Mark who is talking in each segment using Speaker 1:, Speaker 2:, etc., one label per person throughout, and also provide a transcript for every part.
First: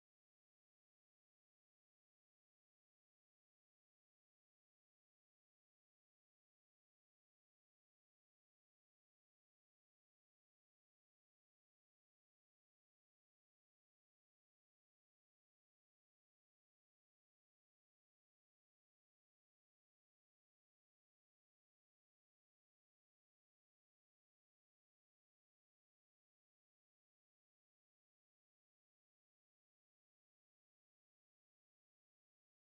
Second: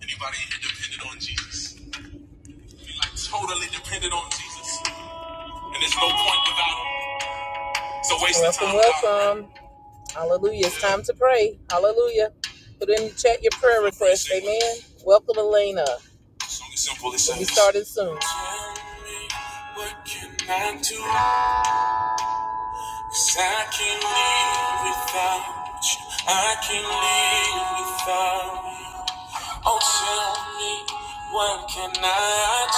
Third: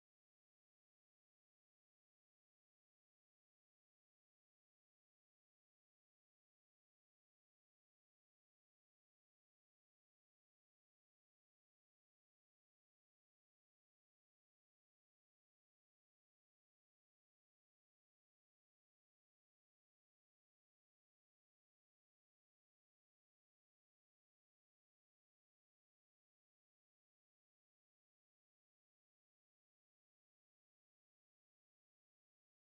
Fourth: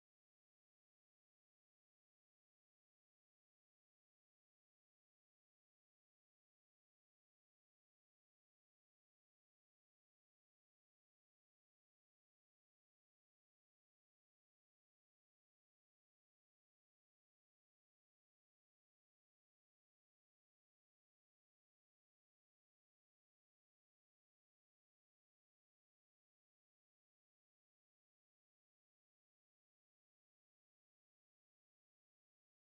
Speaker 1: Anybody here dependent on Jesus? We like totally dependent on Jesus. And there's no point without him. It's waste of Welcome, the time. Welcome, welcome. Hallelujah. It's time to pray. Hallelujah. Put in the chat your prayer request. Amen. Welcome, Elena. simple. It says, we started soon. what can I do? 'Cause I can't live without you. I can't live without you. Oh, tell me what can I do?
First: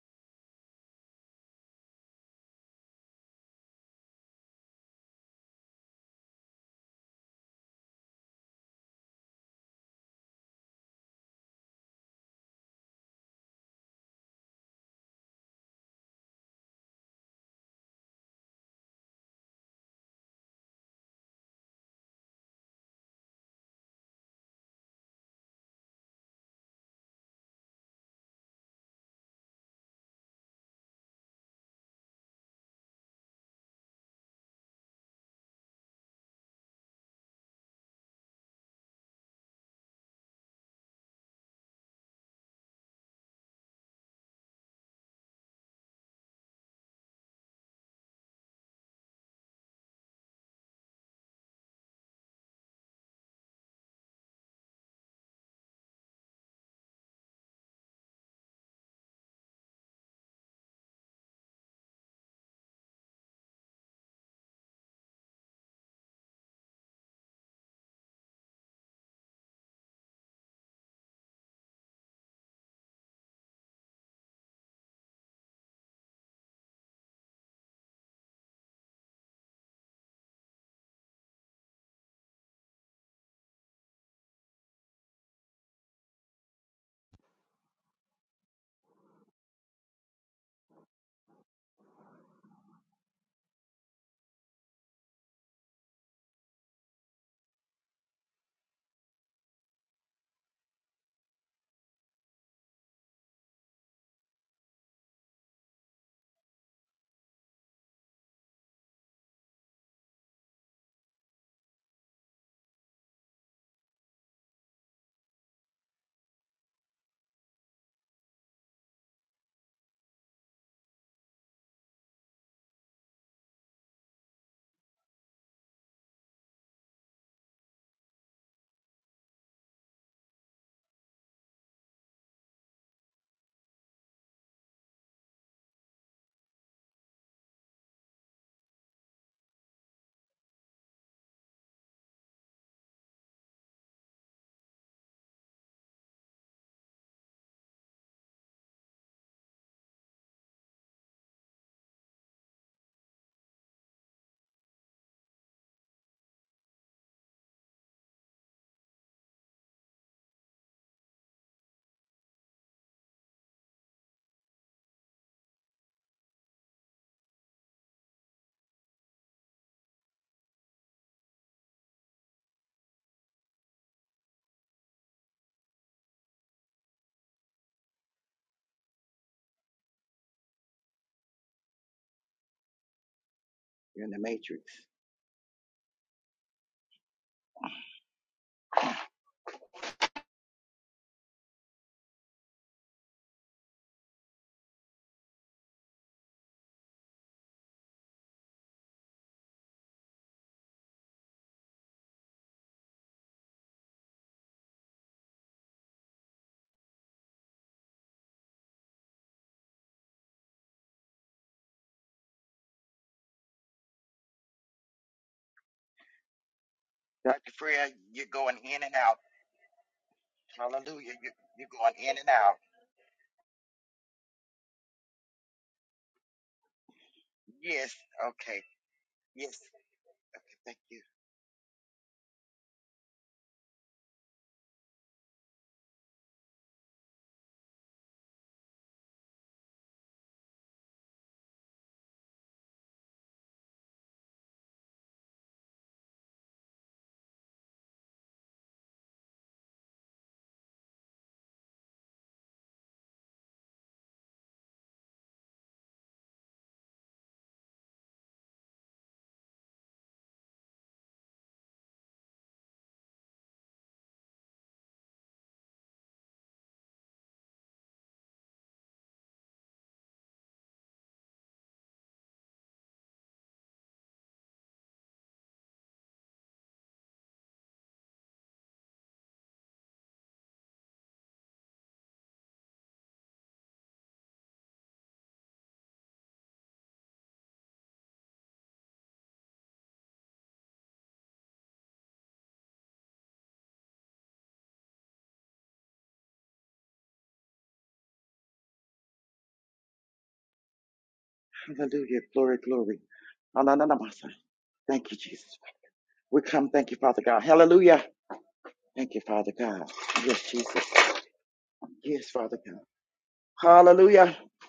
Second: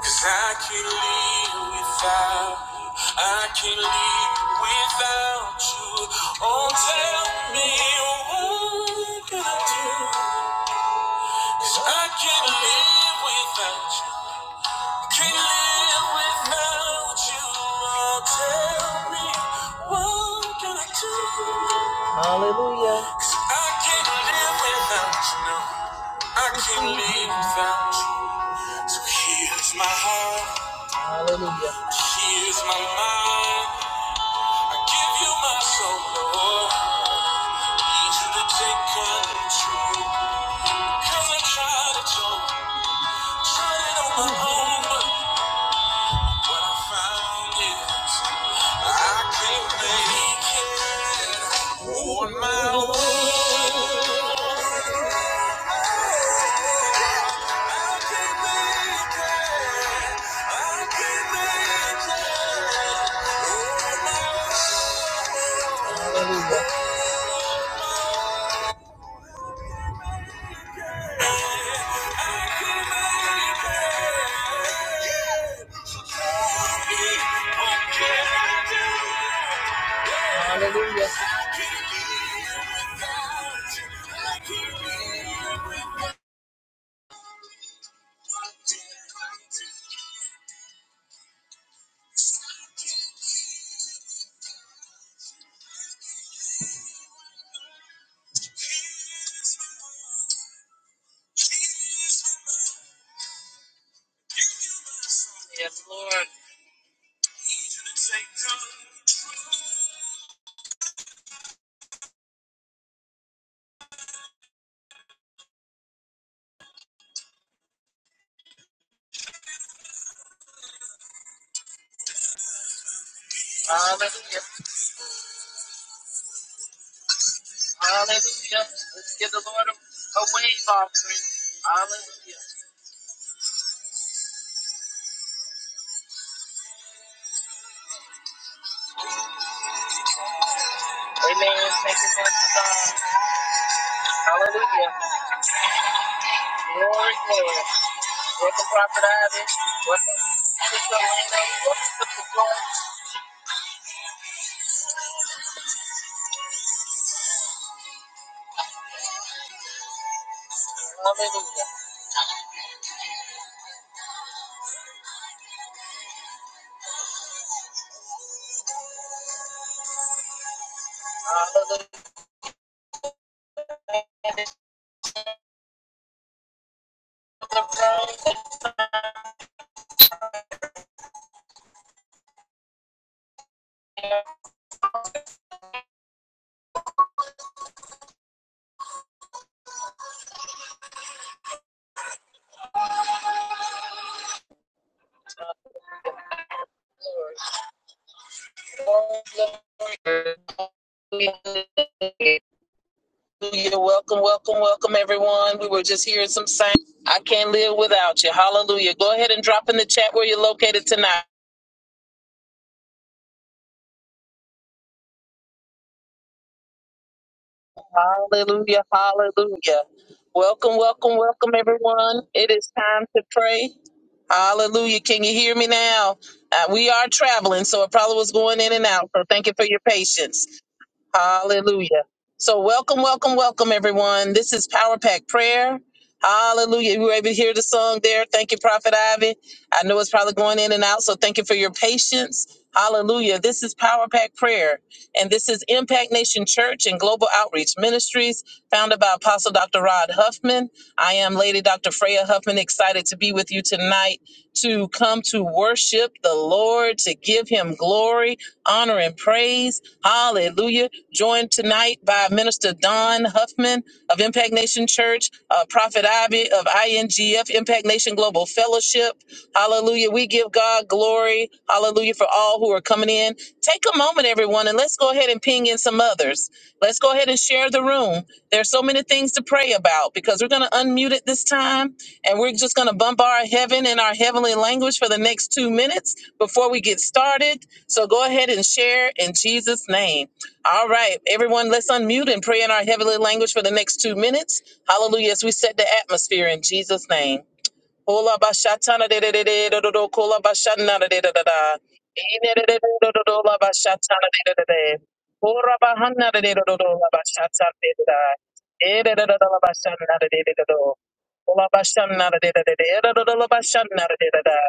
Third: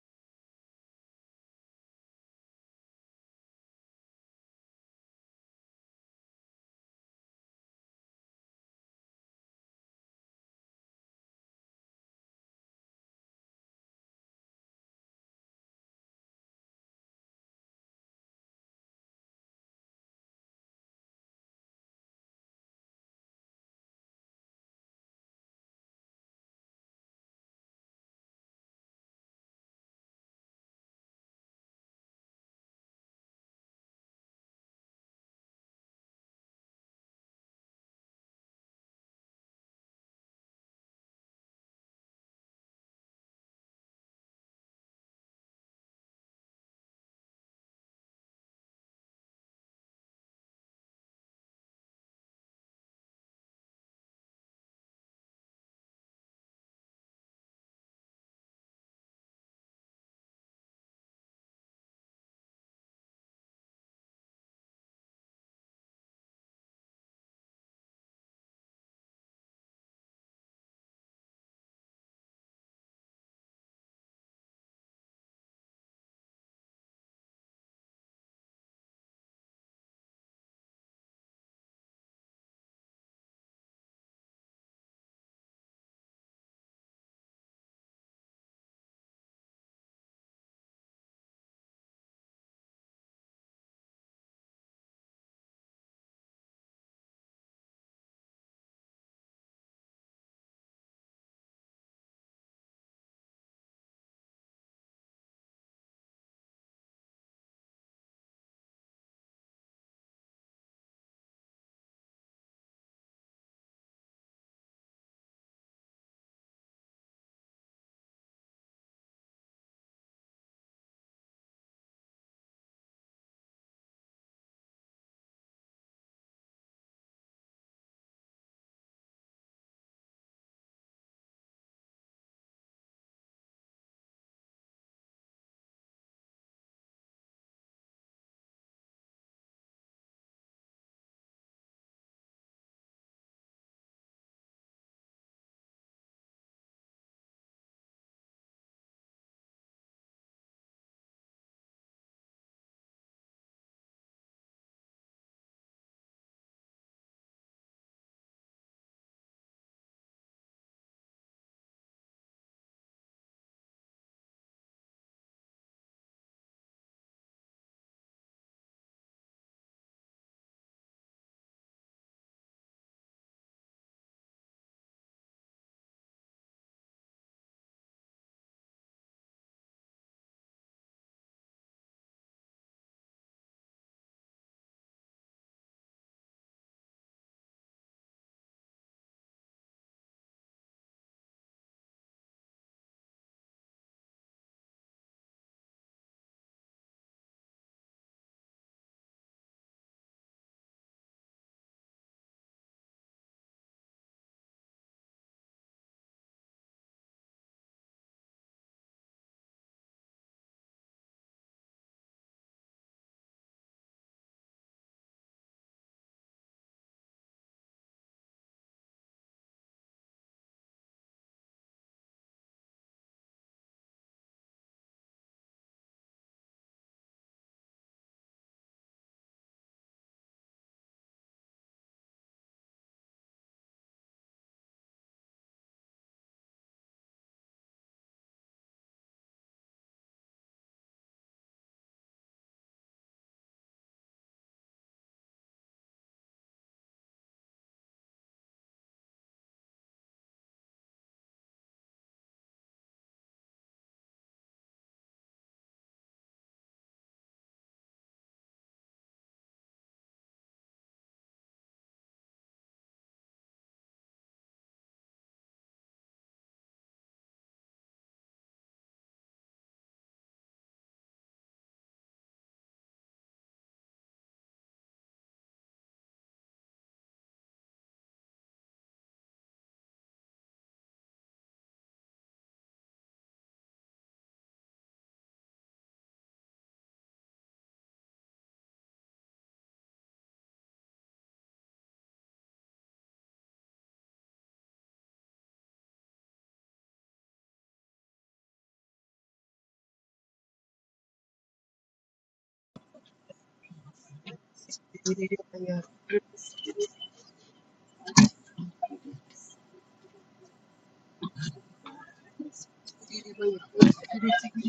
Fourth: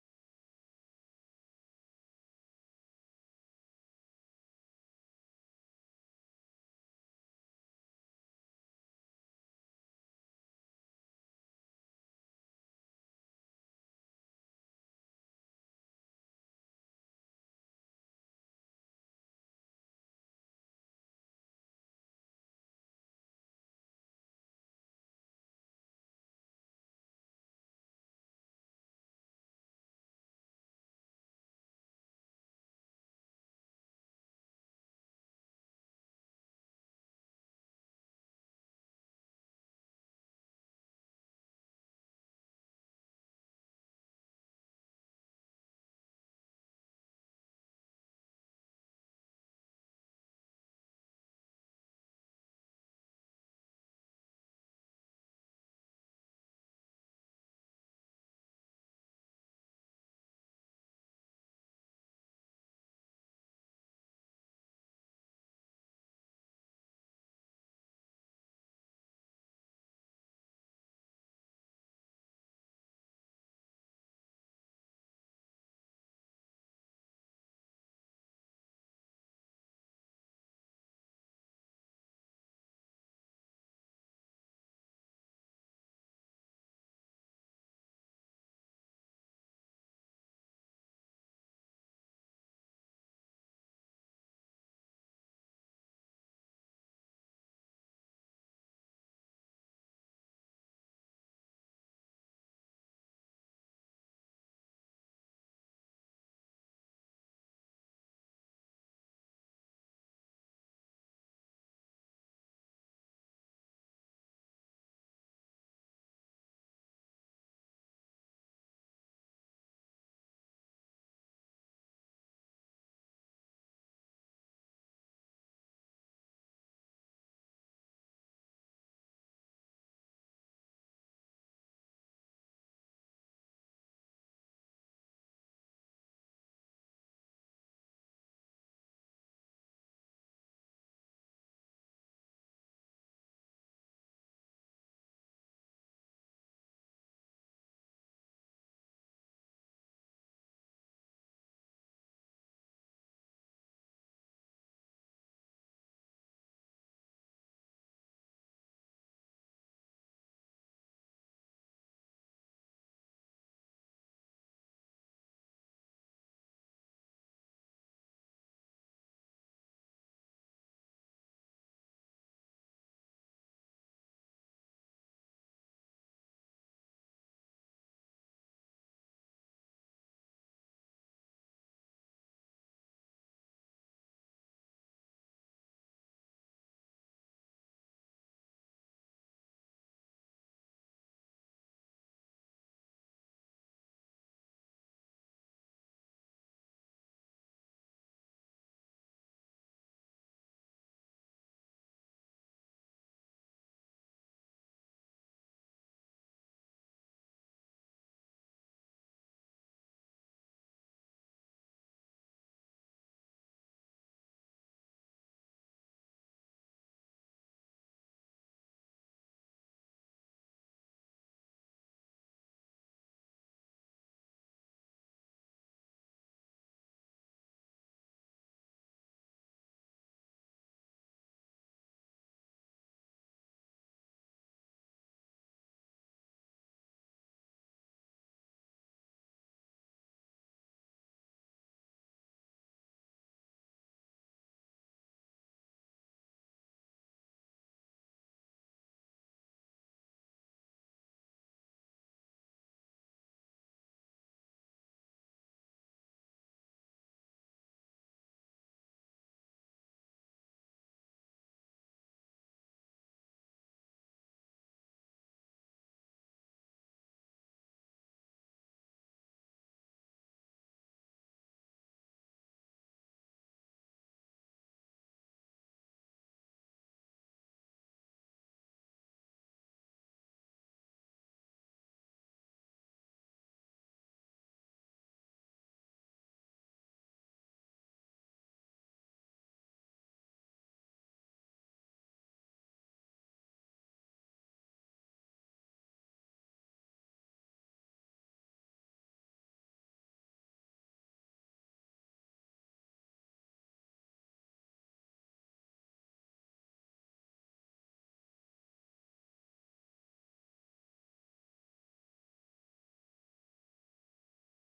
Speaker 1: Cause I can't live without you. I can't live without you. Oh, tell me what can I do? 'Cause I can't live without you. Can't live without you. Oh, tell me what can I do? Hallelujah. 'Cause I can't live without you. No, I can't live without you. So here's my heart. Hallelujah. Here's my mind. I give you my soul, Lord. Need you to take control. Cause I tried it all. Tried it on my own, but what I found is I can't make it on my own. I can't make it. I can't make it on my own. Hallelujah. Hallelujah. Yes, Lord. Hallelujah. Hallelujah. Let's give the Lord a, a wave offering. Hallelujah. Amen. Thank you, Master God. Hallelujah. Glory, glory. Welcome, Prophet Ivy. Welcome, Sister Elena. Welcome, Sister Glory. Hallelujah. Hallelujah.
Speaker 2: You're in the matrix.
Speaker 1: Glory, glory, glory. Hallelujah. Hallelujah. Welcome, welcome, welcome, everyone. We were just hearing some sign. I can't live without you. Hallelujah. Go ahead and drop in the chat where you're located tonight.
Speaker 2: Dr. Freya, you're going
Speaker 1: Hallelujah.
Speaker 2: in and out.
Speaker 1: Hallelujah. Welcome,
Speaker 2: Hallelujah.
Speaker 1: welcome,
Speaker 2: You,
Speaker 1: welcome,
Speaker 2: you're going in
Speaker 1: everyone.
Speaker 2: and
Speaker 1: It
Speaker 2: out.
Speaker 1: is time to pray. Hallelujah. Can you hear me now? Uh, we are traveling, so it
Speaker 2: Yes.
Speaker 1: probably was going
Speaker 2: Okay.
Speaker 1: in and out. So thank you
Speaker 2: Yes.
Speaker 1: for your patience.
Speaker 2: Thank you.
Speaker 1: Hallelujah. So welcome, welcome, welcome, everyone. This is Power Pack Prayer. Hallelujah. You were able to hear the song there. Thank you, Prophet Ivy. I know it's probably going in and out, so thank you for your patience. Hallelujah. This is Power Pack Prayer, and this is Impact Nation Church and Global Outreach Ministries, founded by Apostle Dr. Rod Huffman. I am Lady Dr. Freya Huffman, excited to be with you tonight to come to worship the Lord. Lord, to give him glory, honor, and praise. Hallelujah. Joined tonight by Minister Don Huffman of Impact Nation Church, uh, Prophet Ivy of INGF, Impact Nation Global Fellowship. Hallelujah. We give God glory. Hallelujah for all who are coming in. Take a moment, everyone, and let's go ahead and ping in some others. Let's go ahead and share the room. There's so many things to pray about because we're going to unmute it this time and we're just going to bombard heaven in our heavenly language for the next two minutes before we get started. So go ahead and share in Jesus' name. All right, everyone, let's unmute and pray in our heavenly language for the next two minutes. Hallelujah, as we set the atmosphere in Jesus' name. Kola bashatana de de de de do do do kola bashana de de de da da.
Speaker 2: Hallelujah.
Speaker 1: Ine
Speaker 2: Glory,
Speaker 1: de de do
Speaker 2: glory.
Speaker 1: do do do la bashatana
Speaker 2: Ananamasa.
Speaker 1: de de de de.
Speaker 2: Thank you, Jesus.
Speaker 1: Ora
Speaker 3: Hallelujah,
Speaker 1: bahana
Speaker 2: We
Speaker 1: de de do
Speaker 2: come.
Speaker 1: do do
Speaker 2: Thank you,
Speaker 1: la
Speaker 2: Father God.
Speaker 1: bashatana de
Speaker 2: Hallelujah.
Speaker 1: de da. E de
Speaker 2: Thank you,
Speaker 1: de do do
Speaker 2: Father
Speaker 1: la
Speaker 2: God.
Speaker 1: bashana de de
Speaker 2: Yes,
Speaker 1: de do
Speaker 2: Jesus.
Speaker 1: do. Kola bashana
Speaker 2: Yes,
Speaker 1: de de
Speaker 2: Father
Speaker 1: de de
Speaker 2: God.
Speaker 1: de E do do do la bashana de de
Speaker 2: Hallelujah.
Speaker 1: de da.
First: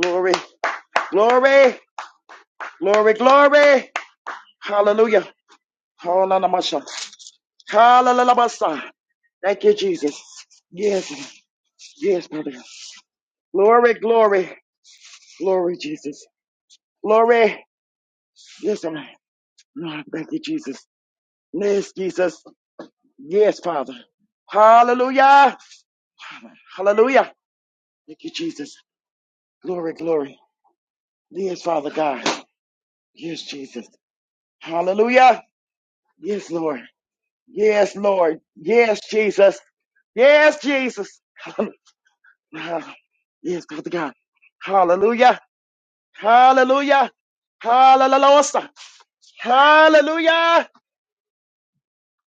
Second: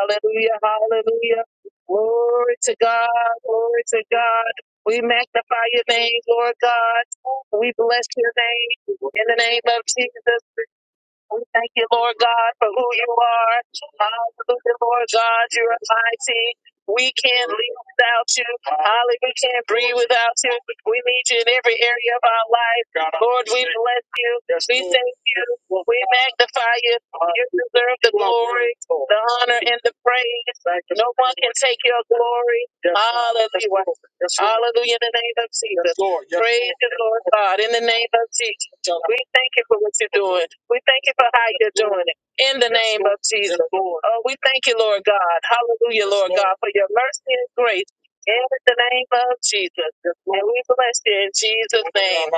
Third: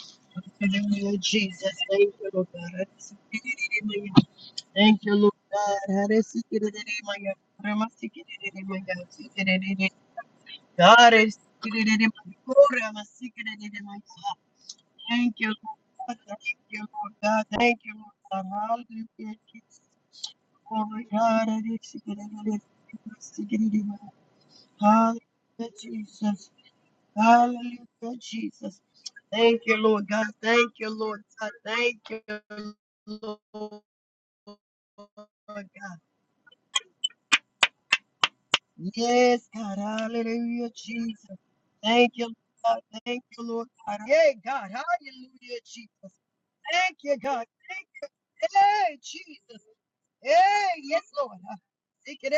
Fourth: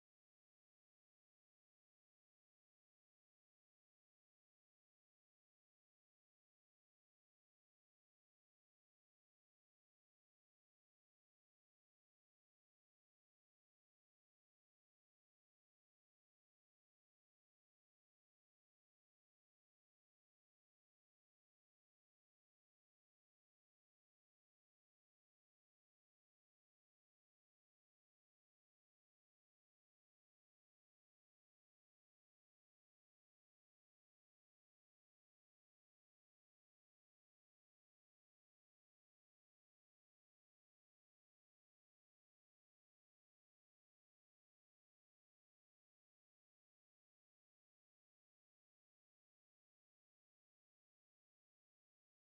Speaker 2: Glory,
Speaker 1: hallelujah.
Speaker 3: Jesus.
Speaker 2: glory,
Speaker 3: Thank you, Lord
Speaker 1: Glory to
Speaker 3: God.
Speaker 2: glory,
Speaker 1: God, glory
Speaker 2: glory.
Speaker 1: to God. We
Speaker 3: Thank you,
Speaker 2: Hallelujah.
Speaker 3: Lord
Speaker 1: magnify
Speaker 3: God.
Speaker 1: your
Speaker 3: God
Speaker 1: name,
Speaker 3: is Thank
Speaker 1: Lord
Speaker 3: you, Lord. Thank you, Lord God.
Speaker 2: Hallelujah.
Speaker 1: God. We bless your
Speaker 2: Hallelujah.
Speaker 1: name in the
Speaker 2: Thank
Speaker 1: name
Speaker 2: you,
Speaker 1: of
Speaker 2: Jesus.
Speaker 1: Jesus.
Speaker 2: Yes,
Speaker 1: We thank you, Lord
Speaker 2: yes,
Speaker 1: God,
Speaker 2: Father God.
Speaker 1: for who you are.
Speaker 2: Glory, glory.
Speaker 1: Hallelujah, Lord God, you
Speaker 2: Glory,
Speaker 1: are
Speaker 2: Jesus.
Speaker 1: mighty. We can't
Speaker 2: Glory.
Speaker 1: live
Speaker 3: Thank you, Lord
Speaker 1: without
Speaker 3: God.
Speaker 1: you.
Speaker 2: Yes, I'm.
Speaker 1: Hallelujah,
Speaker 3: Hallelujah,
Speaker 1: we can't
Speaker 3: Jesus.
Speaker 1: breathe
Speaker 2: No, thank
Speaker 1: without
Speaker 2: you,
Speaker 1: you.
Speaker 3: Oh
Speaker 2: Jesus.
Speaker 3: my
Speaker 1: We need you
Speaker 3: God,
Speaker 1: in every
Speaker 2: Yes,
Speaker 1: area of
Speaker 2: Jesus.
Speaker 1: our life. Lord,
Speaker 2: Yes,
Speaker 1: we
Speaker 2: Father.
Speaker 1: bless you. We thank you.
Speaker 2: Hallelujah.
Speaker 3: Hallelujah,
Speaker 1: We
Speaker 3: Jesus.
Speaker 1: magnify you.
Speaker 2: Hallelujah.
Speaker 1: You deserve the
Speaker 3: Hallelujah,
Speaker 2: Thank you,
Speaker 1: glory,
Speaker 2: Jesus.
Speaker 3: Jesus.
Speaker 1: the honor,
Speaker 3: Thank you,
Speaker 1: and the
Speaker 2: Glory,
Speaker 3: Lord God.
Speaker 2: glory.
Speaker 1: praise.
Speaker 3: Thank you,
Speaker 1: No
Speaker 3: Lord
Speaker 1: one
Speaker 3: God.
Speaker 1: can
Speaker 2: Yes,
Speaker 1: take
Speaker 2: Father
Speaker 3: Thank
Speaker 1: your
Speaker 3: you,
Speaker 2: God.
Speaker 1: glory.
Speaker 3: Lord
Speaker 2: Yes, Jesus.
Speaker 1: Hallelujah. Yes, Lord. Hallelujah in the name
Speaker 2: Hallelujah.
Speaker 1: of Yes, Jesus. Yes,
Speaker 3: God.
Speaker 1: Lord. Yes,
Speaker 2: Yes,
Speaker 1: Praise
Speaker 2: Lord.
Speaker 1: Lord. you, Lord God, in the
Speaker 2: Yes,
Speaker 1: name of
Speaker 2: Lord.
Speaker 1: Jesus.
Speaker 2: Yes,
Speaker 1: We
Speaker 3: Yes,
Speaker 1: thank
Speaker 2: Jesus.
Speaker 1: you for
Speaker 3: God.
Speaker 1: what you're doing.
Speaker 2: Yes,
Speaker 3: Hallelujah,
Speaker 1: We thank you
Speaker 2: Jesus.
Speaker 1: for
Speaker 3: Jesus.
Speaker 1: how Yes, you're doing
Speaker 3: Thank
Speaker 1: it
Speaker 3: you,
Speaker 1: in the Yes,
Speaker 3: Lord
Speaker 2: Hallelujah.
Speaker 3: God.
Speaker 1: name Lord. of
Speaker 3: Thank
Speaker 1: Yes,
Speaker 3: you,
Speaker 1: Jesus.
Speaker 2: Yes,
Speaker 3: Lord
Speaker 1: Yes,
Speaker 2: Father
Speaker 3: God.
Speaker 1: Lord.
Speaker 2: God.
Speaker 1: Oh, we
Speaker 3: Yay,
Speaker 1: thank
Speaker 3: God.
Speaker 1: you, Lord God.
Speaker 2: Hallelujah.
Speaker 3: Hallelujah,
Speaker 1: Hallelujah,
Speaker 3: Jesus.
Speaker 1: Yes, Lord Lord. God, for your
Speaker 3: Thank
Speaker 2: Hallelujah.
Speaker 3: you,
Speaker 1: mercy
Speaker 3: God.
Speaker 1: and
Speaker 3: Thank
Speaker 1: grace
Speaker 3: you.
Speaker 1: in
Speaker 2: Hallelujah.
Speaker 1: the
Speaker 3: Hey,
Speaker 1: name of
Speaker 3: Jesus.
Speaker 1: Jesus. Yes, And we
Speaker 3: Hey,
Speaker 2: Hallelujah.
Speaker 1: bless
Speaker 3: yes,
Speaker 1: you in
Speaker 3: Lord.
Speaker 1: Jesus'
Speaker 3: Hey,
Speaker 1: name.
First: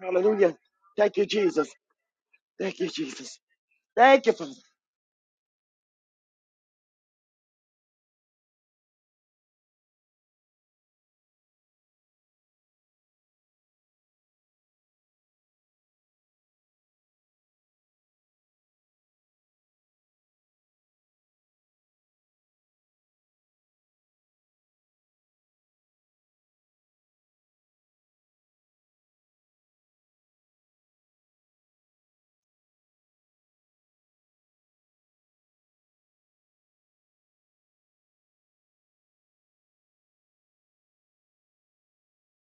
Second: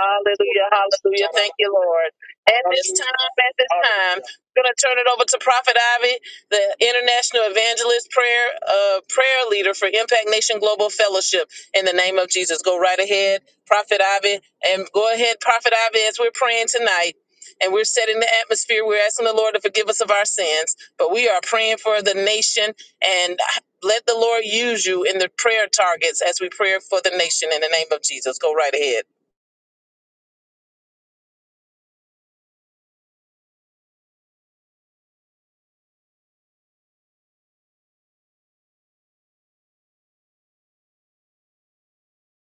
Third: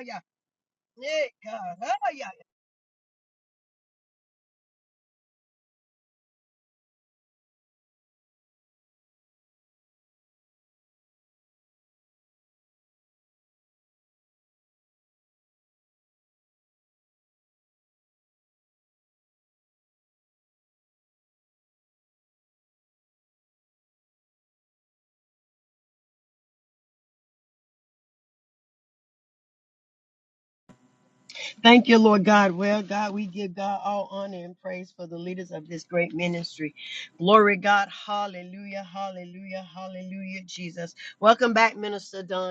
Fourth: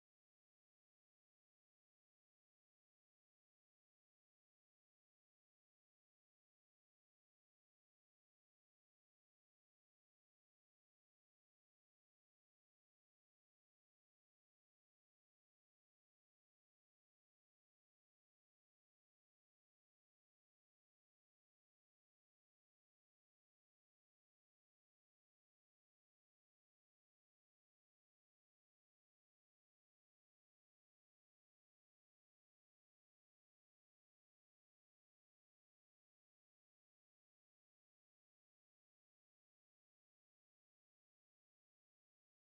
Speaker 2: Hallelujah. Thank you,
Speaker 1: hallelujah. Thank you,
Speaker 2: Jesus.
Speaker 1: Lord.
Speaker 3: God.
Speaker 1: At
Speaker 2: Thank you,
Speaker 1: this time,
Speaker 2: Jesus.
Speaker 1: at this time,
Speaker 2: Thank you for
Speaker 1: I'm going to turn it over to Prophet Ivy the International Evangelist Prayer uh, Prayer Leader for Impact Nation Global Fellowship. In the name of Jesus, go right ahead, Prophet Ivy, and go ahead, Prophet Ivy, as we're praying tonight. And we're setting the atmosphere. We're asking the Lord to forgive us of our sins, but we are praying for the nation and let the Lord use you in the prayer targets as we pray for the nation in the name of Jesus. Go right ahead.
Speaker 3: Thank you, Lord God. Well, God, we give God all honor and praise for the leaders of this great ministry. Glory, God. Hallelujah. Hallelujah. Hallelujah, Jesus. Welcome back, Minister Don.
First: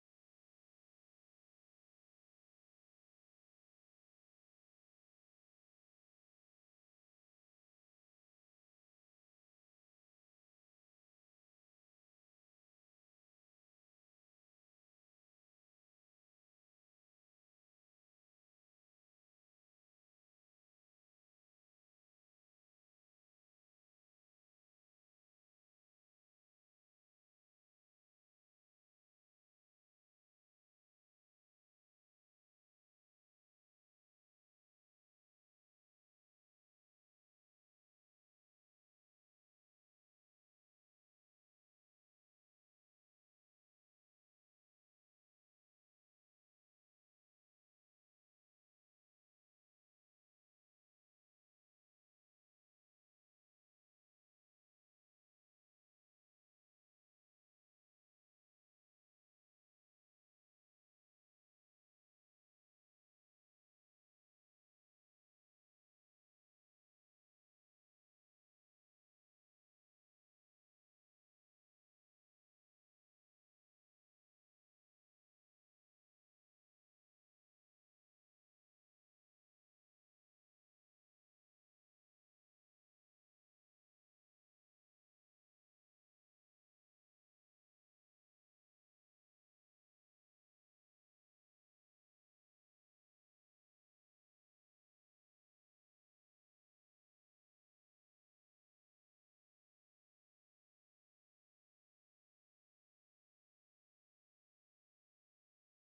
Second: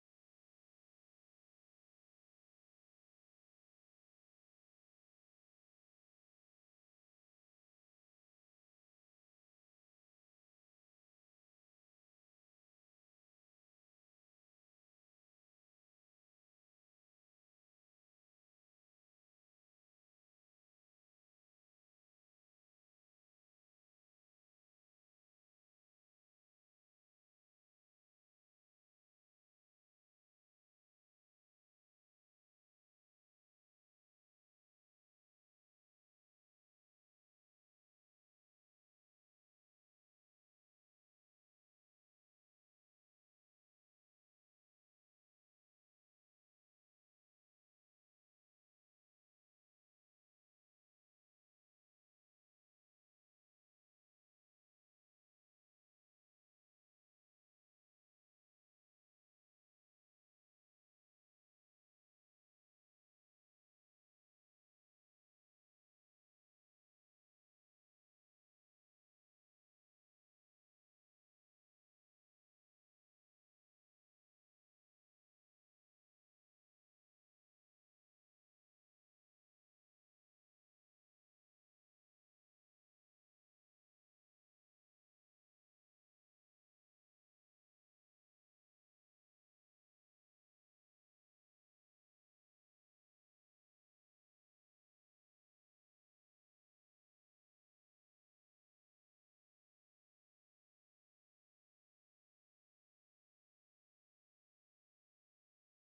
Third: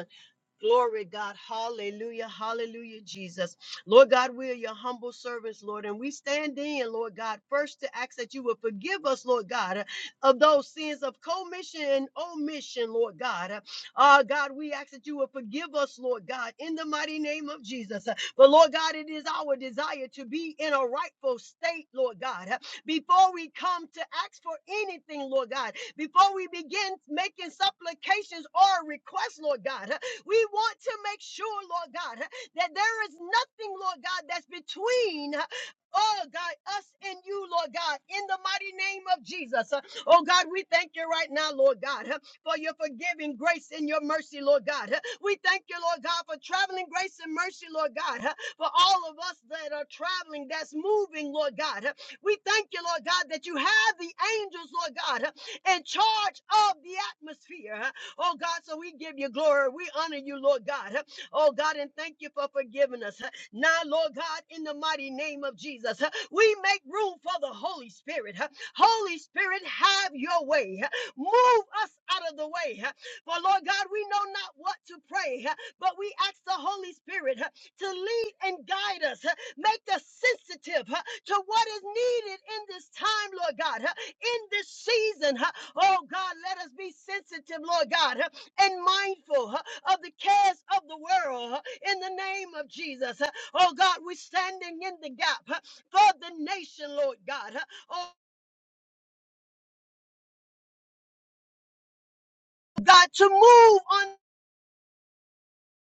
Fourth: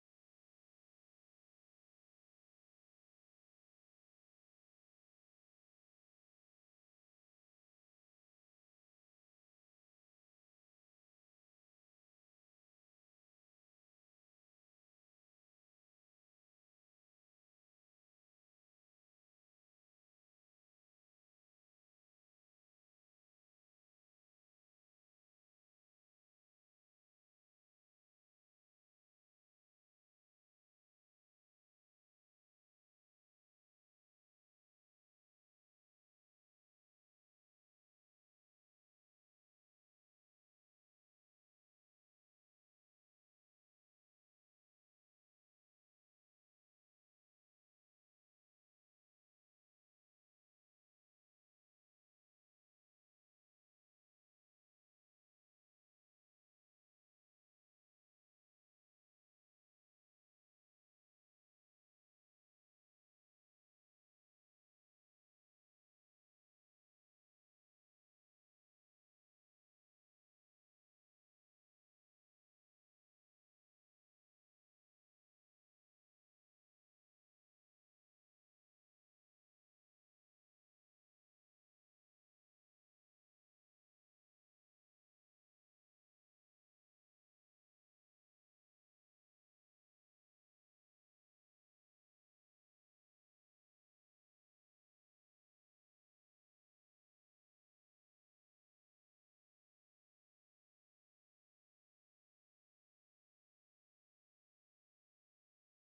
Speaker 3: Glory, God. Hallelujah. Hallelujah, Jesus. Lord God, we are your humble servants, Lord, and we stand in, Lord God, first to ask that you would forgive us, Lord God, uh, of those sins of commission and omission, Lord God. Uh, uh, God, we ask that you would forgive us, Lord God, in the mighty name of Jesus. Uh, But Lord God, it is our desire to be in a rightful state, Lord God. Uh, Before we come to ask for anything, Lord God, before we begin making supplications or requests, Lord God, uh, we want to make sure, Lord God, that there is nothing, Lord God, that's between Oh God, us and you, Lord God, in the mighty name of Jesus. Uh, Oh God, we thank you right now, Lord God, uh, for your forgiving grace and your mercy, Lord God. Uh, We thank you, Lord God, for traveling grace and mercy, Lord God, uh, for all of us that are traveling, that's moving, Lord God. Uh, We thank you, Lord God, that you have the angels, Lord God, uh, in charge of the atmosphere. Oh God, so we give you glory. We honor you, Lord God. Oh God, and thank you for forgiving us. Now, Lord God, in the mighty name of Jesus, we make room for the Holy Spirit. Holy Spirit, have your way. Move us out of the way. For Lord God, we know not what to pray, but we ask the Holy Spirit to lead and guide us. Make us sensitive to what is needed in this time, Lord God in this season. huh? Oh God, let us be sensitive, Lord God, huh, and mindful huh, of the cares of the world huh, in the name of Jesus. huh. Oh God, we're standing in the gap huh, for the nation, Lord God. huh. Oh God, to move on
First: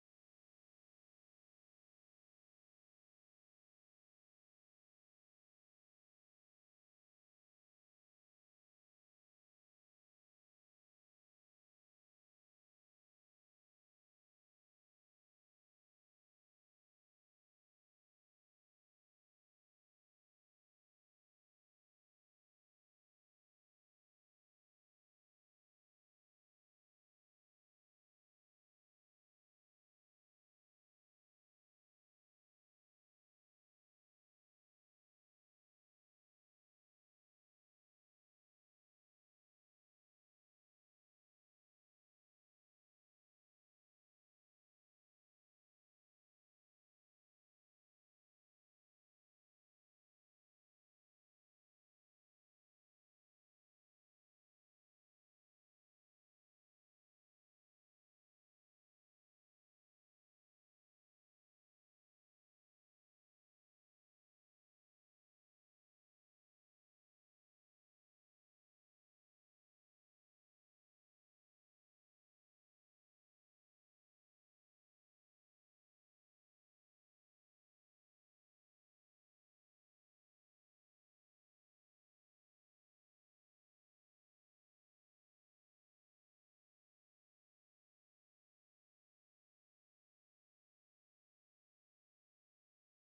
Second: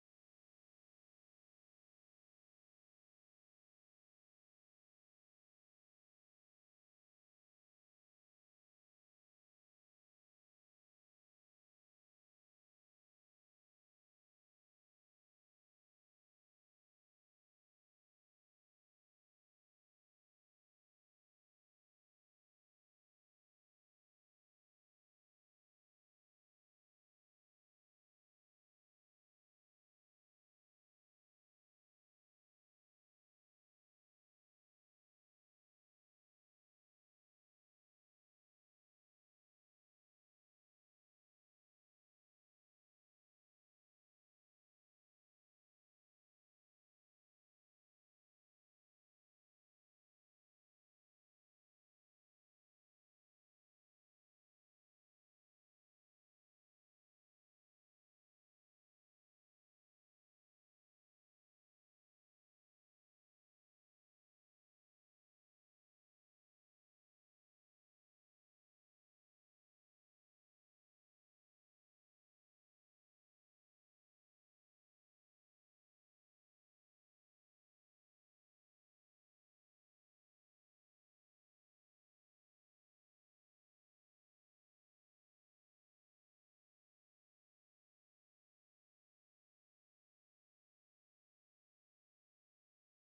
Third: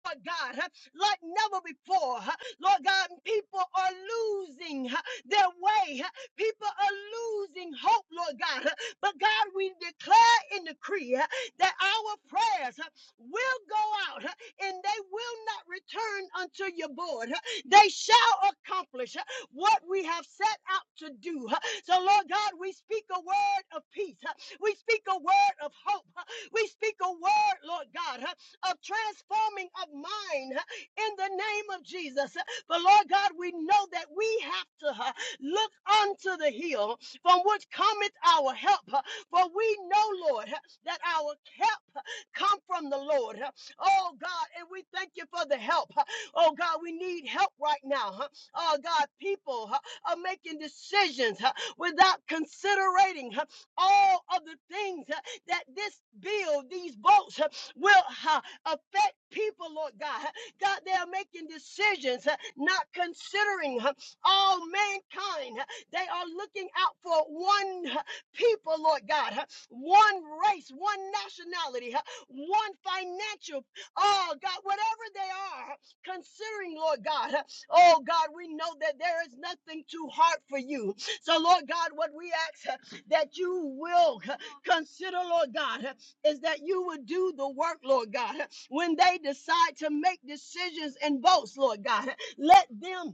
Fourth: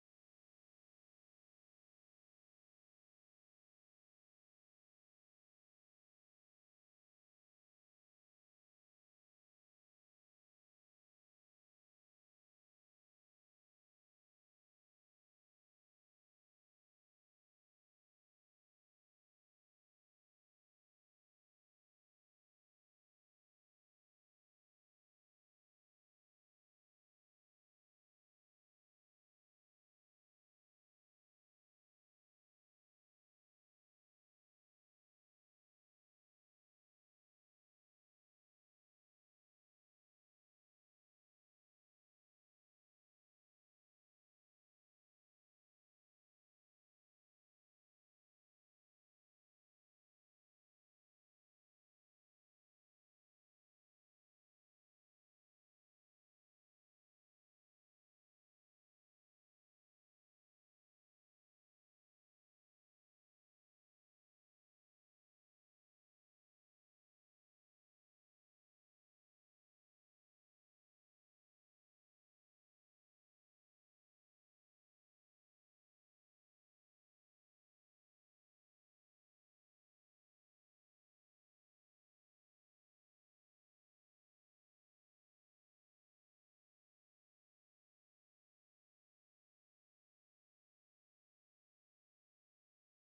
Speaker 3: Lord God, huh, like never before. huh. Lord God, people are losing huh, their way. huh. People are losing hope, Lord God. huh. But God, we declare and decree huh, that our prayers huh, will go out huh, and they will not return unto your board. huh. They shall accomplish huh, what we have set out to do. huh. So, Lord God, we speak a word of peace. huh. We speak a word of hope. huh. We speak a word, Lord God, huh, of transforming of mind huh, in the name of Jesus. But Lord God, we know that we have to huh, look unto the hill from which cometh our help. huh, For we know, Lord, huh, that our help huh, come from the Lord. huh. Oh God, and we thank you for the help. huh. Oh God, we need help right now. huh. Oh God, people huh, are making decisions huh, without considering all of the things uh, that this bill, these votes uh, will uh, affect people, Lord God. God, they are making decisions, uh, not considering uh, all mankind. They are looking out for one uh, people, Lord God, uh, one race, one nationality, uh, one financial, oh God, whatever they are, uh, considering, Lord God. uh, Oh God, we know that there is nothing too hard for you. So, Lord God, what we ask. uh, that you will consider, Lord God, is that you would do the work, Lord God. When they decide to make decisions and votes, Lord God, let them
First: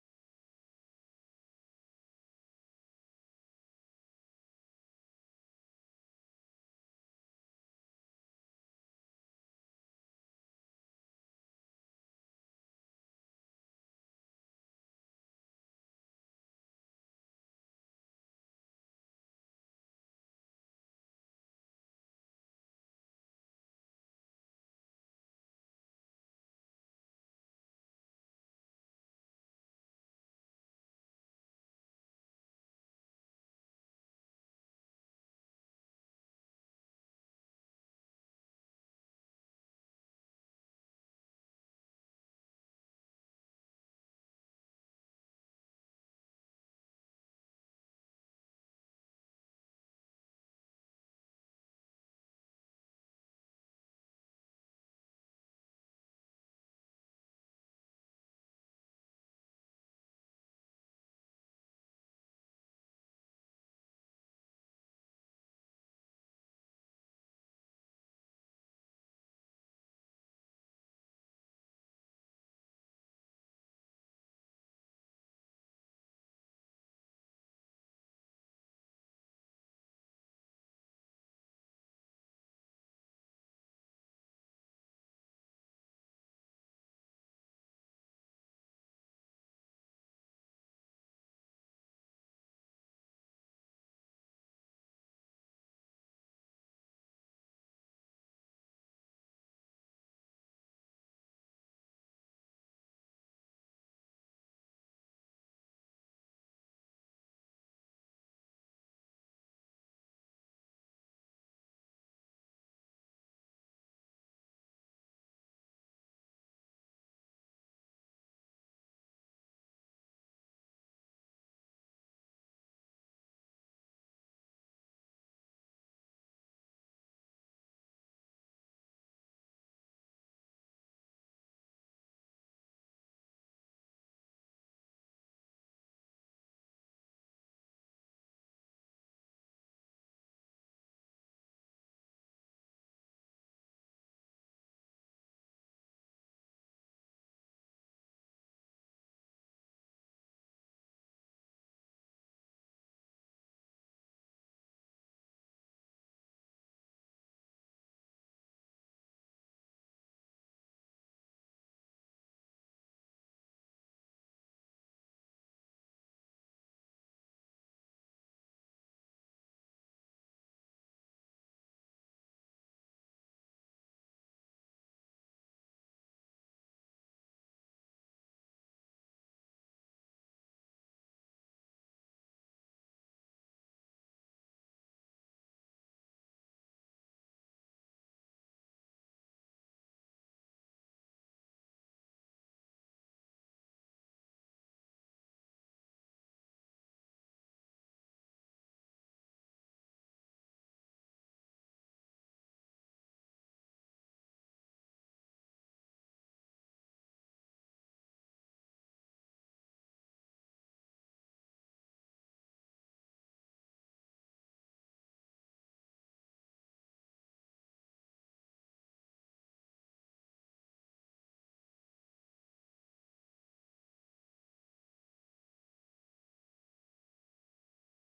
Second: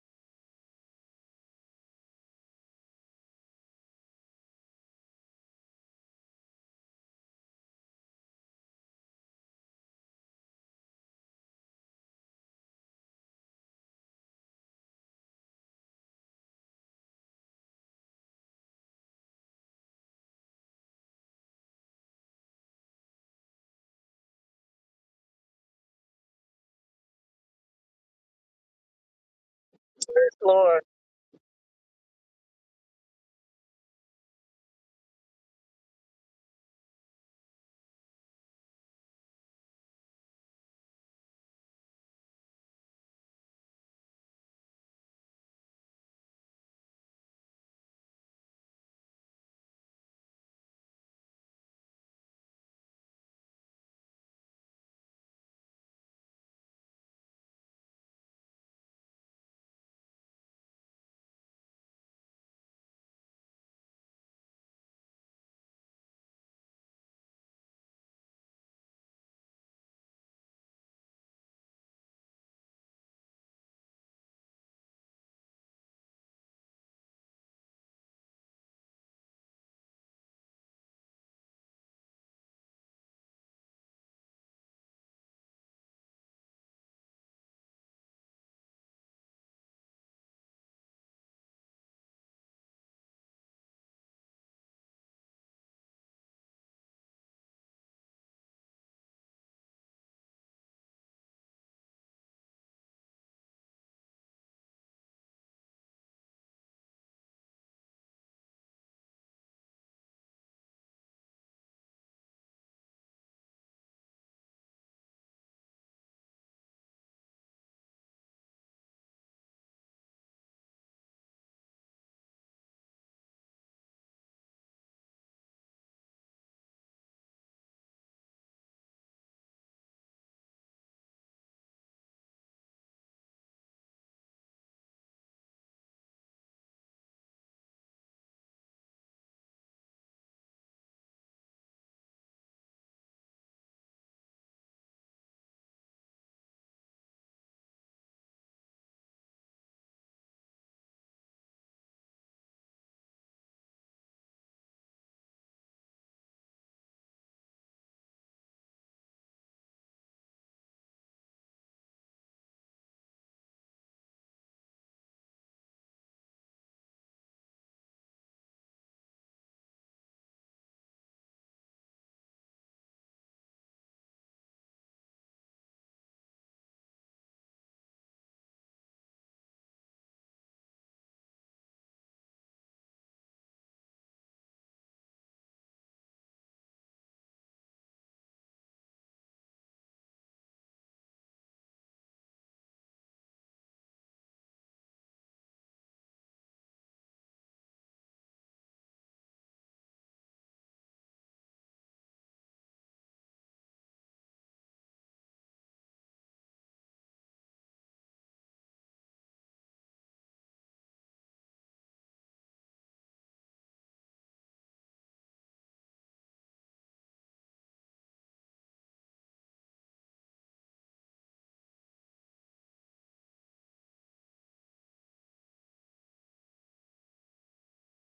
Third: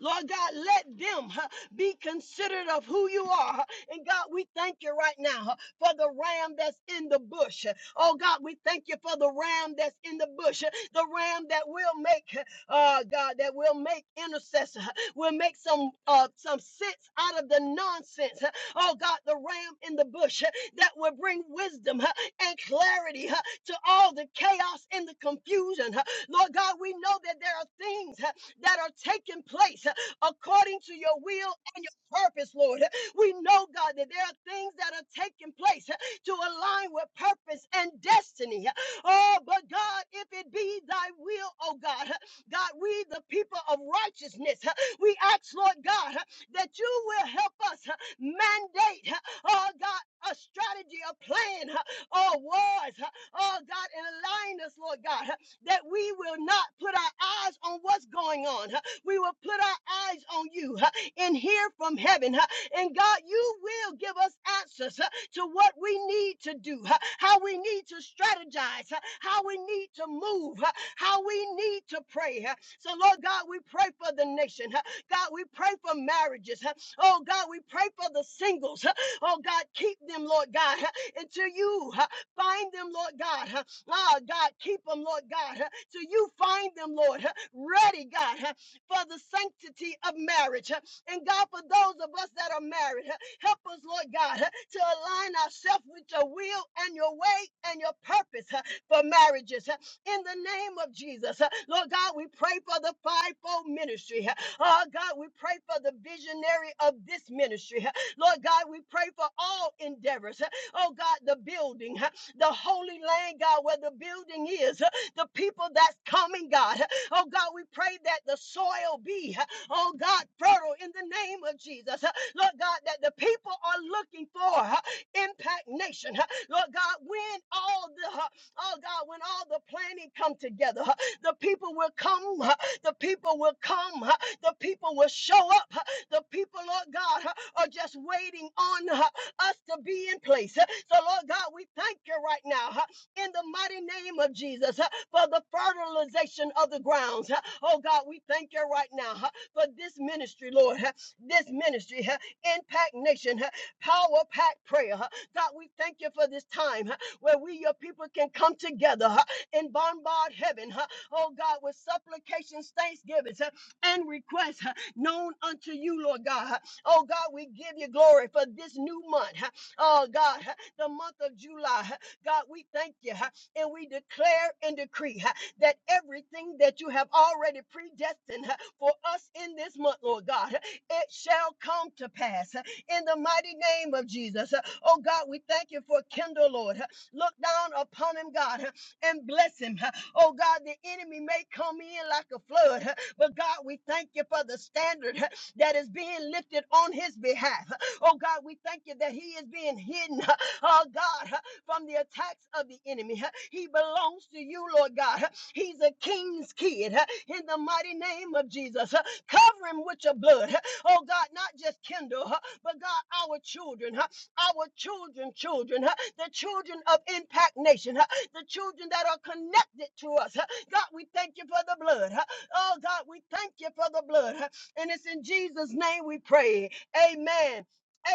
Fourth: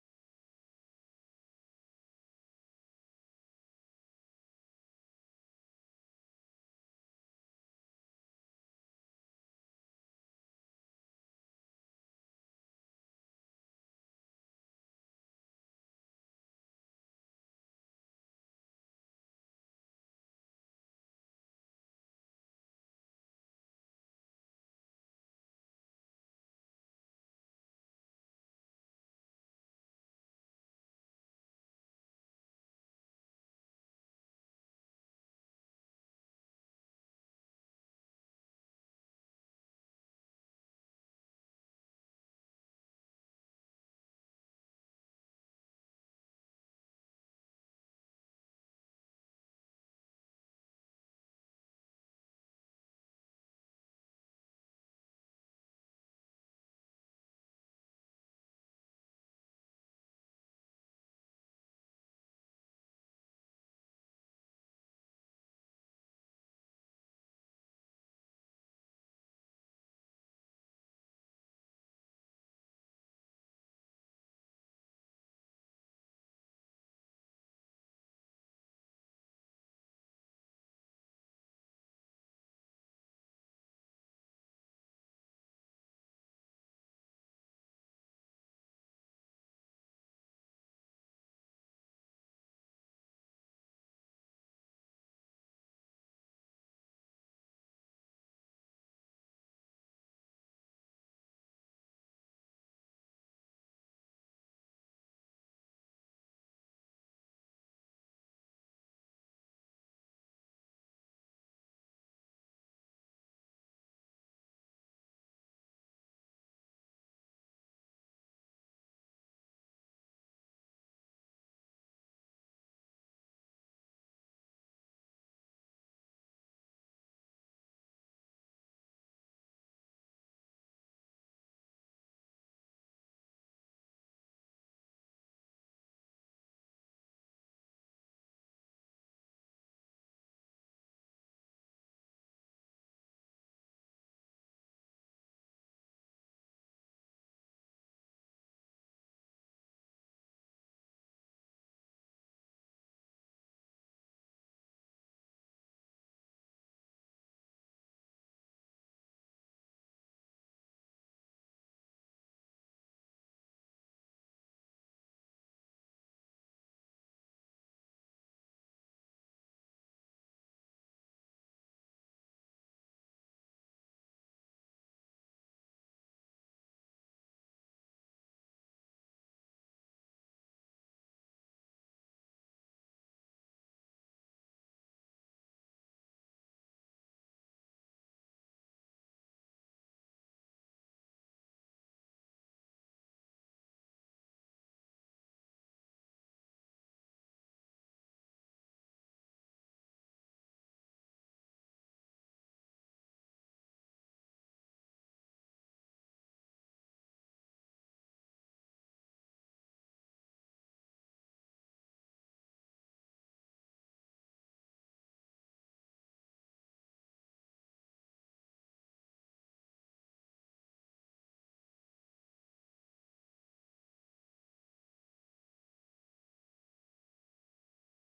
Speaker 3: Lord God, let them huh, be considerate of who you are. huh. And God, we thank you right now huh, for the ram that's in the bush. huh. Oh God, we thank you for the ram that's in the bush, huh. the ram that will make, huh, uh, God, that will make intercessor, huh. will make some uh, some sense out of the nonsense. huh. Oh God, the ram in the bush huh, that will bring wisdom huh, and clarity huh, to all the chaos and the confusion. huh. Lord God, we know that there are things. huh, that are taking place uh,
Speaker 1: Yes,
Speaker 3: according
Speaker 1: Lord.
Speaker 3: to your will and your purpose, Lord. We know, God, that there are things that are taking place uh, to align with purpose and destiny. Oh, but God, if it be thy will, oh God, God, we the people of righteousness, uh, we ask, Lord God, uh, that you will help us uh, mandate, uh, oh God, a strategy, a plan, uh, oh words, oh God, and align us, Lord God, that we will not put our eyes on what's going on. huh? We will put our eyes on you huh, and hear from heaven. huh? And God, you will give us answers huh, to what we need to do, huh, how we need to strategize, huh, how we need to move, huh, how we need to pray. huh. So, Lord God, we pray for the nation. huh. God, we pray for marriages. huh. Oh, God, we pray for the singles. huh. Oh, God, keep them, Lord God, huh, until you huh, find them, Lord God. huh. Oh, God, keep them, Lord God, huh, till you find them, Lord, huh, ready, God, huh, for the sanctity of marriage. huh. And God, for those of us that are married, huh, help us, Lord God, huh, to align ourselves with your will and your way and your purpose huh, for marriages. huh. In the name of Jesus, huh. Lord God, we pray for the fivefold ministry. huh. Oh, God, we pray for the visionary of this ministry. huh. Lord God, we pray for all endeavors. huh. Oh, God, the building. huh, the holy land, God, where the building is, the people that's coming, God. Oh, God, we pray that the soil be, oh, God, fertile in the name of Jesus. Lord God, that the people are looking for impact nation. Lord God, when all the, oh, God, when all the planning come together, the people will come, the people will come, the people will show up, the people, Lord God, are just waiting on uh, us to be in place. So, Lord God, we thank you right now uh, in the mighty name of Jesus uh, for the fertilization of the grounds. uh. Oh, God, we thank you right now uh, for this ministry, Lord, uh, this ministry, uh, Impact Nation, uh, Power Pack Prayer. uh. God, we thank you for this time uh, where we, your people, can come together uh, and bombard heaven. uh. Oh, God, with supplications, thanksgivings, uh, and requests known unto you, Lord God. Oh God, we give you glory for this new month. Oh God, the month of July. God, we thank you and we declare and decree that everything that you have already predestined for us in this month, Lord God, it shall come to pass in the mighty name of Jesus. Oh God, we thank you for Kendall, Lord. Look down upon him, God, and bless him. Oh God, the enemy may come in like a flood, huh? but God, we thank you for the standard huh, that is being lifted on his behalf. huh? Oh God, we thank you that he is being hidden, huh? oh God, huh, from the attacks of the enemy. huh? He belongs to you, Lord God. huh? He's a king's kid huh? in the mighty name of Jesus. huh? Cover him with your blood. huh? Oh God, not just Kendall, but God, our children. huh? our children, children, huh, the children of Impact Nation, huh, the children that are connected to us. huh. God, we thank you for the blood. huh. Oh, God, we thank you for the blood. huh. And it's in Jesus' name we pray. Amen.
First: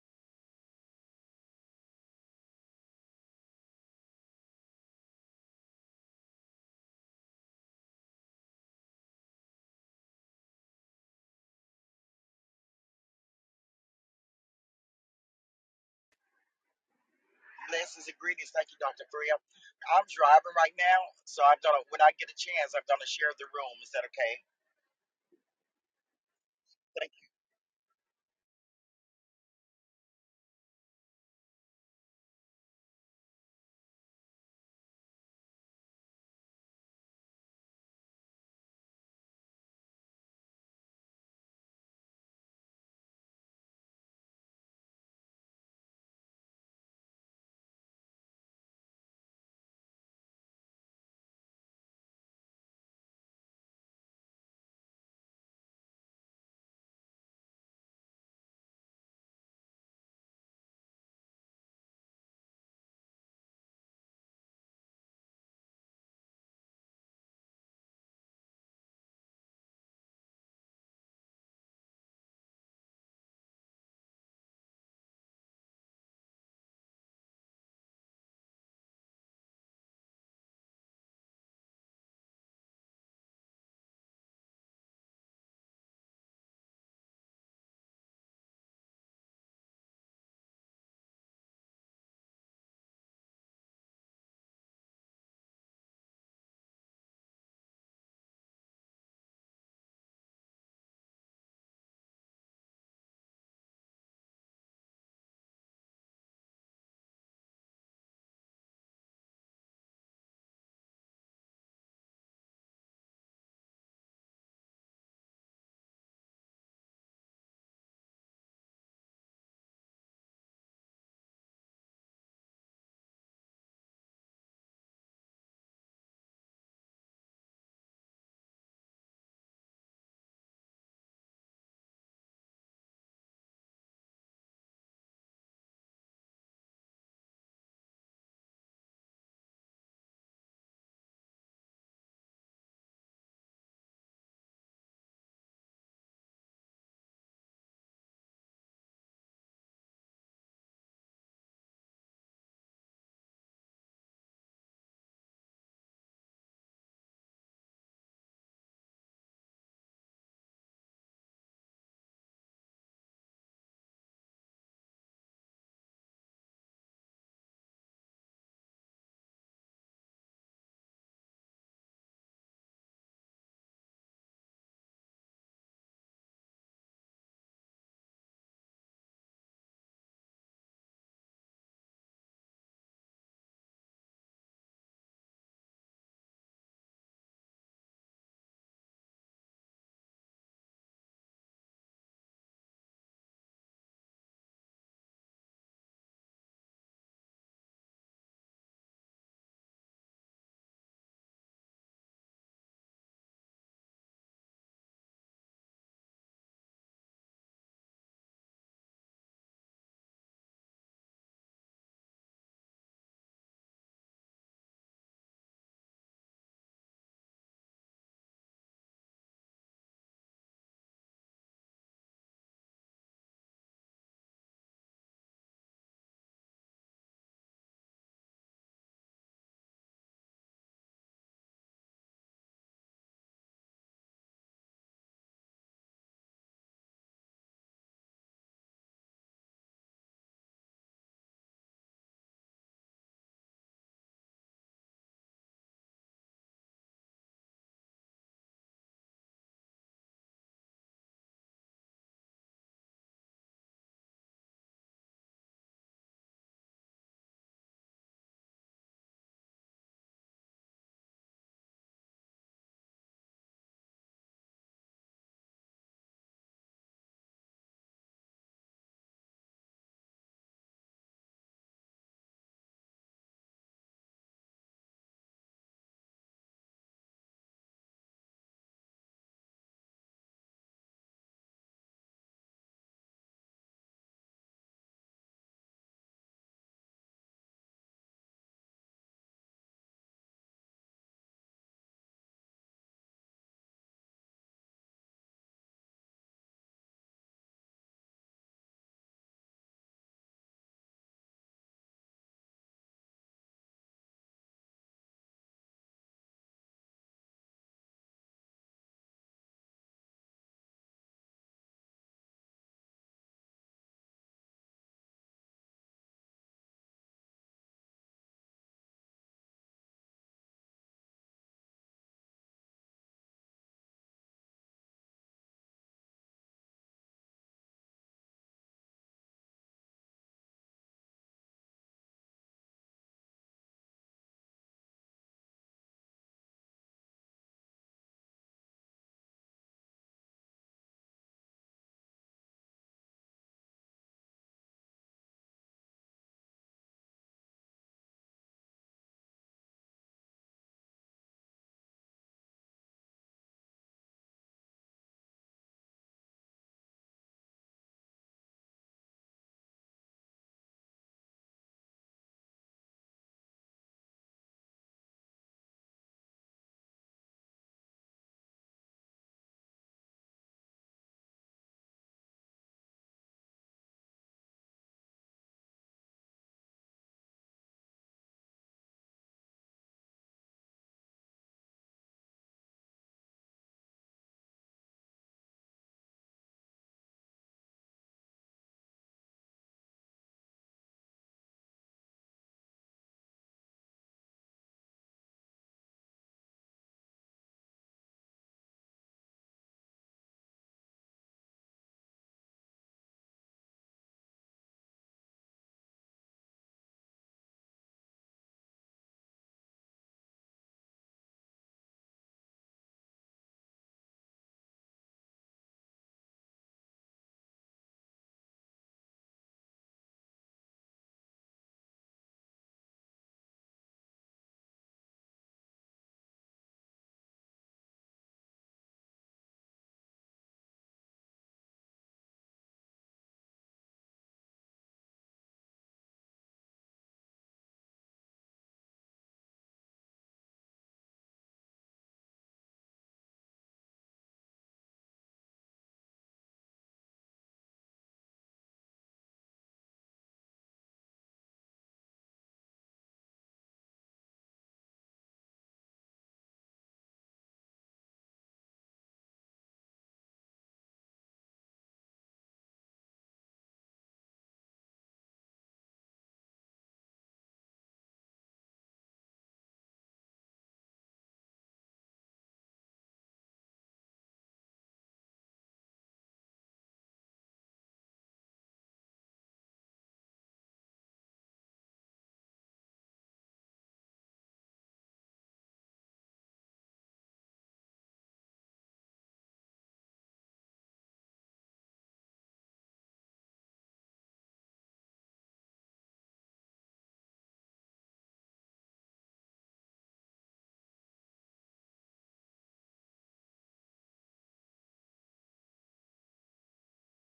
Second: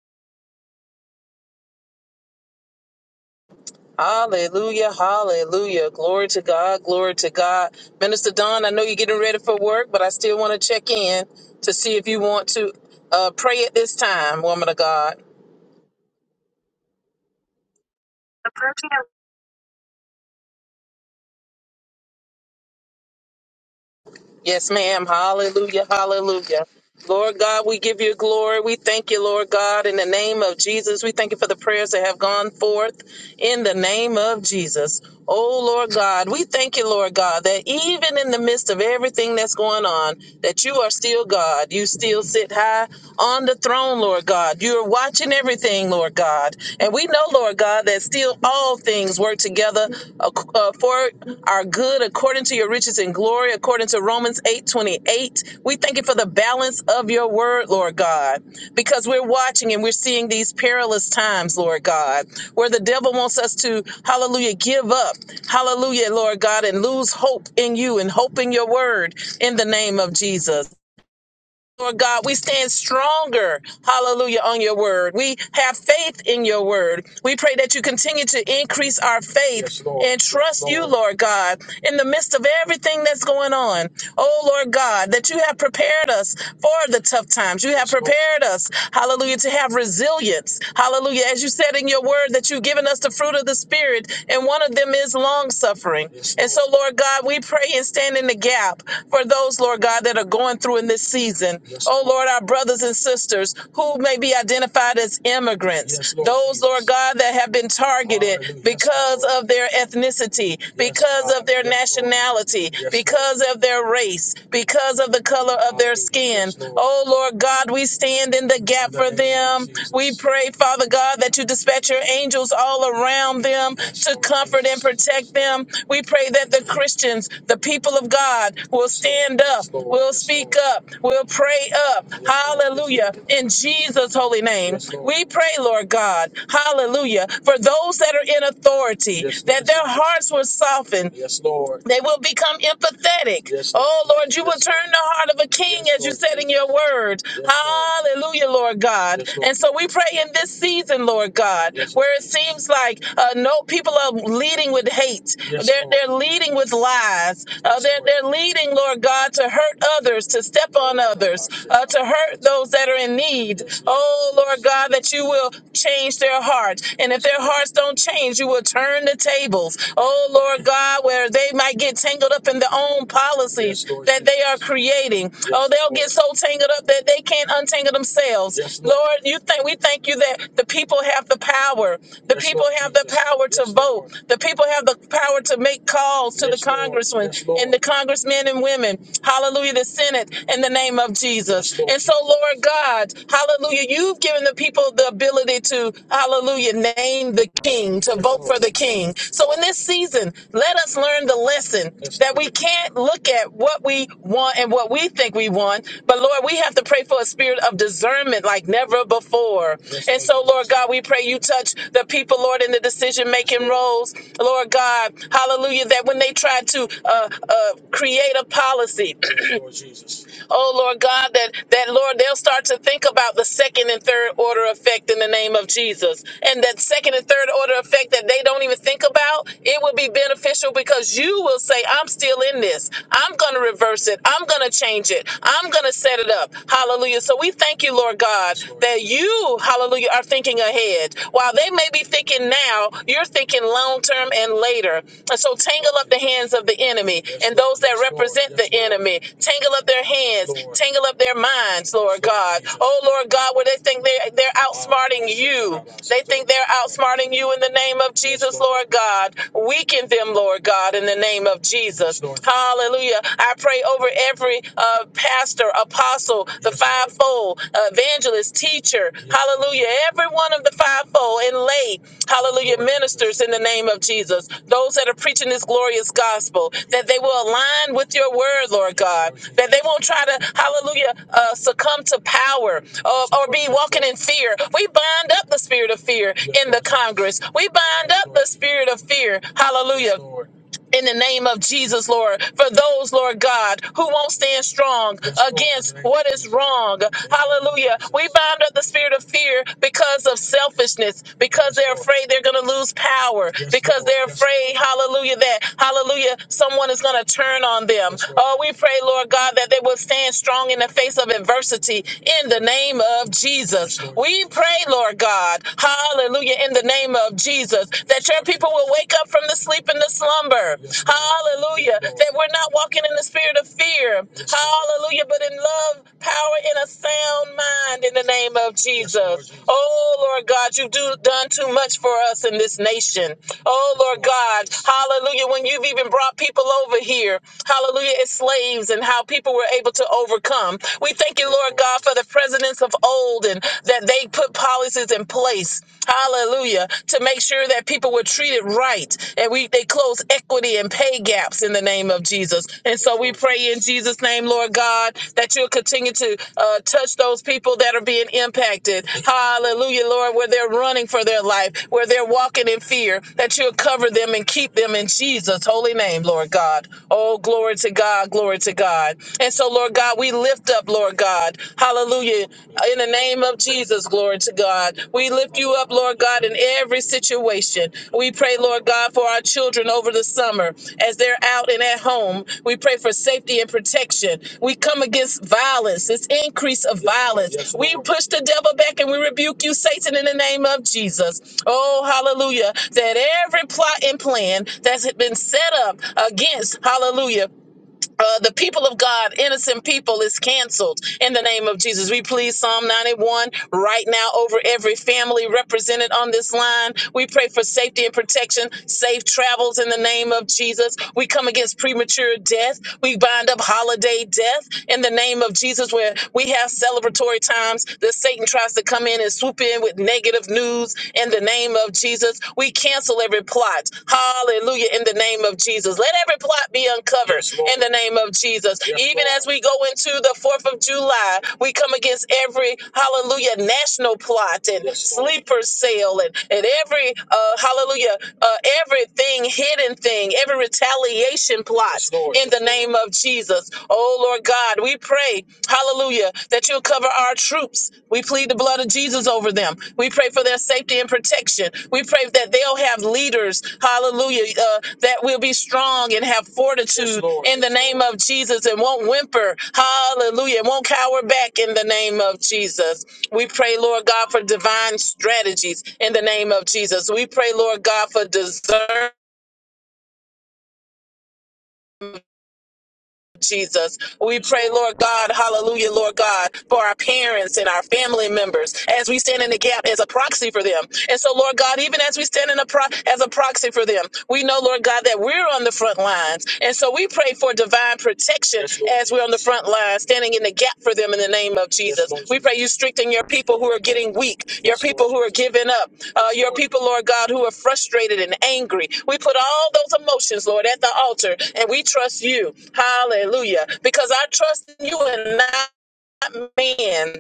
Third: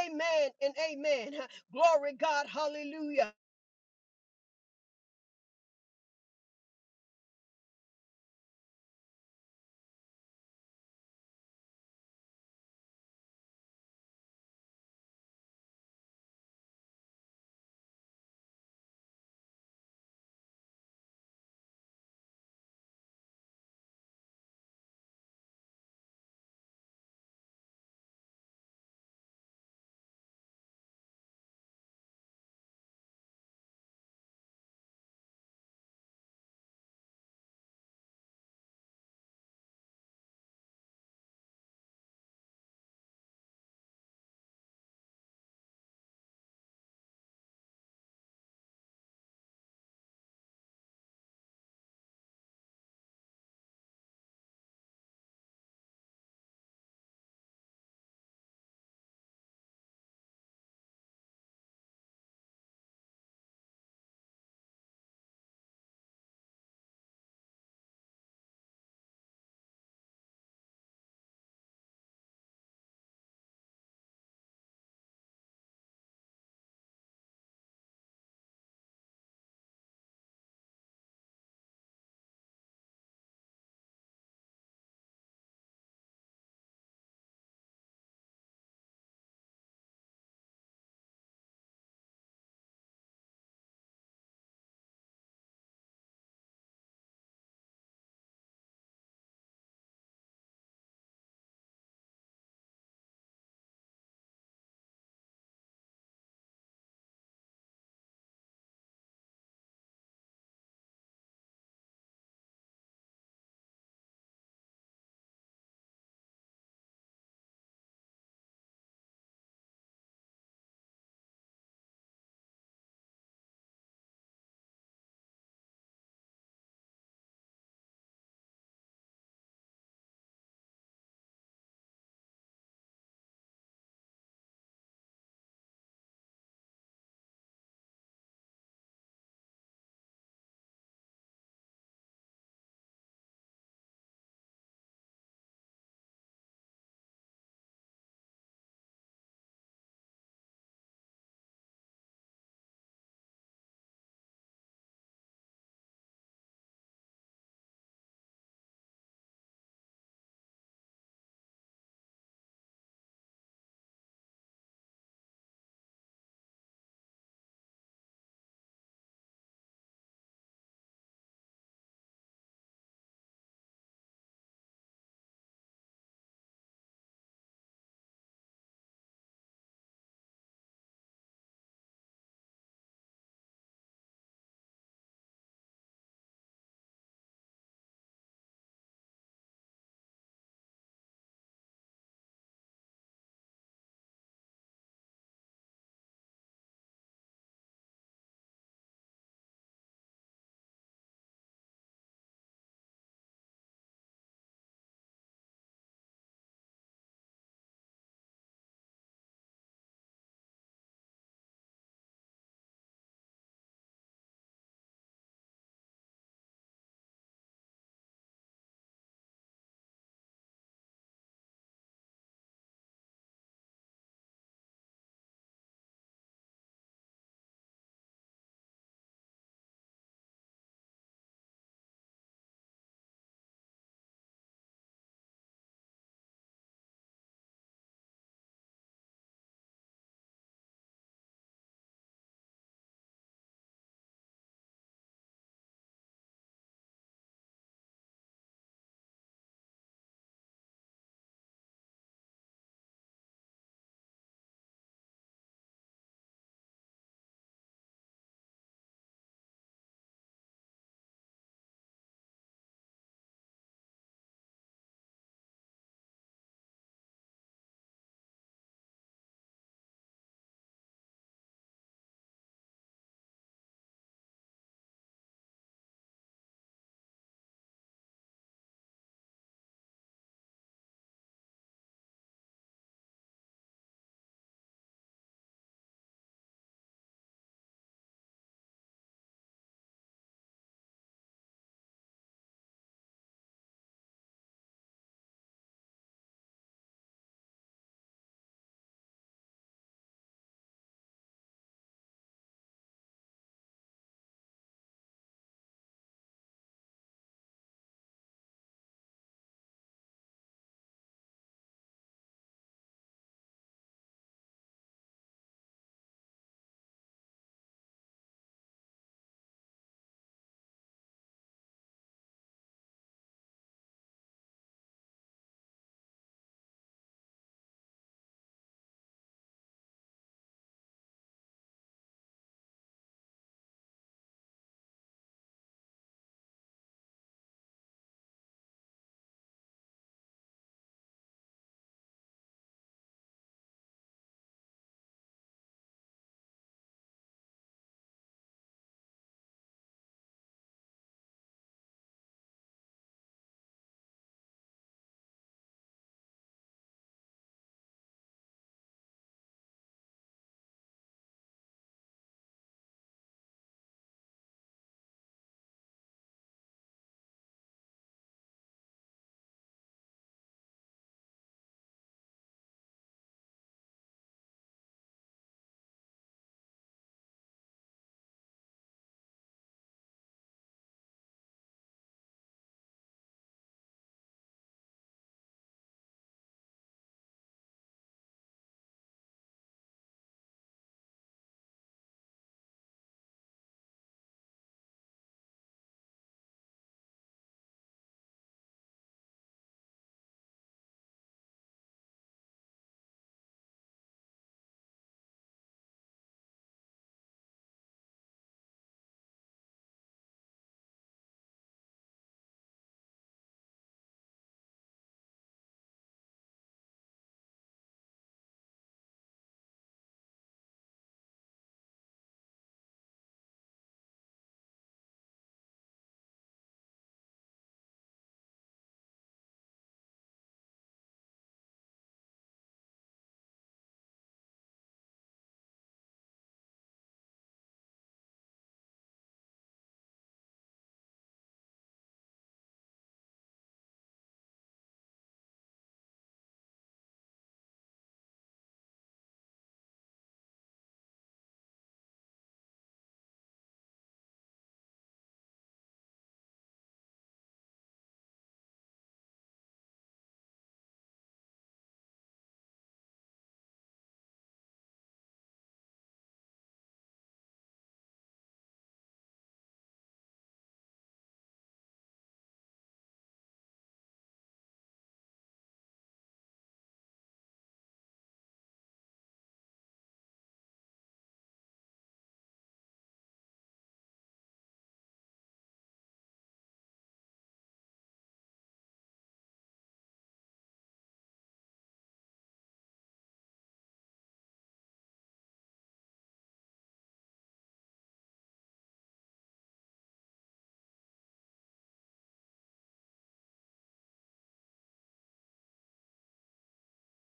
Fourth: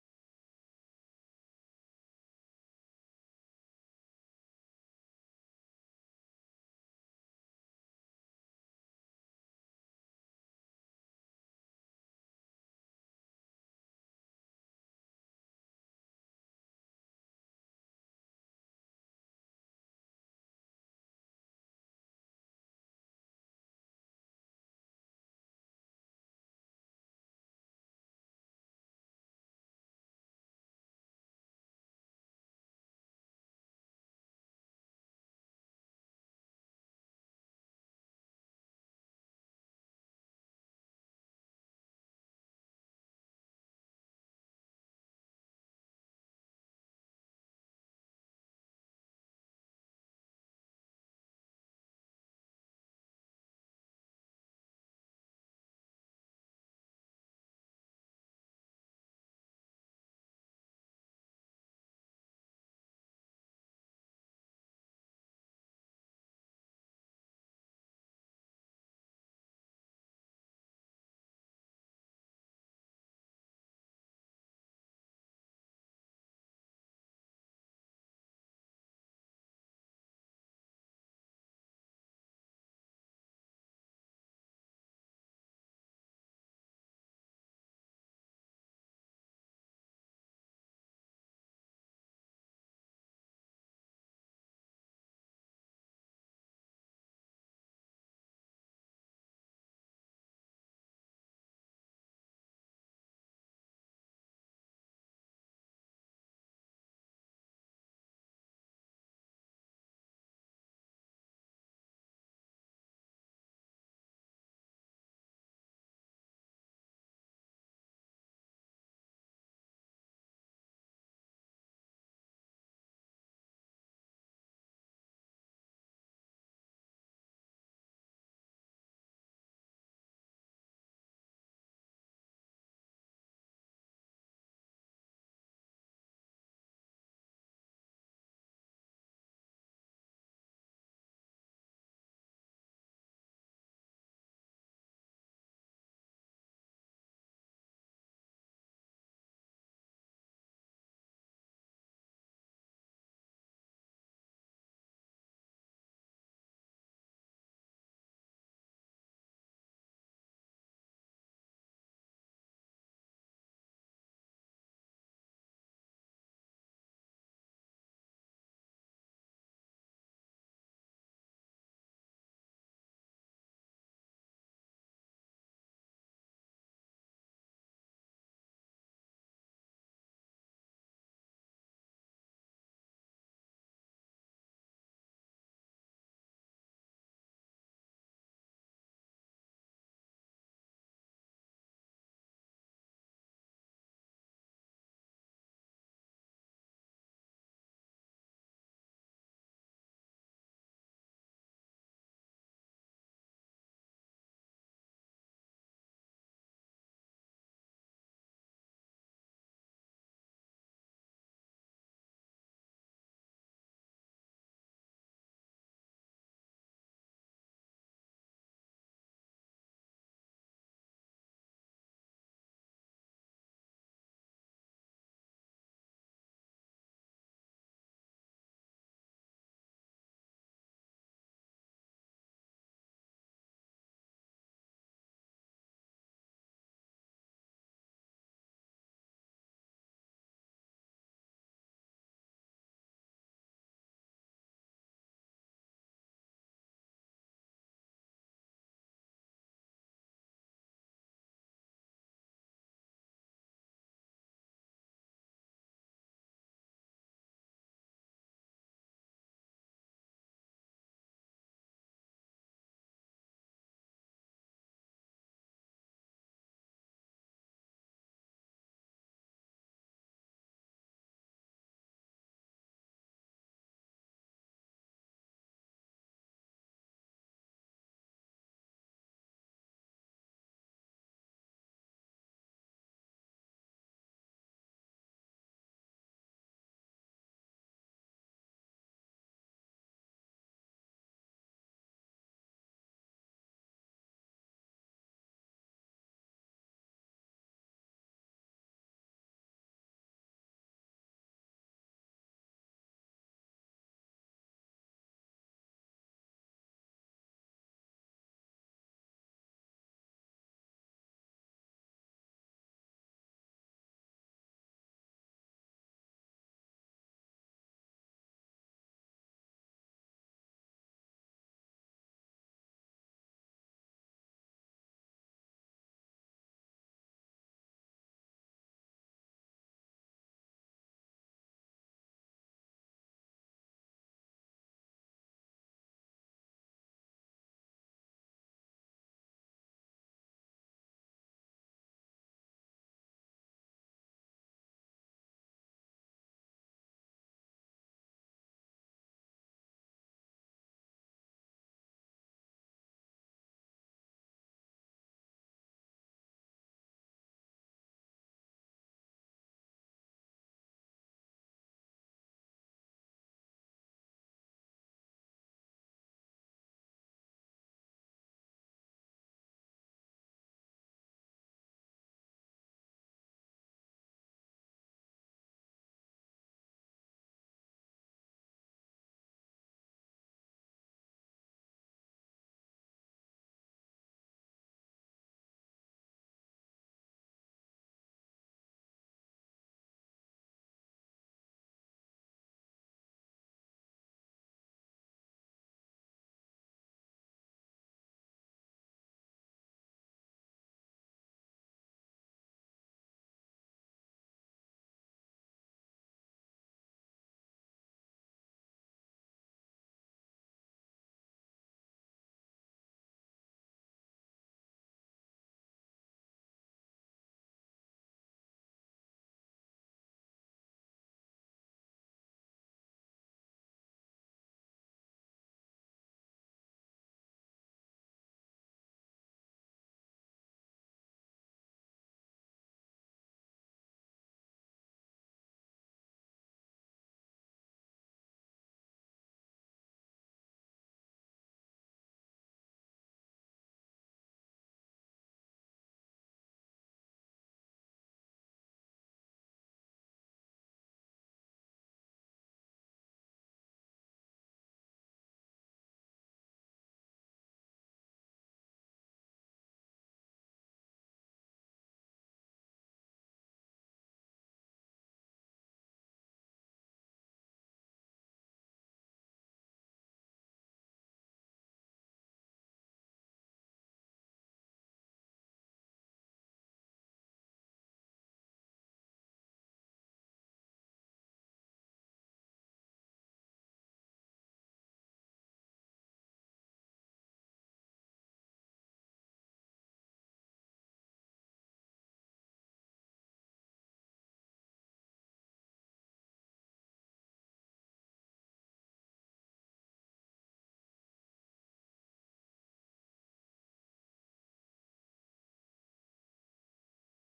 Speaker 3: Amen and amen. huh. Glory, God. Hallelujah.
Speaker 1: Hallelujah, hallelujah. Glory to God, glory to God. Minister Don, I know you're getting ready for work, but I still want to check in to see if you want to uh, pray at this time, woman of God.
Speaker 2: blessings and greetings. Thank you, Dr. Freya. I'm driving right now, so I'm gonna when I get a chance, I'm gonna share the room. Is that okay?
Speaker 1: Yes, ma'am. Hallelujah. Hallelujah. Lord God, we give you glory. We thank you, Lord God, in the name of Jesus. We thank you for the prayers that have gone forth in the name of Jesus. Oh, Lord God, we thank you, Lord God, that even in the midst of everything that's going on, that you are still God. You still sit high on the throne, Lord God. You are watching everything, Lord God. And we know, Lord. Lord God, that still all things work together ac- uh, for our good according to your riches and glory, according to Romans eight twenty eight. We thank you for the balance of your word, Lord God, because we're watching and we're seeing these perilous times, Lord God, where the devil wants us to, hallelujah, give up, hallelujah, Lord God, and lose hope in you and hope in your word in the name of Jesus. Lord God, we stand stronger, hallelujah, on your word. We have faith in your word. We pray that you continue to increase our faith Yes, Lord. and trust Yes, Lord. you, Lord God, in the midst of everything that's going on. Oh, Lord God, that you have prepared us for the tough times. You have Yes, Lord. prepared us, hallelujah, to have resilience. Hallelujah. As you said in your word, that you've given us the fruit of the Spirit, and one of them is long suffering. Yes, And so, Lord God, we pray and stand in the gap for those, Lord God, that are going through in this season season. Yes, Oh Lord. Lord, our brothers and sisters who may be identified as immigrants, Yes, Lord those, Lord God, that have been targeted Hallelujah. Yes, because Lord. of their ethnicity, Yes, because God. of their Yes, nationality, Yes, Lord. because Lord. of their race, because of the color of their skin. Yes, Lord. Oh Lord God, we stand in the In gap in the for them. We pray, Father God, that you dispatch your angels all around them Yes, to Lord comfort and protect them. We pray that the Christians, the people of God, will Yes, stand up, Yes, will Yes, speak Lord. up, will We'll pray up. Hallelujah. In Jesus' holy name. We pray, Lord God. Hallelujah. For those that are in authority, that their hearts will soften, yes, Lord. They will become empathetic. Yes, Lord. oh, Lord, you will turn the heart of a king yes, as you Lord, said in your word. Yes, Hallelujah, Lord God. Yes, Lord. And so we pray in this season, Lord God, yes, where it seems like uh, no people are leading with hate. Yes, they're, they're leading with lies. Uh, yes, they're, they're leading, Lord God, to hurt others, to step on on others, uh, to hurt those that are in need. Oh, Lord God, that you will change their hearts. And if their hearts don't change, you will turn the tables. Oh, Lord God, where they might get tangled up in their own policies Yes, that they are creating. oh, they'll get so tangled up that they can't untangle themselves. Yes, Lord. you think we thank you that the people have the power. The Yes, people have the power to Yes, vote. The people have the power to make calls to the Yes, congressmen Yes, and the congressmen and women. Hallelujah, the Senate and the the name of Jesus. And so, Lord God, hallelujah, you've given the people the ability to, hallelujah, name the king, to vote for the king. So, in this season, let us learn the lesson that we can't look at what we want and what we think we want, but Lord, we have to pray for a spirit of discernment like never before. And so, Lord God, we pray you touch the people, Lord, in the decision making roles, Lord God, hallelujah, that when they try to uh, uh, create a policy, Oh Lord God, that that Lord, they'll start to think about the second and third order effect in the name of Jesus. And that second and third order effect that they don't even think about, it will be beneficial because you will say, I'm still in this. I'm gonna reverse it. I'm gonna change it. I'm gonna set it up. Hallelujah. So we thank you, Lord God, that you, hallelujah, are thinking ahead. While they may be thinking now, you're thinking long term and later. And so tangle up the hands of the enemy and those that represent the enemy. Tangle up their hands, tangle up their minds, Lord God. Oh Lord God, where they think they're they're outsmarting you. They think they're outsmarting you in the name of Jesus, Lord God. Weaken them, Lord God, in the name of Jesus. Hallelujah. I pray over every uh, pastor, apostle, the fivefold fivefold evangelist, teacher, hallelujah, every one of the fivefold and lay, hallelujah, ministers in the name of Jesus, those that are preaching this glorious gospel, that they will align with your word, Lord God, that they won't try to, hallelujah, uh, succumb to power uh, or be walking in fear. We bind up the spirit of fear in the Congress. We bind up the spirit of fear, hallelujah in the name of Jesus, Lord, for those, Lord God, who won't stand strong against what is wrong. Hallelujah. We bind up the spirit of fear because of selfishness, because they're afraid they're going to lose power, because they're afraid, hallelujah, that, hallelujah, someone is going to turn on them. Oh, we pray, Lord God, that they will stand strong in the face of adversity in the name of Jesus. We pray, Lord God, hallelujah, in the name of Jesus. Jesus, that your people will wake up from the sleep and the slumber. Hallelujah. That we're not walking in the spirit of fear. Hallelujah. But in love, power, and a sound mind in the name of Jesus. Oh, Lord God, you've do, done too much for us in this nation. Oh, Lord God. Hallelujah. When you've even brought people over here, hallelujah, as slaves and how people were able to overcome. We thank you, Lord God, for the presidents of old and that they they put policies in place, hallelujah, to make sure that people were treated right. And we they close equity and pay gaps in the name of Jesus. And so we pray in Jesus' name, Lord God, that you'll continue to uh, touch those people that are being impacted. Hallelujah, Lord, where they're running for their life, where they're walking in fear, that you'll cover them and keep them in Jesus' holy name, Lord God. Oh, glory to God, glory to God. And so, Lord God, we lift up, up, Lord God. Hallelujah. In the name of Jesus, glory to God. We lift you up, Lord God, in every situation. We pray, Lord God, for our children over the summer as they're out and at home. We pray for safety and protection. We come against violence, this increase of violence. we push the devil back and we rebuke you, Satan, in the name of Jesus. Oh, hallelujah. That every plot and plan that's been set up against, hallelujah, uh, the people of God, innocent people, is canceled in the name of Jesus. We please Psalm 91 right now over every family represented on this line. We pray for safety and protection, safe travels in the name of Jesus. We come against premature death. We bind up holiday death in the name of Jesus, where we have celebratory times that Satan tries to come in and swoop in with negative news in the name of name of Jesus. We cancel every plot. Hallelujah. In the name of Jesus. Let every plot be uncovered Yes, Lord. in the name of Jesus. Yes, Even Lord. as we go into the 4th of July, we come against every, hallelujah, national plot and Yes, Lord. sleeper cell and, and every, uh, hallelujah, uh, everything, hidden thing, every retaliation plot Yes, Lord. in the name of Jesus. Oh, Lord God, we pray today, Hallelujah. That you'll cover our troops. We plead the blood of Jesus over them. We pray for their safety and protection. We pray that they'll have leaders. Hallelujah. Uh, that will be strong and have fortitude Yes, Lord. in the name of Jesus and won't whimper. Hallelujah. and Won't cower back in the name of Jesus. We pray, Lord God, for divine strategies in the name of Jesus. We pray, Lord God, for discernment Jesus. We pray, Lord God, hallelujah, Lord God, for our parents and our family members as we stand in the gap as a proxy for them. And so, Lord God, even as we stand in a pro- as a proxy for them, we know, Lord God, that we're on the front lines. And so we pray for divine protection Yes, Lord. as we're on the front line, standing in the gap for them in the name of Yes, Jesus. Yes, Lord. we pray you strengthen your people who are getting weak, your Yes, people Lord. who are giving up, uh, your people, Lord God, who are frustrated and angry. We put all those emotions, Lord, at the altar and we trust you. Hallelujah. Because I trust in you and not man.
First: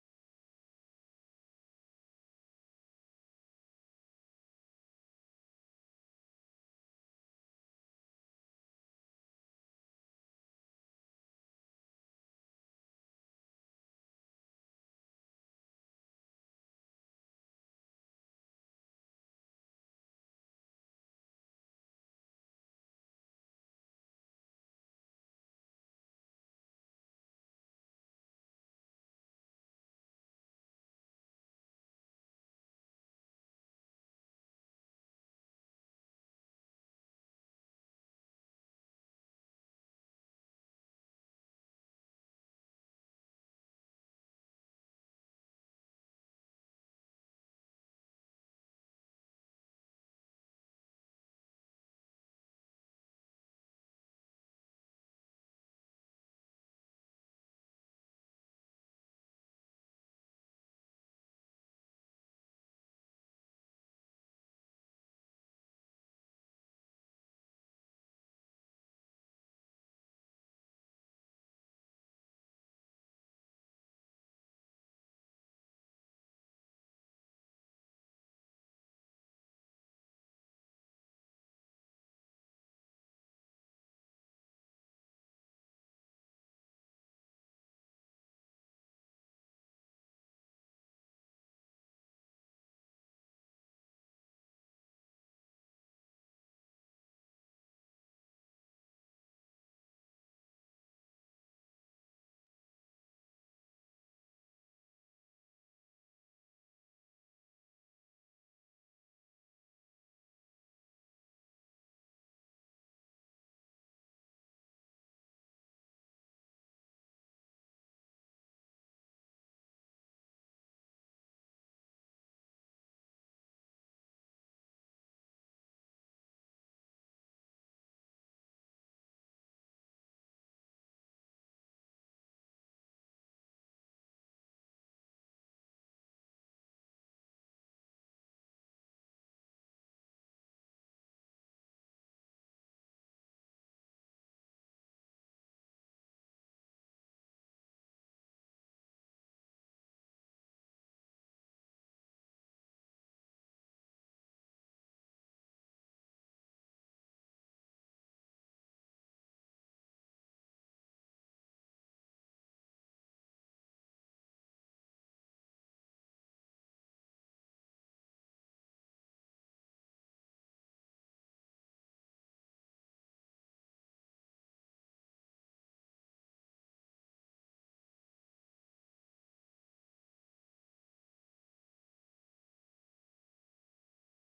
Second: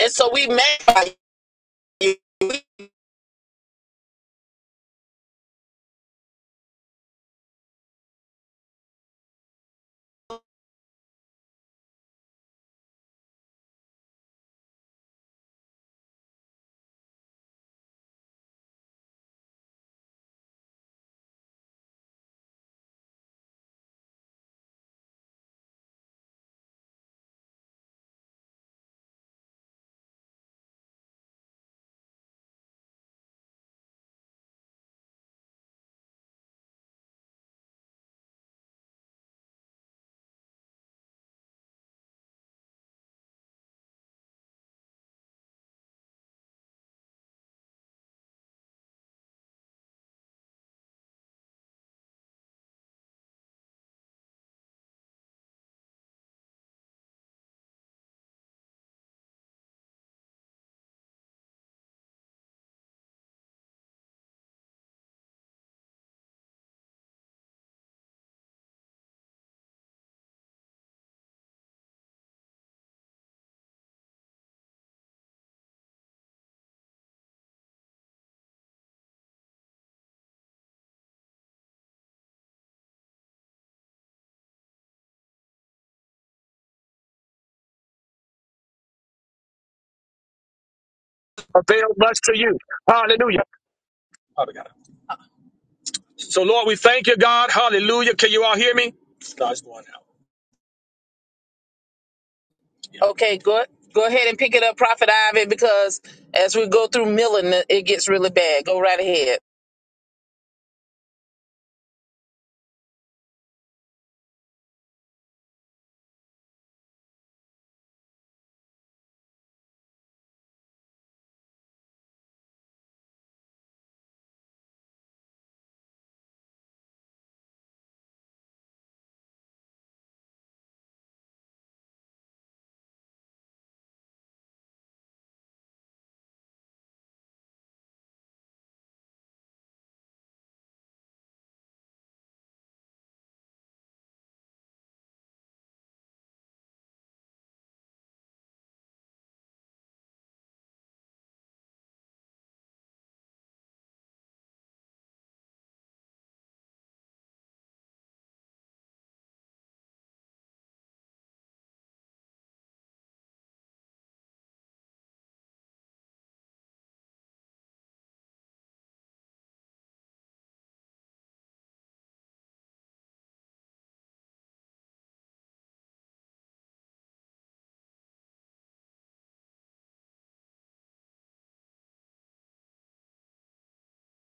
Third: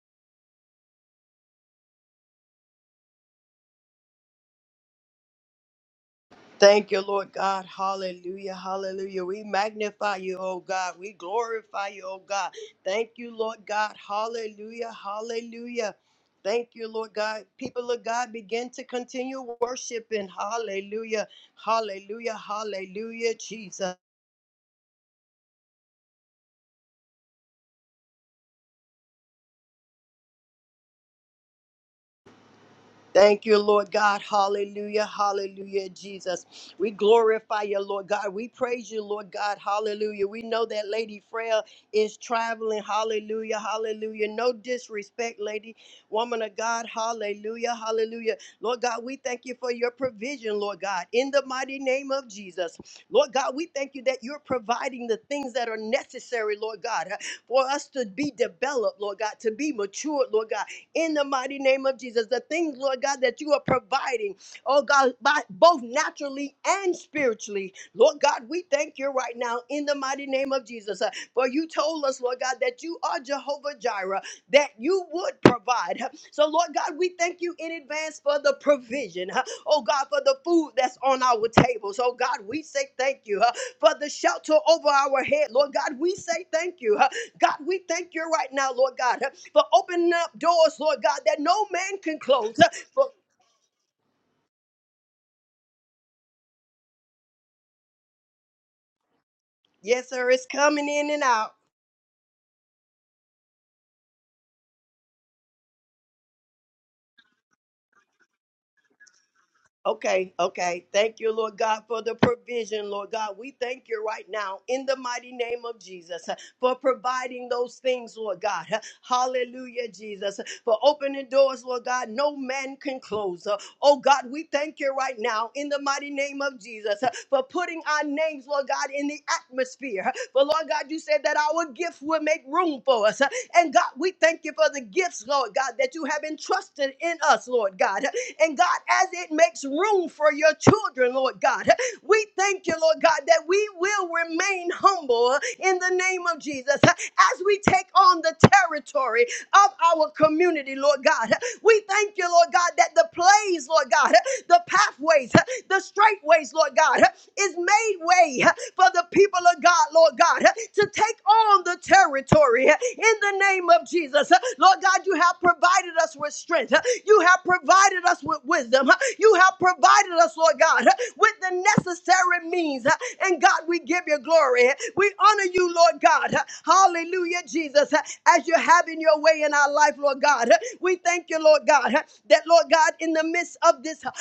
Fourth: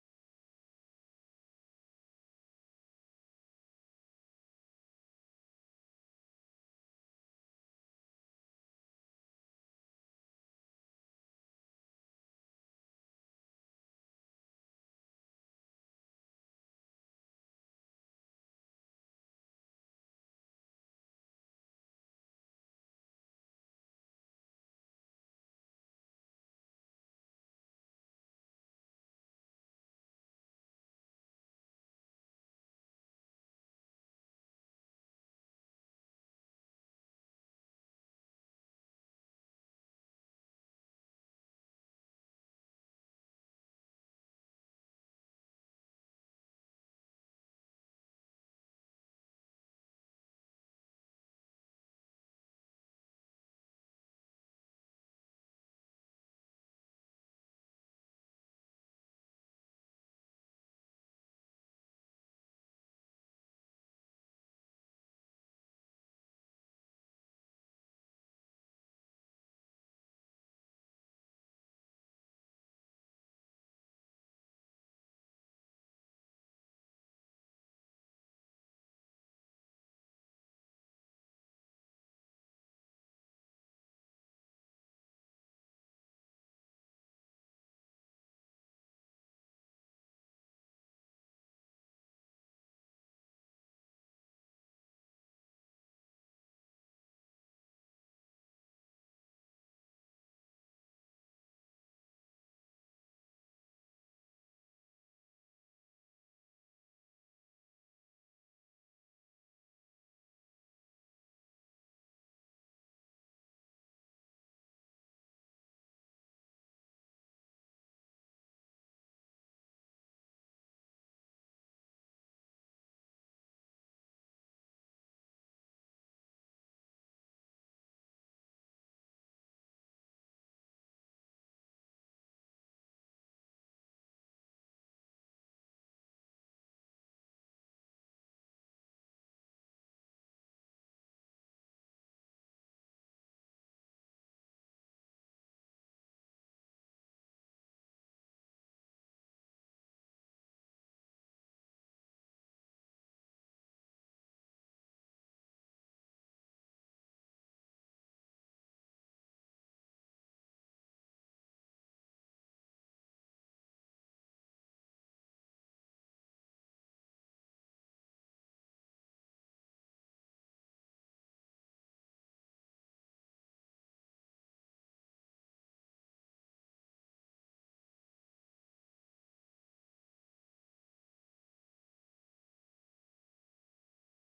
Speaker 1: And so we magnify.
Speaker 3: Thank you, Lord God. Hallelujah. Hallelujah. We magnify you, oh God. We glorify you, oh God. Thank you, Lord God. Hallelujah. Hallelujah. Thank you, Lord God. People of God, begin to continue worshiping. Hallelujah. Hallelujah. Hallelujah. Jesus. Thank you, Lord God. Hallelujah. Hallelujah, Jesus. We glorify you, Lord God. We praise you, Lord God. Hallelujah. We know that Lady Frail is traveling. Hallelujah. Hallelujah. No disrespect, lady, woman of God. Hallelujah. Hallelujah. Lord God, we thank you for your provision, Lord God, in the mighty name of Jesus. Lord God, we thank you that you're providing the things that are necessary, Lord God, for us to be developed, Lord God, to be matured, Lord God in the mighty name of Jesus. The things, Lord God, that you are providing, oh God, by, both naturally and spiritually. Lord God, we thank you right now in the mighty name of Jesus. Uh, For you told us, Lord God, that you are Jehovah Jireh, that you would provide. Uh, So, Lord God, we thank you in advance for the provision. huh? Oh God, for the food that's on our tables. Oh God, we say thank you huh, for the shelter over our head. Lord God, we say thank you. uh, God, we thank you right now, Lord God, for opening up doors, Lord God, that no man can close. For
Speaker 1: Father God. So, Lord, we thank you, God. Hallelujah. Can you all hear me? No, it's going out.
Speaker 3: yes, sir, it's coming in and out.
Speaker 1: Yeah. Okay, good. Go ahead and pick it up, Prophet Ivan, because as we go through milling, it gets really bad. Go right ahead.
Speaker 3: Okay, okay. Thank you, Lord God, for the provision, Lord God. We thank you right now in the mighty name of Jesus uh, for providing those things, Lord God. Uh, Hallelujah, Jesus. For opening doors, Lord God, no man can close. Uh, Oh God, we thank you right now in the mighty name of Jesus uh, for putting our names, Lord God, in the atmosphere. But Lord God, you said that our gift will make room for us. Uh, And God, we thank you for the gifts, Lord God, that you have entrusted in us, Lord God. Uh, and God, as it makes room for your children, Lord God, we thank you, Lord God, that we will remain humble in the name of Jesus as we take on the territory of our community, Lord God. We thank you, Lord God, that the plays, Lord God, the pathways the straight ways, Lord God, is made way for the people of God, Lord God, to take on the territory in the name of Jesus. Lord God, you have provided us with strength. You have provided us with wisdom. You have provided us, Lord God, with the necessary means. And God, we give you glory. We honor you, Lord God. Hallelujah, Jesus, as you're having your way in our life, Lord God. We thank you, Lord God, huh, that, Lord God, in the midst of this uh,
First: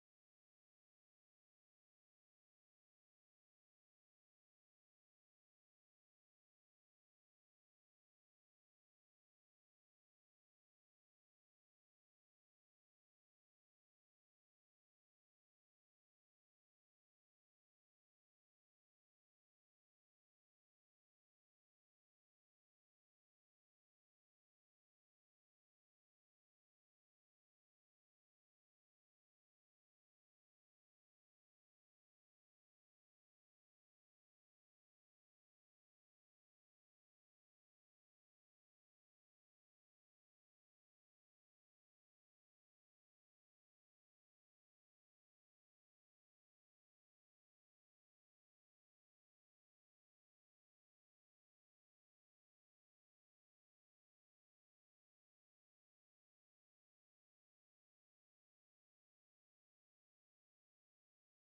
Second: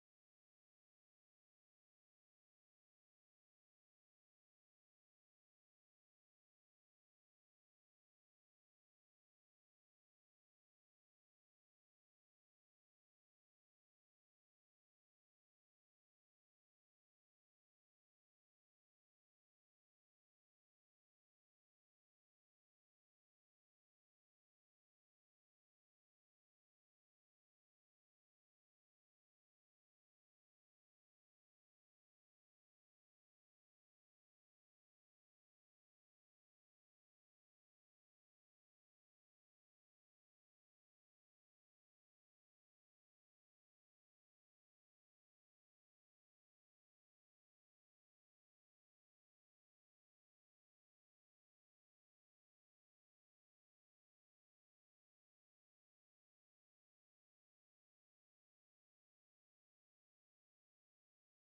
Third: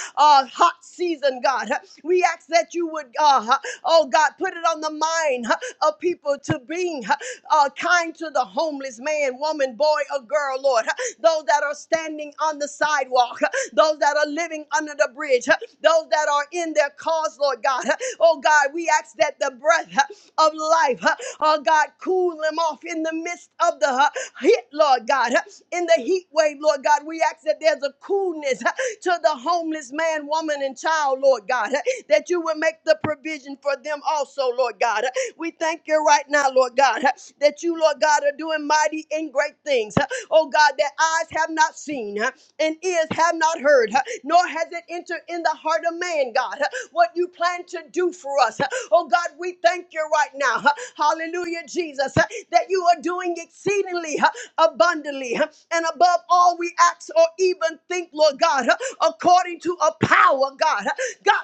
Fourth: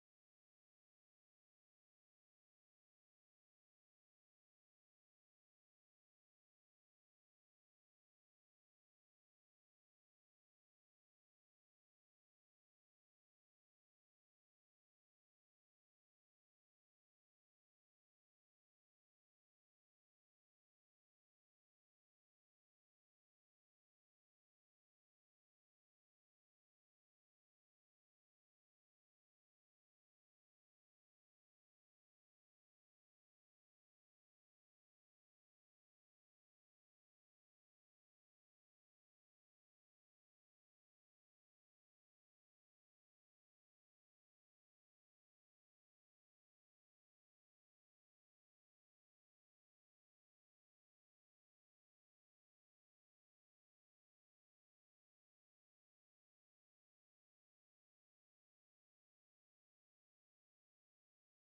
Speaker 3: hot season, God, huh, we ask that you would, uh, huh, oh God, put it on the mind huh, of people to being huh, uh, kind to the homeless man, woman, boy, or girl, Lord. huh, Those that are standing on the sidewalk, huh, those that are living under the bridge, huh, those that are in their cars, Lord God. huh. Oh God, we ask that the breath huh, of life, huh, oh Lord God, cool them off in the midst of the uh, heat, Lord God, uh, in the heat wave, Lord God. We ask that there's a coolness uh, to the homeless man, woman, and child, Lord God, uh, that you will make the provision for them also, Lord God. Uh, We thank you right now, Lord God, uh, that you, Lord God, are doing mighty and great things. uh, Oh God, that eyes have not seen, uh, and ears have not heard, huh, nor has it entered in the heart of man, God, huh, what you plan to do for us. huh. Oh, God, we thank you right now. huh. Hallelujah, Jesus. uh, That you are doing exceedingly uh, abundantly uh, and above all we ask or even think, Lord God, uh, according to a power, God. uh, God,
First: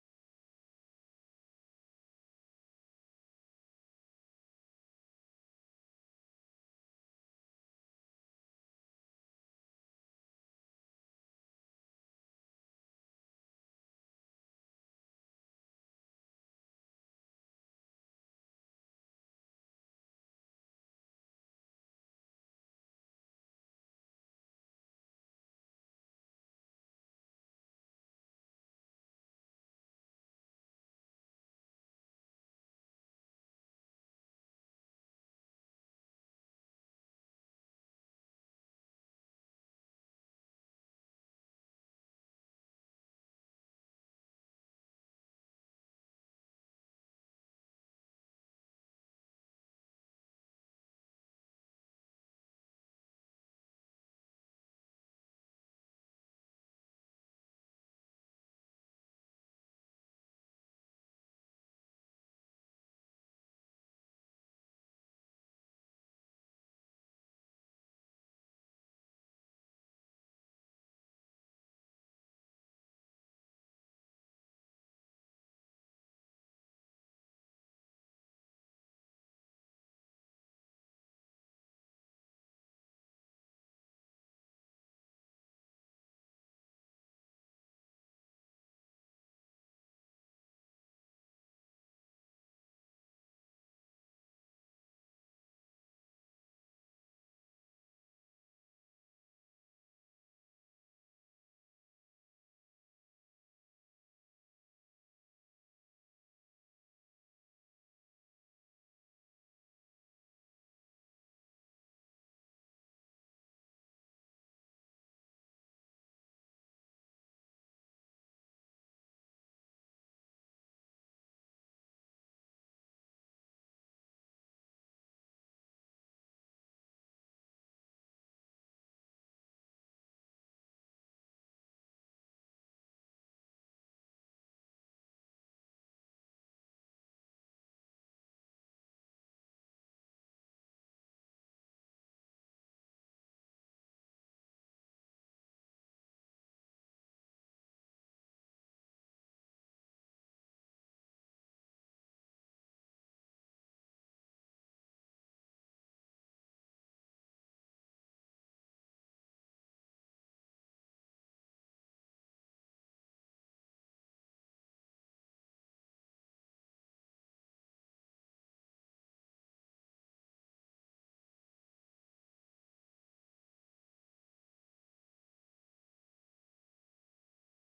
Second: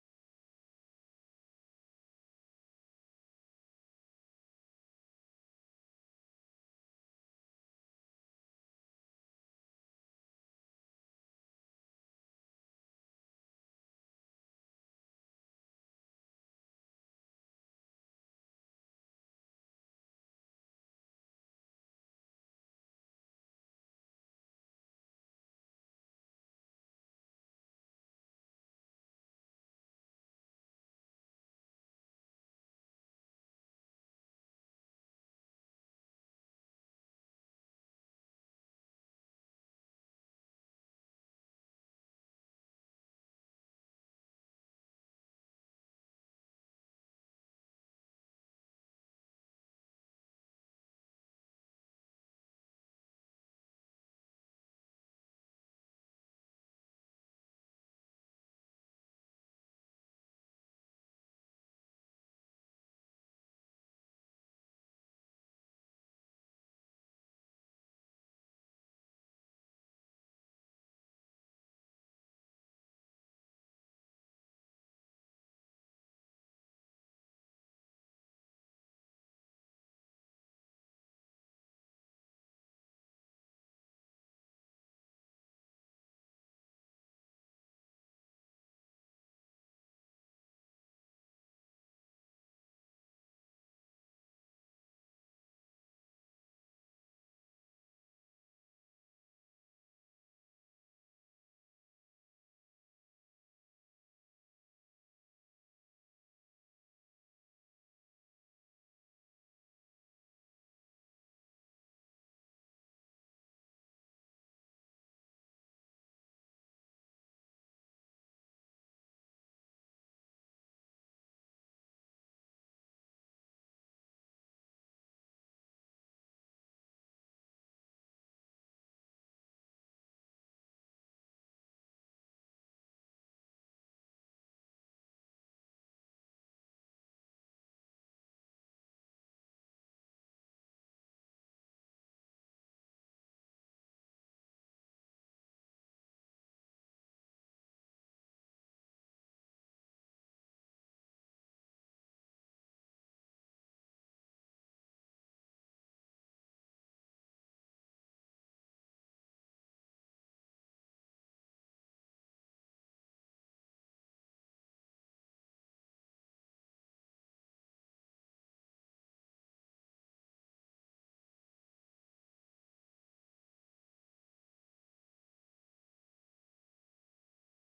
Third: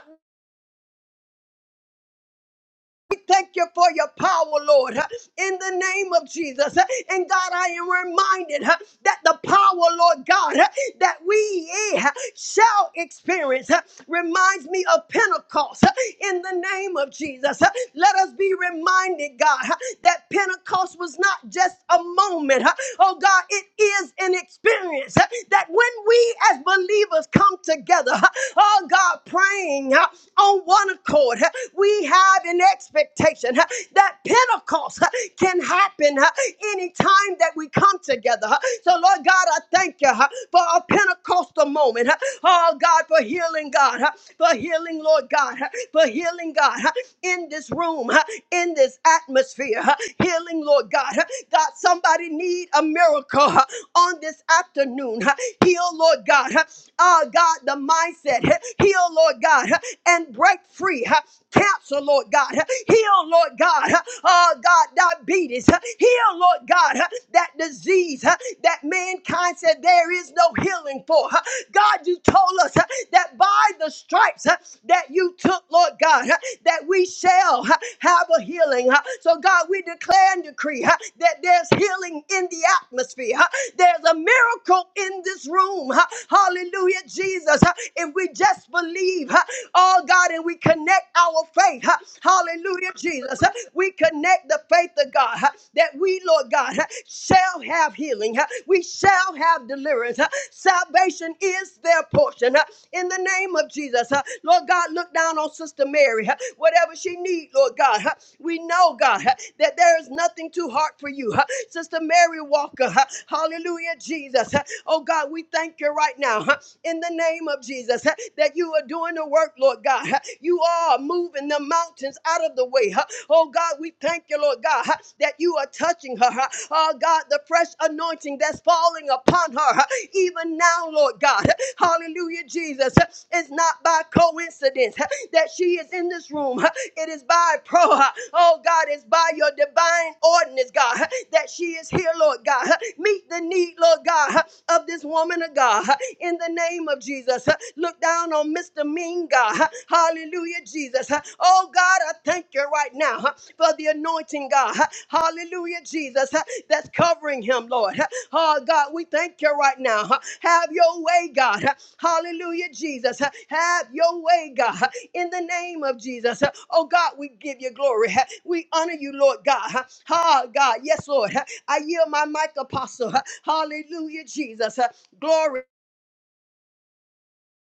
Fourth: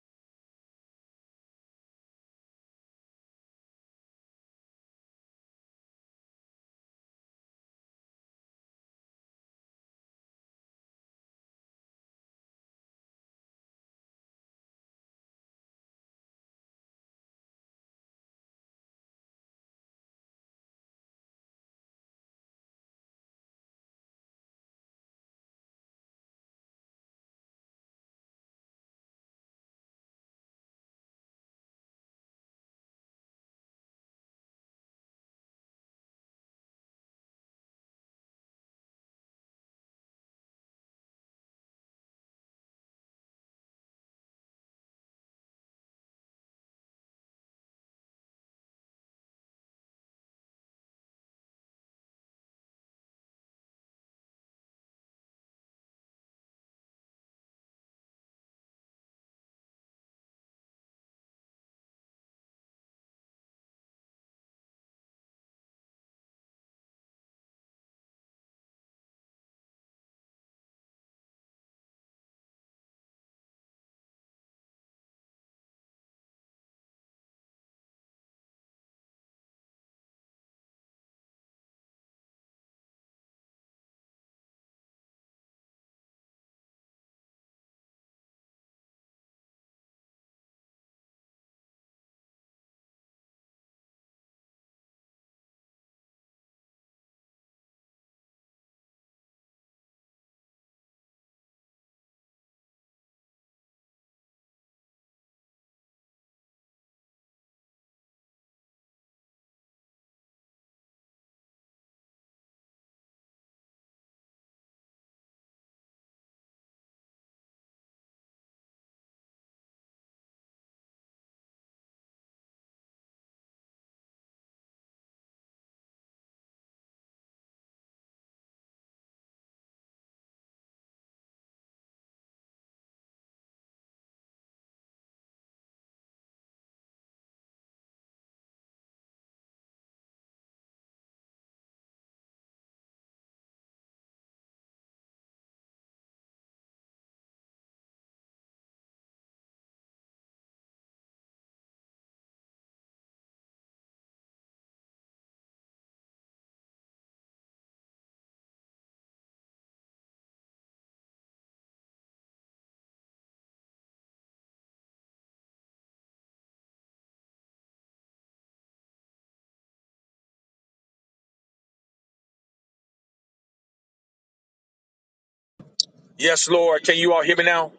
Speaker 3: we thank you for your power, Lord, huh, in the name of Jesus. huh. And God, I am reminded huh, that the power, Lord God, huh, that we eh, huh, shall experience huh, reminds me of Pentecost huh, in the name of Jesus. huh. Let us be reminded, God, huh, that Pentecost was not just a moment. huh. Oh, God, it is an experience huh, that when we as believers come together, huh, oh, God, praying, huh, on one accord. Huh? We have an expectation huh, that Pentecost huh, can happen huh, anytime that we come together. huh. So, Lord God, I thank you huh, for a Pentecostal moment. huh. Oh, God, for healing, God, huh, for healing, Lord God, huh, for healing, God, huh, in this room, huh, in this atmosphere. huh. Healing, Lord God. huh. God, somebody need a miracle huh, on this afternoon tune. Heal, Lord God. Ah, God, the mindset. Heal, Lord God, and break free. Cancer, Lord God. Heal, Lord God. Ah, God, diabetes. Heal, Lord God, that disease that mankind said there is no healing for. God, you told us that by the stripes that you took, Lord God, that we shall have a healing. So, God, we declare declare and decree huh, that there's healing in the atmosphere. huh. There's a miracle in this room. huh. Hallelujah, Jesus. huh. If we just believe, huh, oh God, and we connect our faith. huh. Hallelujah, Jesus. huh. We connect the faith of God huh, that we, Lord God, huh, shall have healing. huh. We shall have deliverance. huh. Salvation is their portion. huh. In the name of Jesus, huh. Lord God, not look down on Sister Mary, huh, whatever she need, Lord God. huh. We know, God, huh, that there is nothing too hard for you. huh. Sister Mary Walker, huh, hallelujah, Jesus. huh. Oh God, we thank you right now huh, in the name of Jesus huh, that you are doing the work, Lord God. huh. You are moving the mountains out of the way. huh. Oh God, we thank you, Lord God, huh, that you are touching her. huh. Oh God, the fresh anointing that's falling upon her. huh even now, Lord God. Hallelujah, Jesus. It's not by coincidence that she is in this room. It is by pro. Oh God, it's by your divine ordinance, God, that she is here, Lord God. Meet the need, Lord God, of this woman of God. In the name of Jesus, look down on Mr. Mean, God. Hallelujah, Jesus. Oh God, I thank you right now for the anointing, God. Hallelujah, Jesus, that's covering him, Lord. Oh, God, we thank you right now. huh? Have your way, God. Hallelujah, Jesus. Have your way, God. In the name of Jesus. Oh, God, we give you glory. We honor you, Lord God. Oh, God. Yes, Lord. I yield my mic, Apostle. Hallelujah, Jesus. Glory.
Speaker 4: Yes, Lord. Can you all hear me now?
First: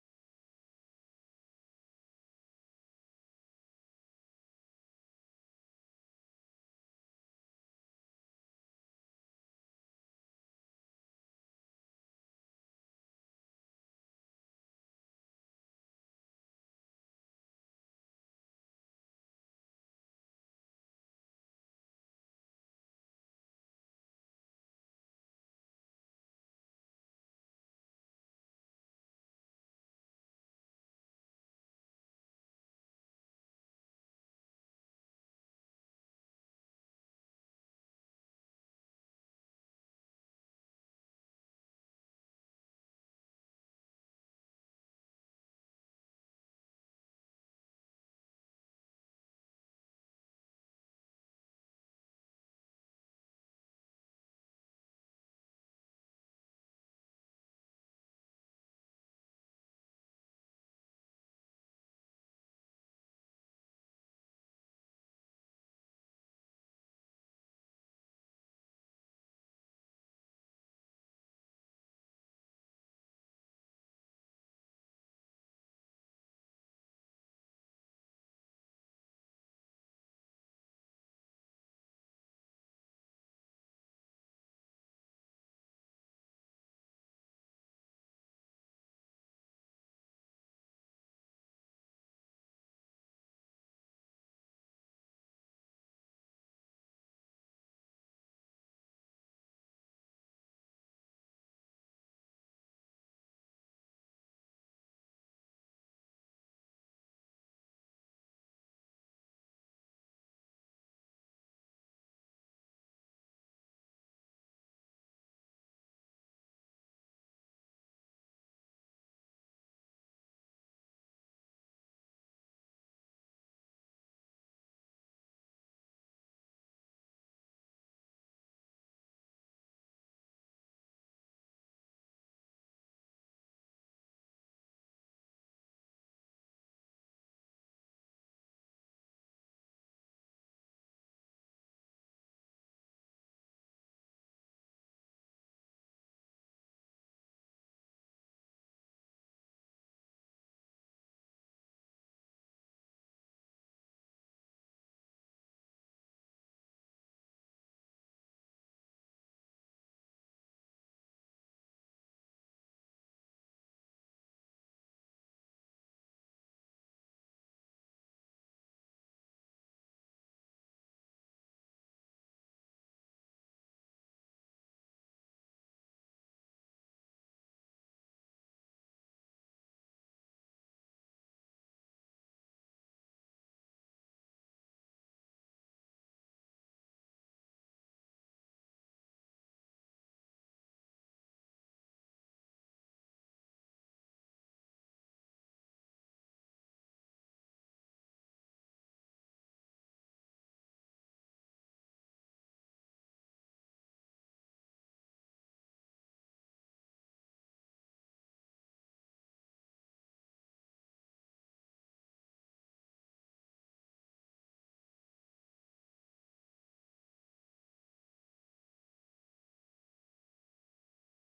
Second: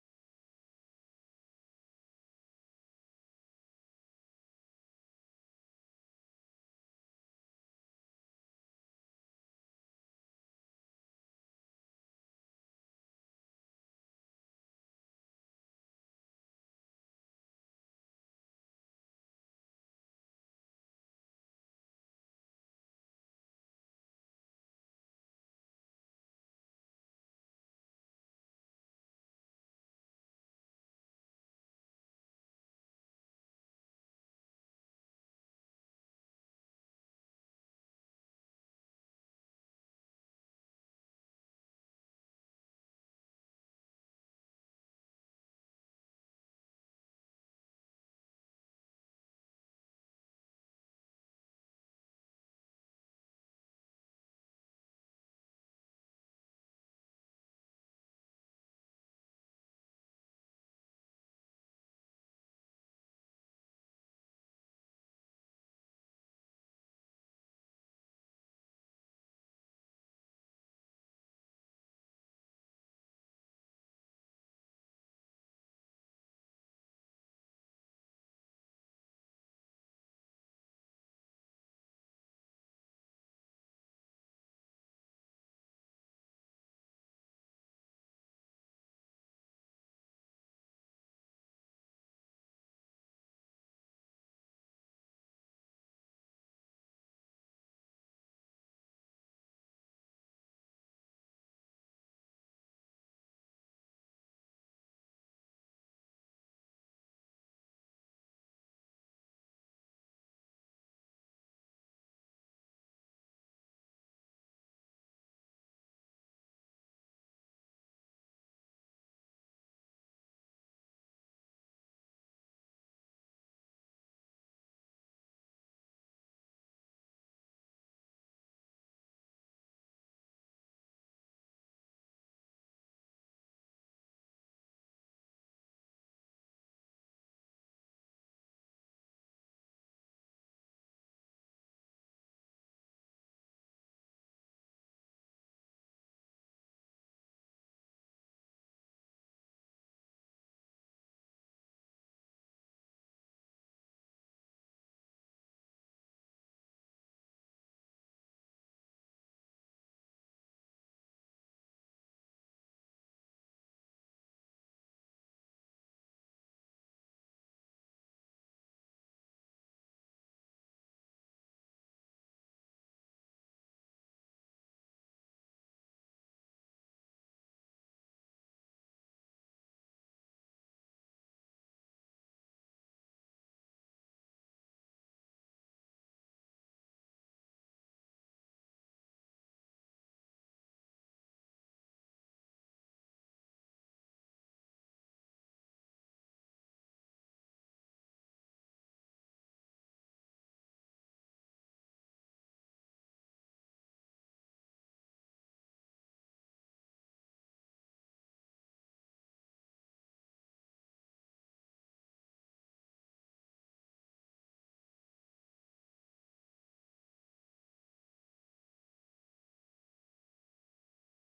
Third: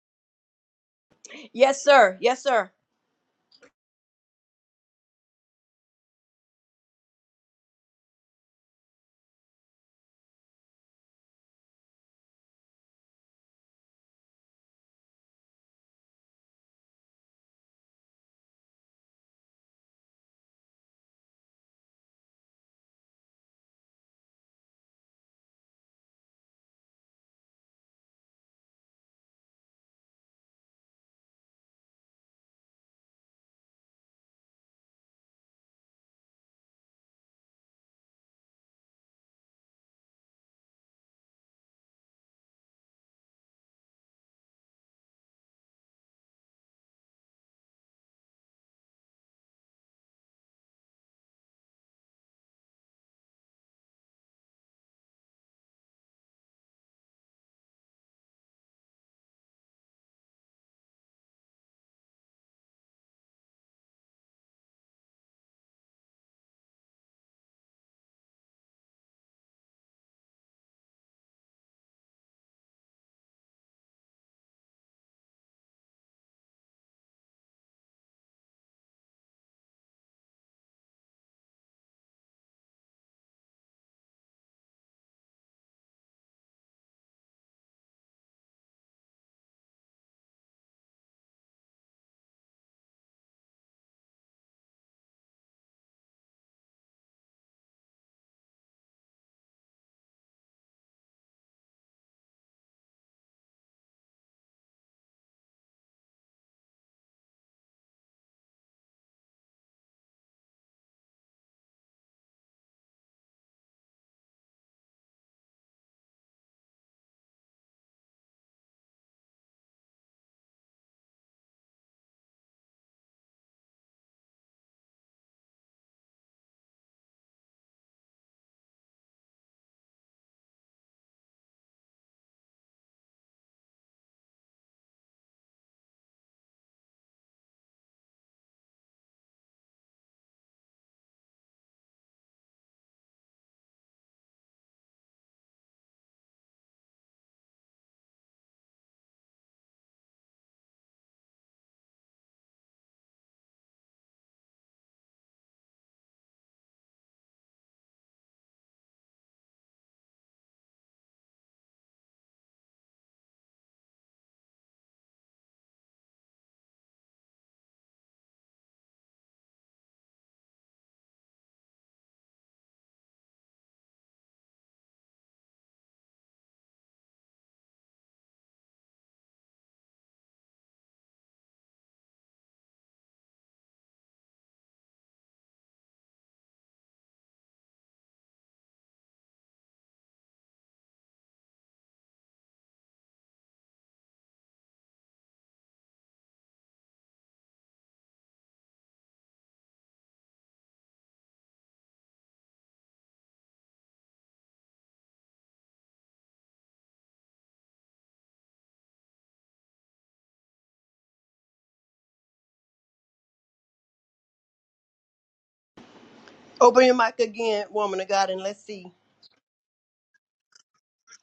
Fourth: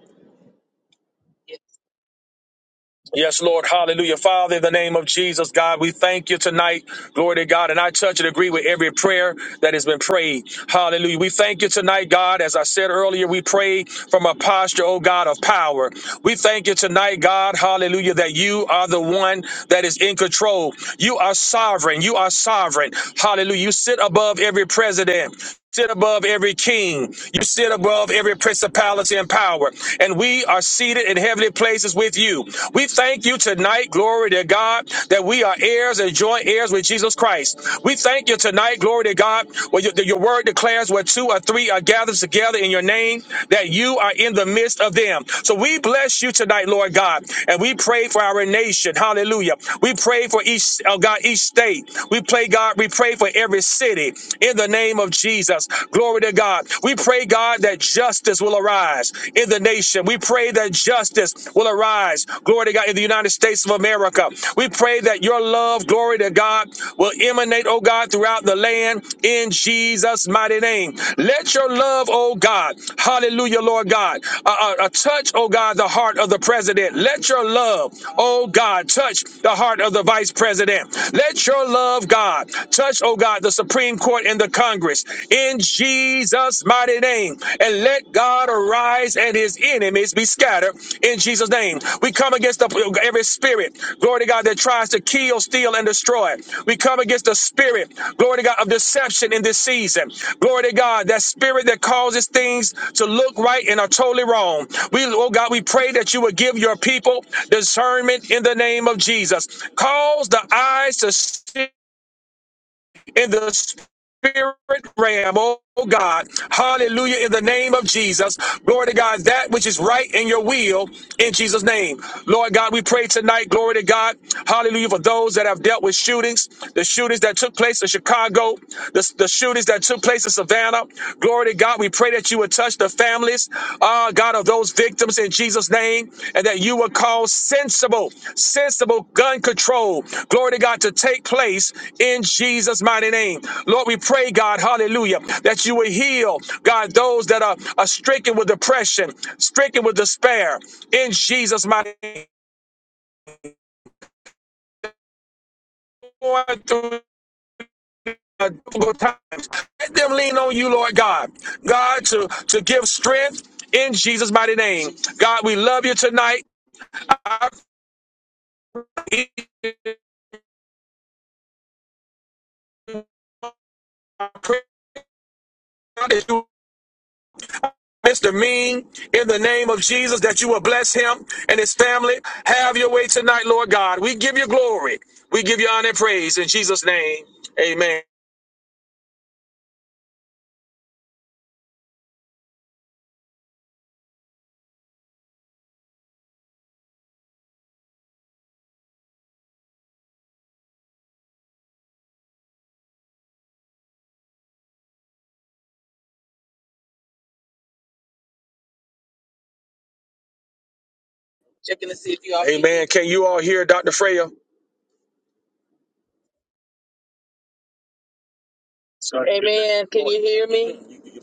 Speaker 3: Yes, sir. Yes, sir.
Speaker 4: Yes, Lord. Hallelujah. Father, in the name of Jesus, God, we thank you tonight. Glory to God. And I touch and agree with every prayer that has been prayed. Hallelujah. We thank you tonight, God. As I said earlier, we pray from a posture, oh God, of power. We thank you tonight, God. Hallelujah. That you are the one that is in control. You are sovereign. You are sovereign. Hallelujah. You sit above every president sit above every king. You sit above every principality and power. And we are seated in heavenly places with you. We thank you tonight, glory to God, that we are heirs and joint heirs with Jesus Christ. We thank you tonight, glory to God, where your, your word declares where two or three are gathered together in your name, that you are in the midst of them. So we bless you tonight, Lord God, and we pray for our nation. Hallelujah. We pray for each, oh God, each state. We pray, God, we pray for every city in the name of Jesus. Glory to God. We pray, God, that justice will arise in the nation. We pray that justice will arise, glory to God, in the United States of America. We pray that your love, glory to God, will emanate, oh God, throughout the land in Jesus' mighty name. Let your love, oh God, hallelujah, Lord God, uh, uh, uh, touch, oh God, the heart of the president. Let your love, oh God, touch the heart of the vice president. Let your love, God, touch oh God, the Supreme Court and the Congress in Jesus' mighty name. And let God arise and his enemies be scattered in Jesus' name. We come against the, every spirit, glory to God, that tries to kill, steal, and destroy. We come against the spirit, glory to God, of deception in this season. Glory to God, that spirit that causes things to look right and are totally wrong. We, oh God, we pray that you would give your people discernment in the name of Jesus. Cause the eyes to see in the spirit realm, oh God. Hallelujah. In the name of Jesus. Glory to God, that which is right in your will in Jesus' name. Lord God, we pray tonight, glory to God. Hallelujah. For those that have dealt with shootings, the shootings that took place in Chicago, the, the shootings that took place in Savannah. Glory to God. We pray that you would touch the family families, uh, God, of those victims in Jesus' name, and that you will cause sensible, sensible gun control, glory to God, to take place in Jesus' mighty name. Lord, we pray, God, hallelujah, that you will heal, God, those that are, are stricken with depression, stricken with despair, in Jesus' mighty name. Going through a difficult time. Let them lean on you, Lord God, God, to, to give strength in Jesus' mighty name. God, we love you tonight. I pray that you Mr. Mean, in the name of Jesus, that you will bless him and his family. Have your way tonight, Lord God. We give you glory. We give you honor and praise in Jesus' name. Amen. Checking to see if you all. Amen. Can you all hear Dr. Freya?
Speaker 3: Open your mic again, woman of God, and let's see.
Speaker 4: Amen. Can you hear me?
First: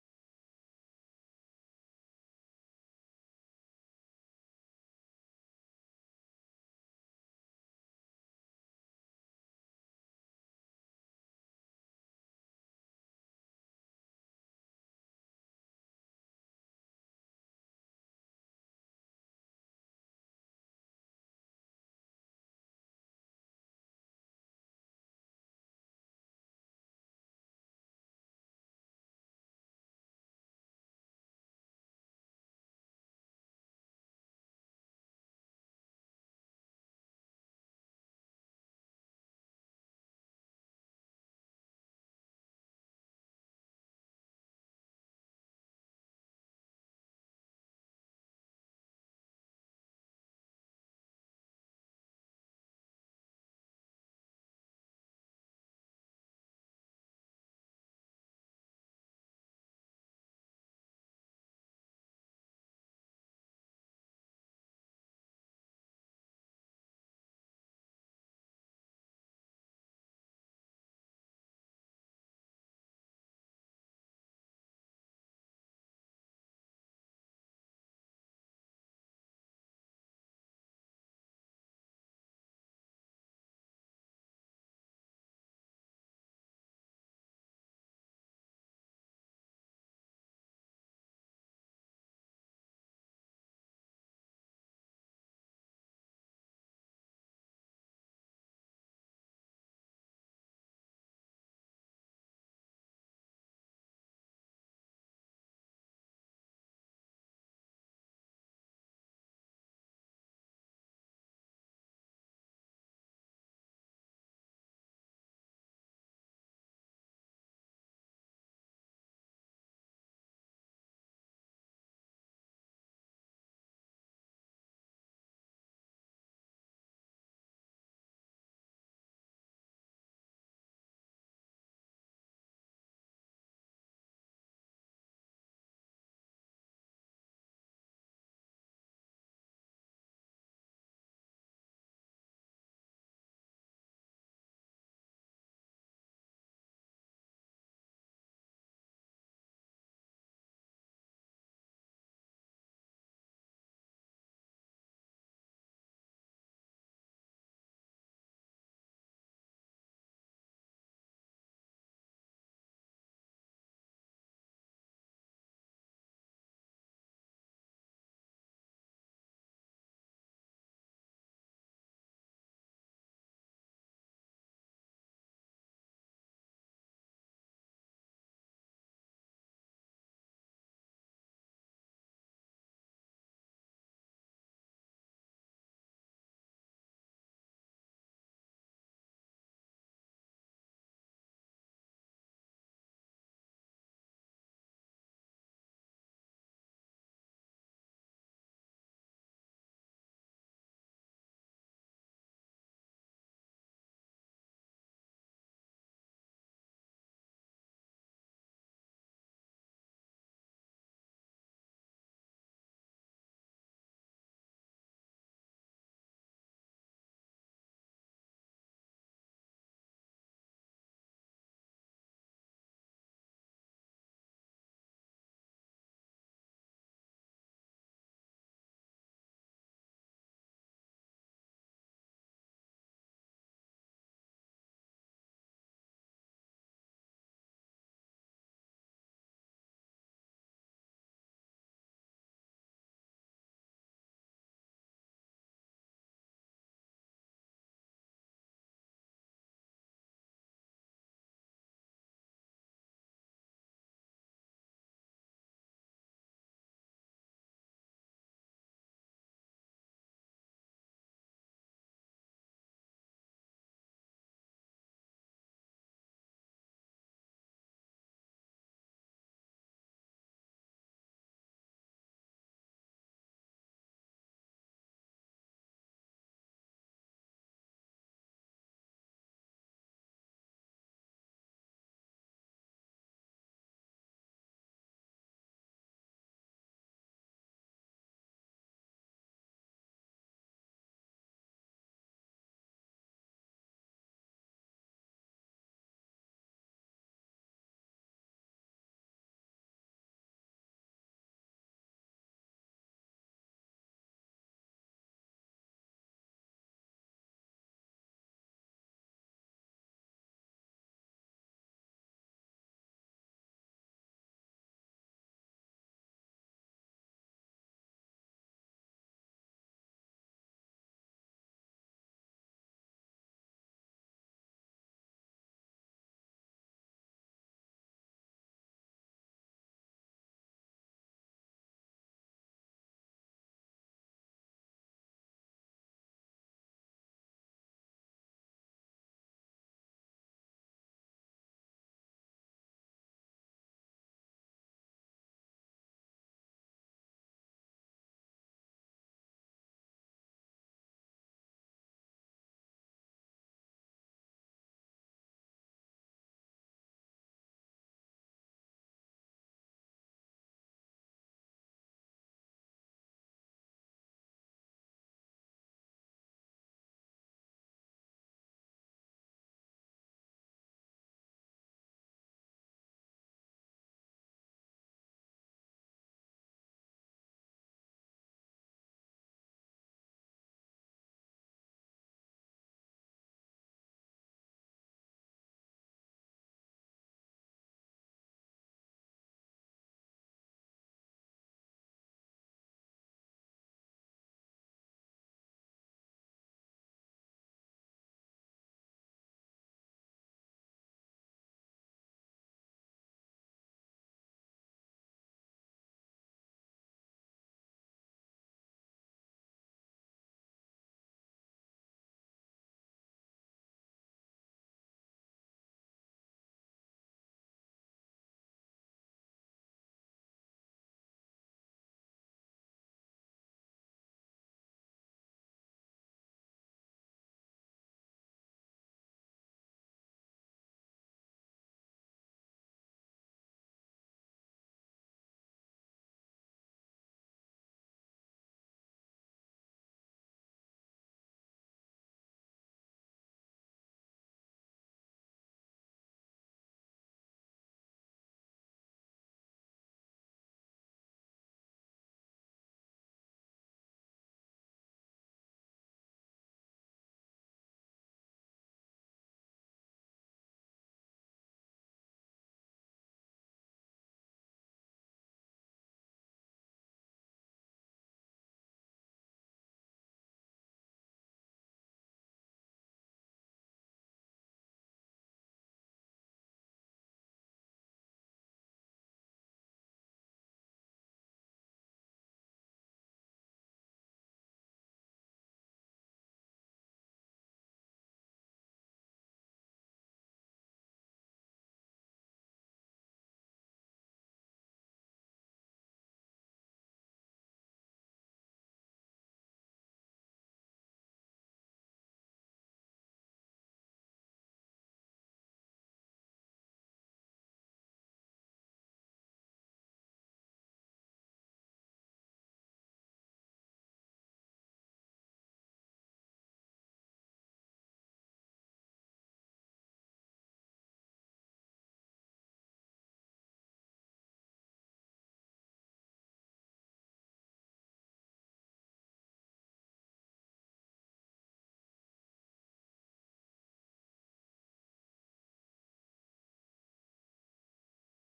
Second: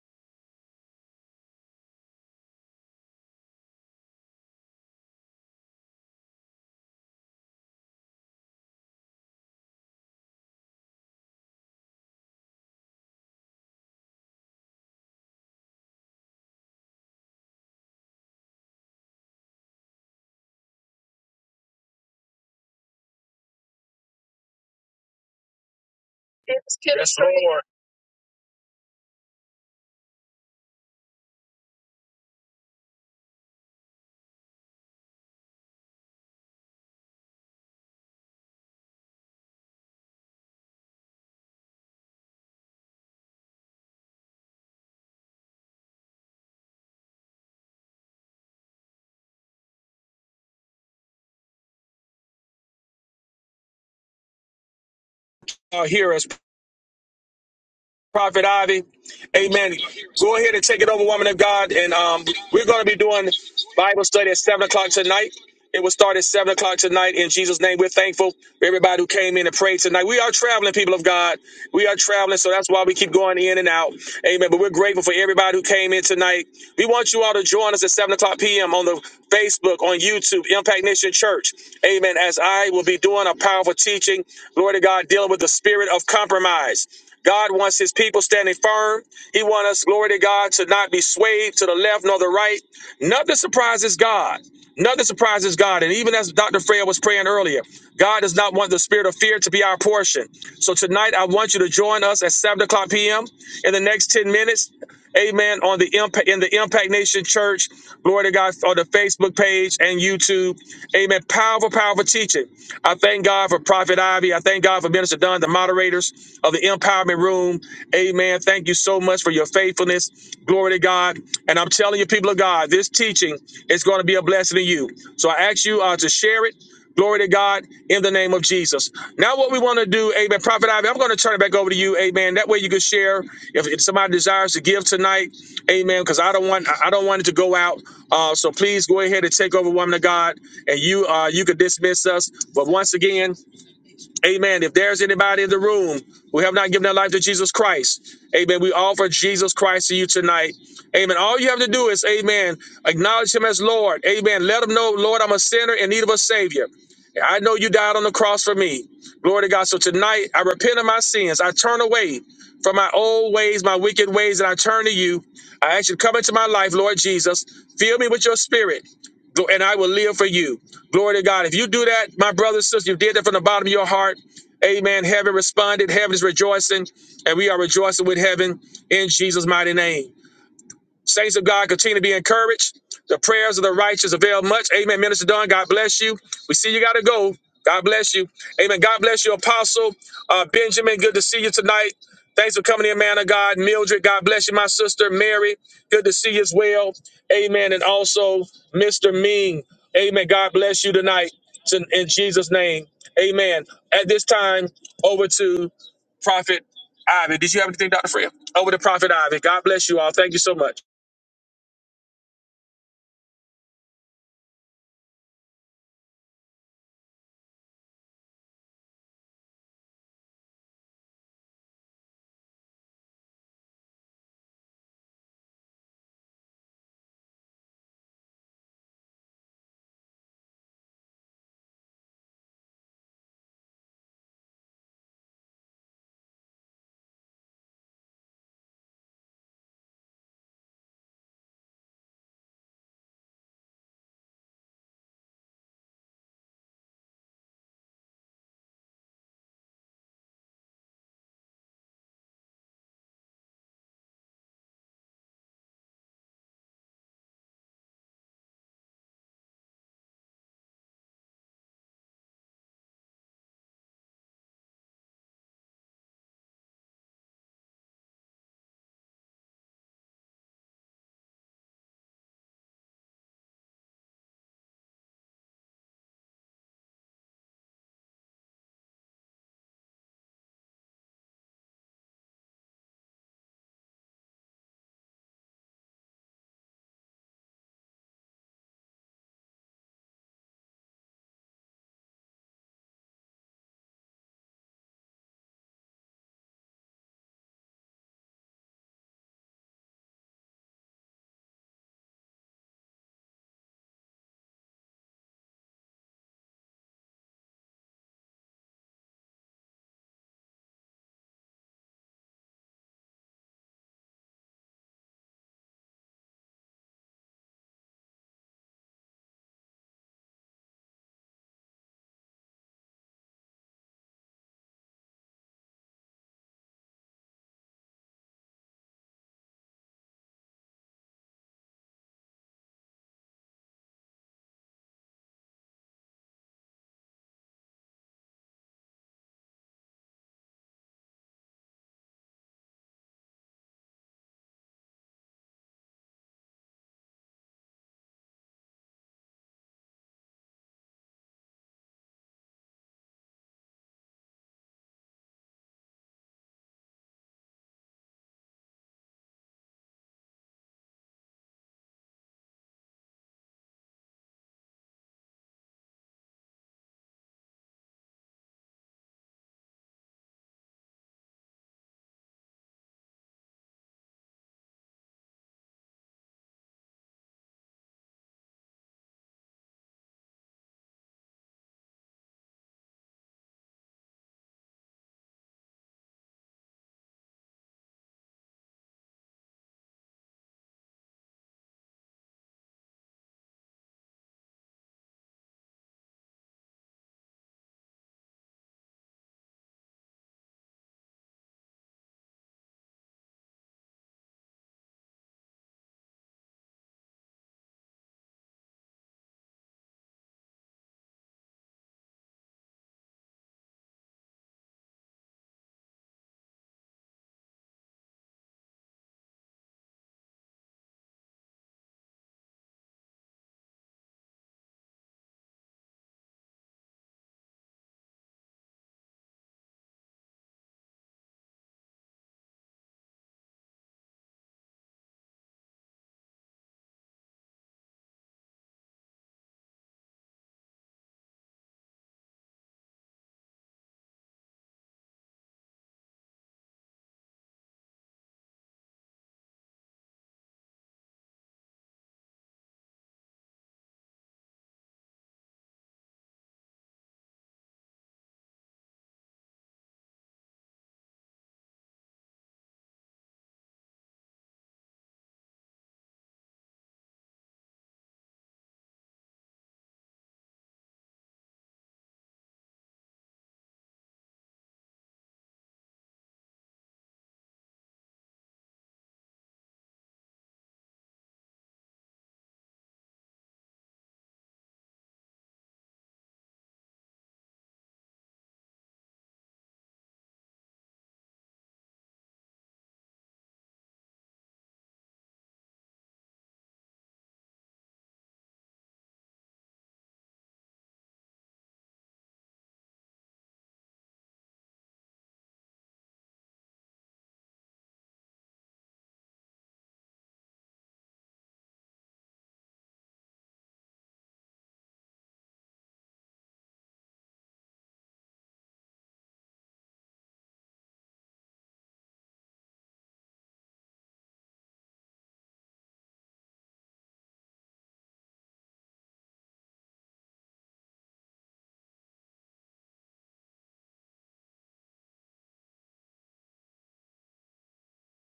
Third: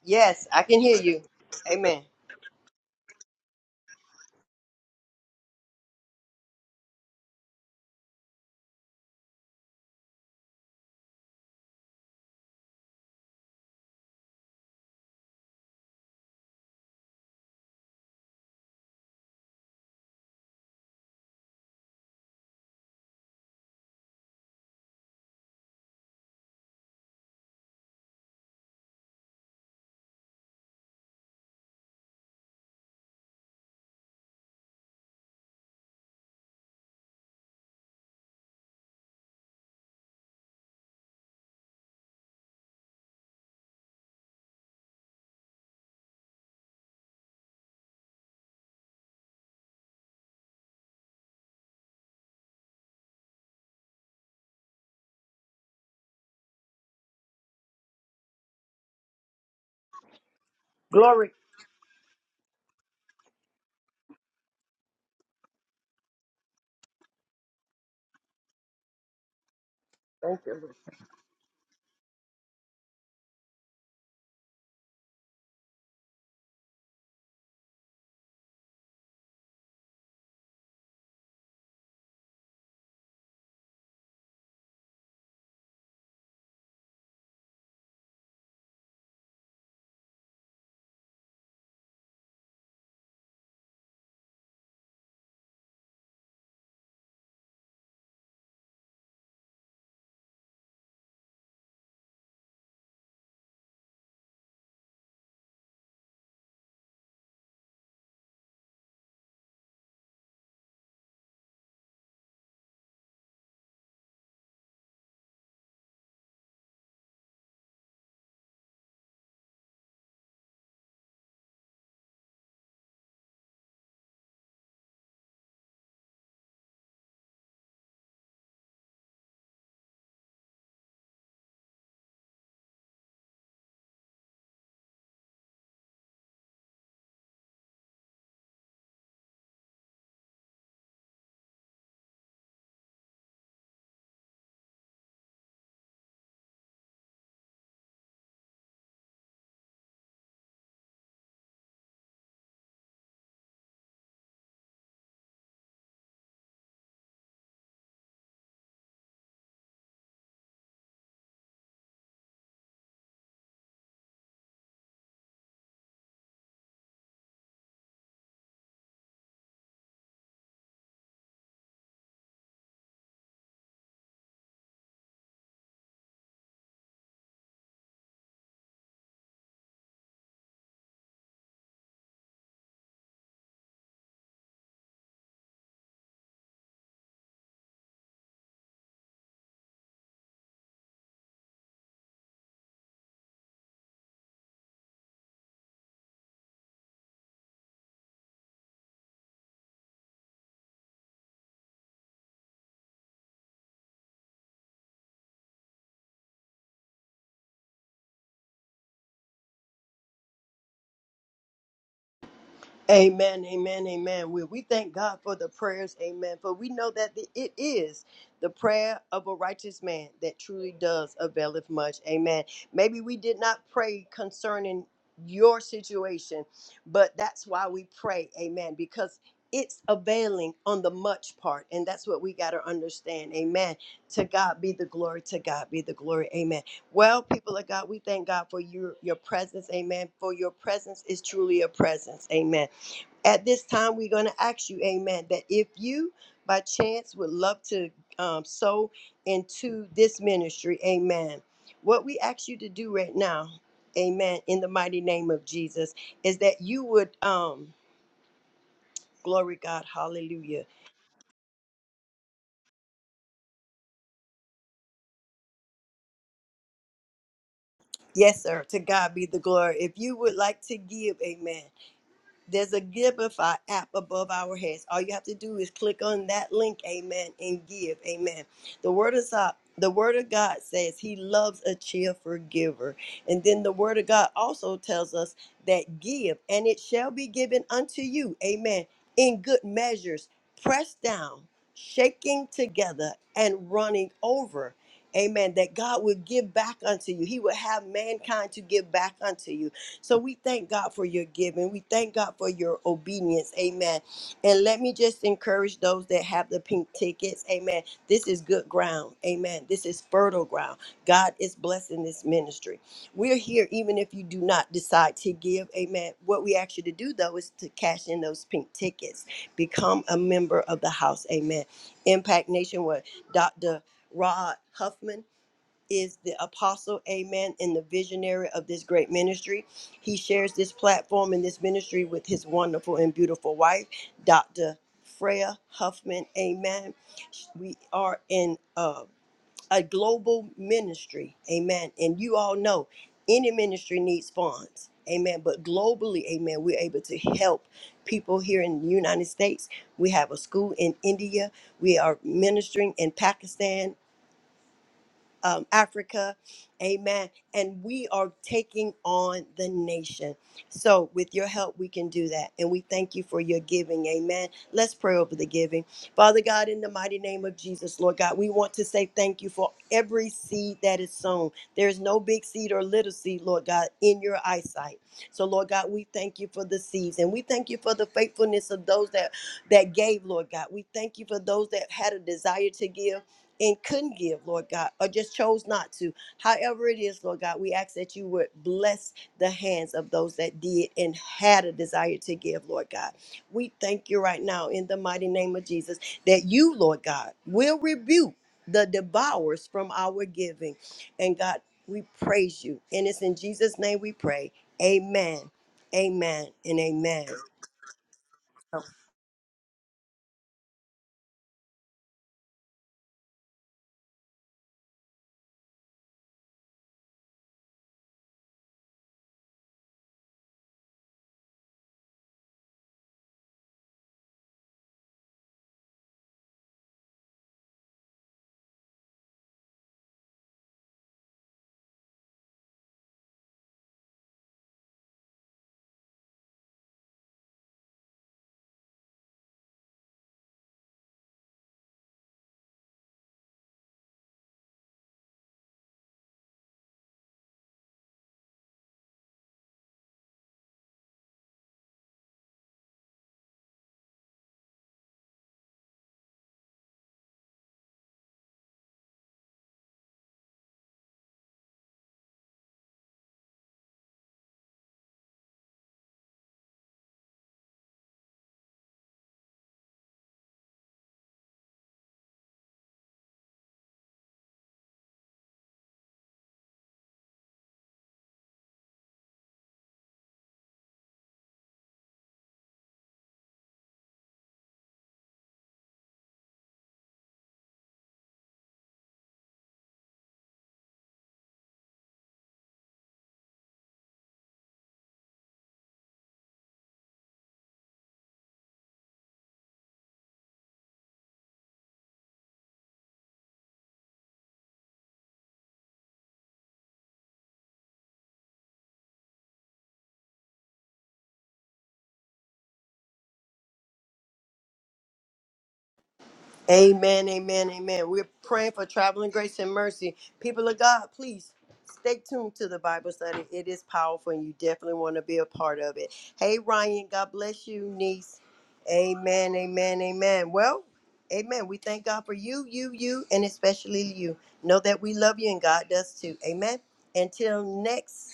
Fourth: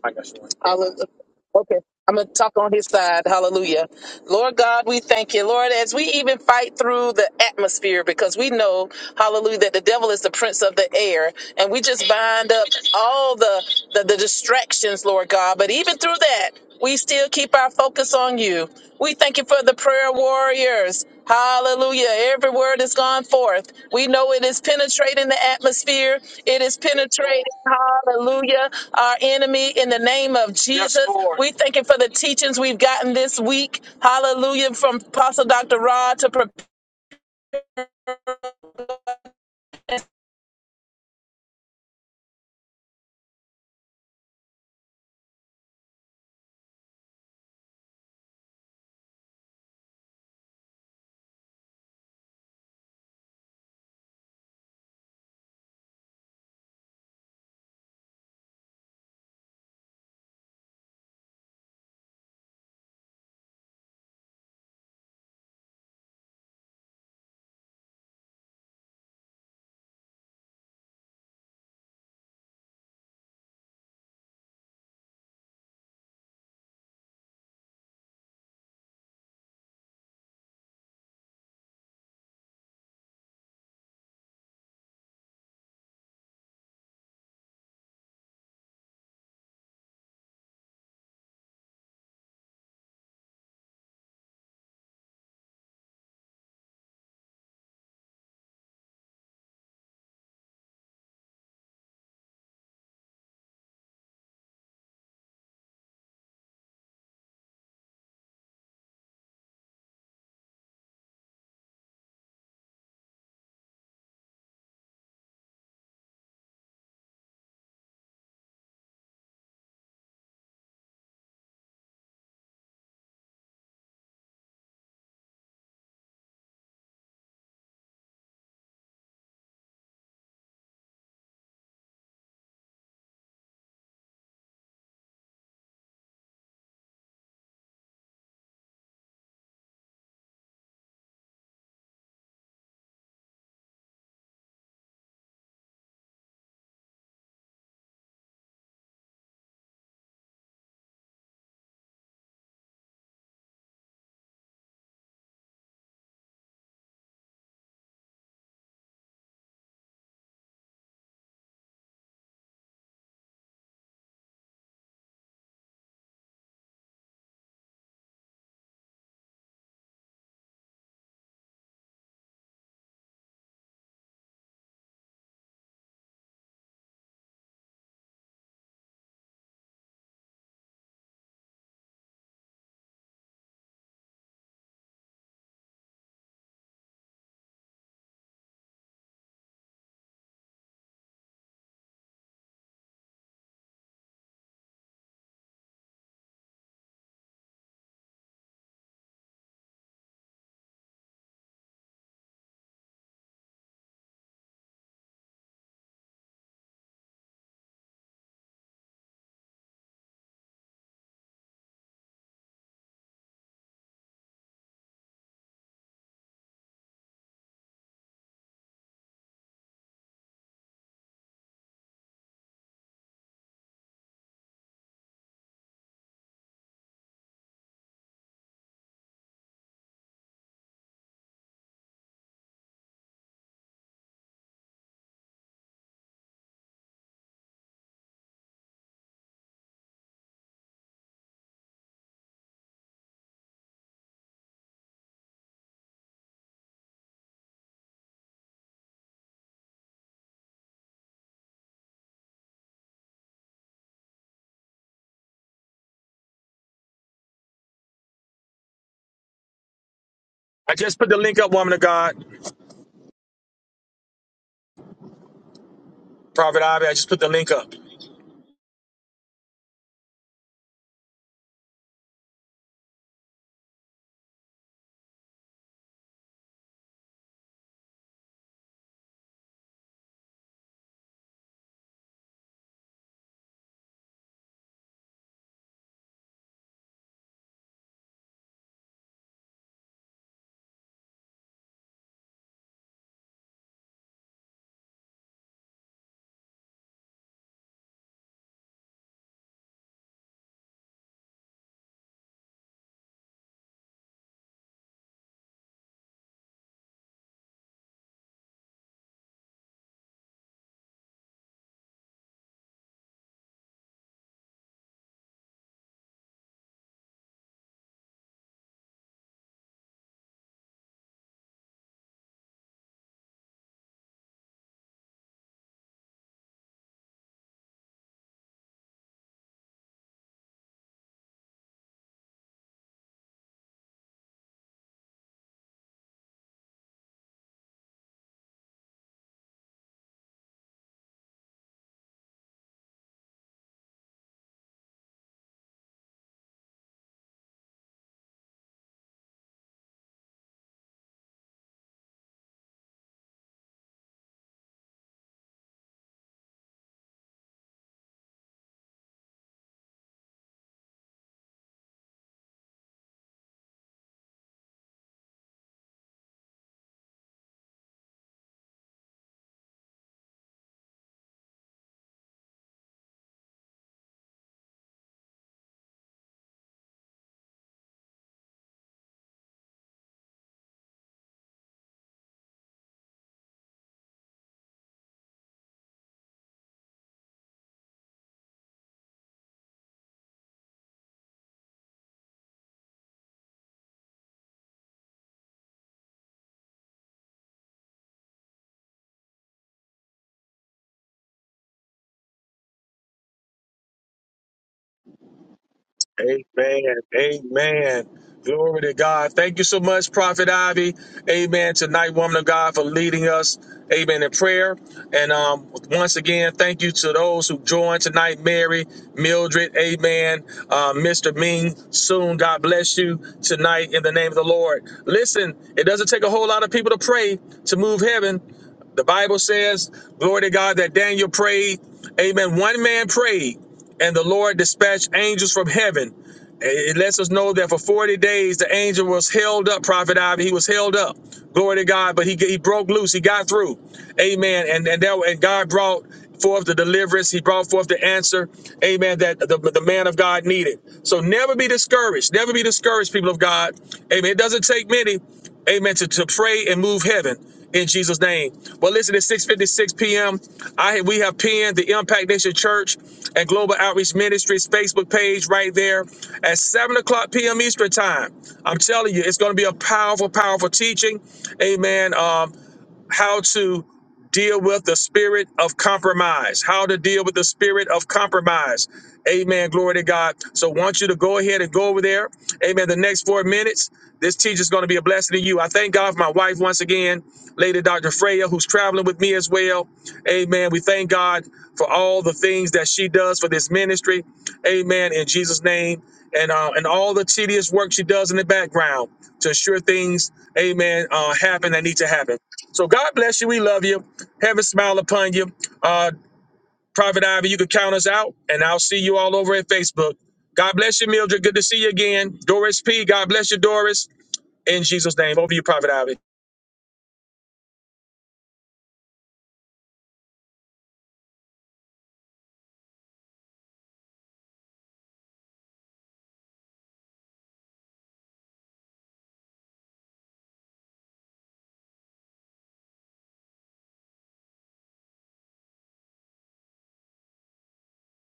Speaker 3: Yes, I can hear
Speaker 4: Hallelujah.
Speaker 3: you.
Speaker 4: Okay.
Speaker 3: Amen.
Speaker 4: I'm going to talk on his side. Hallelujah. Lord God, we thank you. Lord, as we even fight through the atmosphere, because we know, hallelujah, that the devil is the prince of the air. And we just bind up all the, the, the distractions, Lord God. But even through that, we still keep our focus on you. We thank you for the prayer warriors. Hallelujah. Every word has gone forth. We know it is penetrating the atmosphere. It is
Speaker 1: Yes,
Speaker 4: penetrating,
Speaker 1: Lord.
Speaker 4: hallelujah, our enemy in the name of Yes, Jesus. Lord. We thank you for the teachings we've gotten this week. Hallelujah. From Apostle Dr. Rod to prepare.
Speaker 1: Uh, hear us. Prophet Ivy. Amen. Go ahead and take it over, woman of God. And um, we're going to be doing Bible study at 7 o'clock tonight. It will start at 7 o'clock tonight. In Jesus' name, we're thankful for everybody who came in and prayed tonight. We are traveling, people of God. We are traveling, so that's why we keep going in and out. Amen. But we're grateful for everybody who came in tonight. We want you all to join us at 7 o'clock p.m. on the Facebook, on YouTube, Impact Nation Church. Amen. As I will be doing a powerful teaching, glory to God, dealing with the spirit of compromise. God wants his people standing firm. He wants us, glory to God, to not be swayed to the left nor the right. Nothing surprises God. Nothing surprises God. And even as Dr. Freya was praying earlier, God does not want the spirit of fear to be our portion. So tonight, I want you to join us at 7 o'clock p.m. in the next 10 minutes. Amen. On the impact in the Impact Nation Church, glory to God on the Facebook page and YouTube. Amen. Powerful, powerful teaching. I thank God for Prophet Ivy. I thank God for Minister Dunn, the moderators of the Empowerment Room. Amen. Thank you so much much for your faithfulness. Glory to God. And I'm telling you, people of God, this teaching is going to be a blessing to you. So I ask you uh, to share it. Glory to God in the name of Jesus. Now, what we want to do, amen. Prophet Ivy, I'm going to turn it back over to you, amen. That way you can share if, if somebody desires to give tonight, amen, because I don't want I don't want it to go out. Uh, so please go ahead and take over, woman of God, and you uh, you can dismiss us. But once again, Amen. If there's anybody in the room who have not given their life to Jesus Christ, amen, we offer Jesus Christ to you tonight. Amen. All you have to do is, amen, acknowledge him as Lord. Amen. Let him know, Lord, I'm a sinner in need of a Savior. I know you died on the cross for me. Glory to God. So tonight, I repent of my sins. I turn away from my old ways, my wicked ways, and I turn to you. I ask you to come into my life, Lord Jesus. Fill me with your spirit. Gl- And I will live for you. Glory to God. If you do that, my brothers, sisters, you did that from the bottom of your heart. Amen. Heaven responded. Heaven is rejoicing. And we are rejoicing with heaven in Jesus' mighty name. Saints of God, continue to be encouraged. The prayers of the righteous avail much. Amen. Minister Don, God bless you. We see you got to go. God bless you. Amen. God bless you, Apostle uh, Benjamin. Good to see you tonight. Thanks for coming in, man of God. Mildred, God bless you, my sister. Mary, good to see you as well. Amen. And also, Mr. Ming. Amen. God bless you tonight It's in, in Jesus' name. Amen. At this time, over to Prophet Ivy. Did you have anything, Dr. Freya? Over to Prophet Ivy. God bless you all. Thank you so much.
Speaker 3: Amen, amen, amen. We, we thank God for the prayers, amen. For we know that the, it is the prayer of a righteous man that truly does availeth much, amen. Maybe we did not pray concerning your situation, but that's why we pray, amen, because it's availing on the much part, and that's what we got to understand, amen. To God be the glory, to God be the glory, amen. Well, people of God, we thank God for your, your presence, amen. For your presence is truly a presence, amen. At this time, we're going to ask you, amen, that if you by chance would love to um, sow into this ministry, amen, what we ask you to do right now, amen, in the mighty name of Jesus, is that you would, um, glory God, hallelujah.
Speaker 4: I just put the link up, woman of God. Prophet Ivy, I just put the link up.
Speaker 3: Yes, sir, to God be the glory. If you would like to give, amen. There's a Giveify app above our heads. All you have to do is click on that link, amen, and give, amen. The word is up. The word of God says he loves a cheerful giver. And then the word of God also tells us that give and it shall be given unto you, amen, in good measures, pressed down, shaking together, and running over. Amen. That God will give back unto you. He will have mankind to give back unto you. So we thank God for your giving. We thank God for your obedience. Amen. And let me just encourage those that have the pink tickets. Amen. This is good ground. Amen. This is fertile ground. God is blessing this ministry. We're here even if you do not decide to give. Amen. What we ask you to do though is to cash in those pink tickets. Become a member of the house. Amen. Impact Nation with Dr. Rod Huffman is the apostle, amen, and the visionary of this great ministry. He shares this platform and this ministry with his wonderful and beautiful wife, Dr. Freya Huffman, amen. We are in uh, a global ministry, amen. And you all know any ministry needs funds, amen. But globally, amen, we're able to help people here in the United States. We have a school in India, we are ministering in Pakistan um, Africa. Amen. And we are taking on the nation. So, with your help, we can do that. And we thank you for your giving. Amen. Let's pray over the giving. Father God, in the mighty name of Jesus, Lord God, we want to say thank you for every seed that is sown. There is no big seed or little seed, Lord God, in your eyesight. So, Lord God, we thank you for the seeds and we thank you for the faithfulness of those that, that gave, Lord God. We thank you for those that had a desire to give and couldn't give, Lord God, or just chose not to. However, it is, Lord God, we ask that you would bless the hands of those that did and had a desire to give, Lord God. We thank you right now in the mighty name of Jesus that you, Lord God, will rebuke the devourers from our giving. And God, we praise you. And it's in Jesus' name we pray. Amen. Amen and
Speaker 4: Amen.
Speaker 3: amen.
Speaker 4: Amen. Glory to God. Thank you so much, Prophet Ivy. Amen. Tonight, woman of God, for leading us. Amen. In prayer. And um, once again, thank you to those who joined tonight Mary, Mildred, Amen. Uh, Mr. Ming, soon. God bless you tonight in the name of the Lord. Listen, it doesn't take a whole lot of people to pray to move heaven. The Bible says, glory to God, that Daniel prayed. Amen. One man prayed, and the Lord dispatched angels from heaven. It lets us know that for 40 days the angel was held up, Prophet Ivy. He was held up. Glory to God. But he, he broke loose. He got through. Amen. And and, that, and God brought forth the deliverance. He brought forth the answer. Amen. That the, the man of God needed. So never be discouraged. Never be discouraged, people of God. Amen. It doesn't take many. Amen. To, to pray and move heaven in Jesus' name. Well, listen, at 6:56 p.m. I we have pinned the Impact Nation Church and Global Outreach Ministries Facebook page right there at 7 o'clock p.m. Eastern time. I'm telling you, it's going to be a powerful, powerful teaching. Amen. Um, how to deal with the spirit of compromise, how to deal with the spirit of compromise. Amen. Glory to God. So I want you to go ahead and go over there. Amen. The next four minutes, this teacher is going to be a blessing to you. I thank God for my wife once again, Lady Dr. Freya, who's traveling with me as well. Amen. We thank God for all the things that she does for this ministry. Amen. In Jesus' name. And, uh, and all the tedious work she does in the background to ensure things, amen, uh, happen that need to happen. So God bless you. We love you. Heaven smile upon you. Uh, Private Ivy, you can count us out, and I'll see you all over at Facebook. God bless you, Mildred. Good to see you again. Doris P. God bless you, Doris. In Jesus' name, over you, Private Ivy.
Speaker 3: Amen, amen, amen. We're praying for traveling grace and mercy. People of God, please stay tuned to the Bible study. It is powerful and you definitely want to be a part of it. Hey, Ryan, God bless you, niece. Amen, amen, amen. Well, amen. We thank God for you, you, you, and especially you. Know that we love you and God does too. Amen. Until next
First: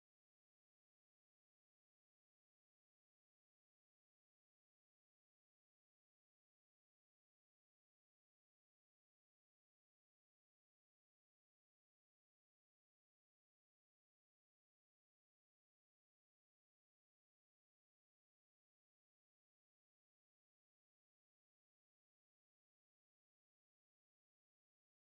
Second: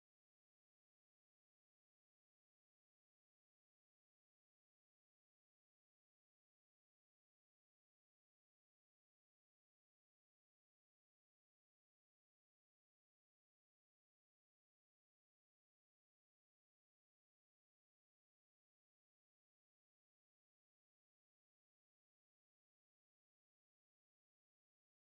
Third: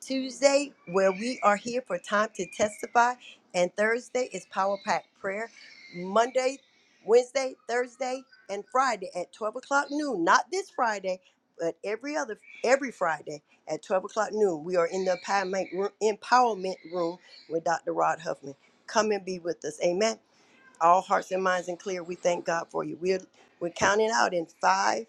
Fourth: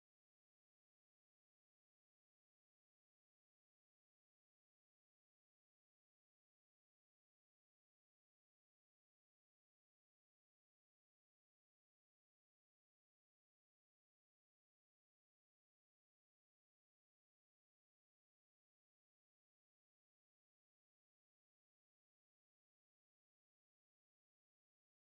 Speaker 3: Tuesday, where we are here for time to testify, and Thursday is Power Pack Prayer. Monday, Wednesday, Thursday, and Friday at 12 o'clock noon. Not this Friday, but every other every Friday at 12 o'clock noon. We are in the empowerment room, empowerment room with Dr. Rod Huffman. Come and be with us. Amen. All hearts and minds and clear. We thank God for you. We're we're counting out in five,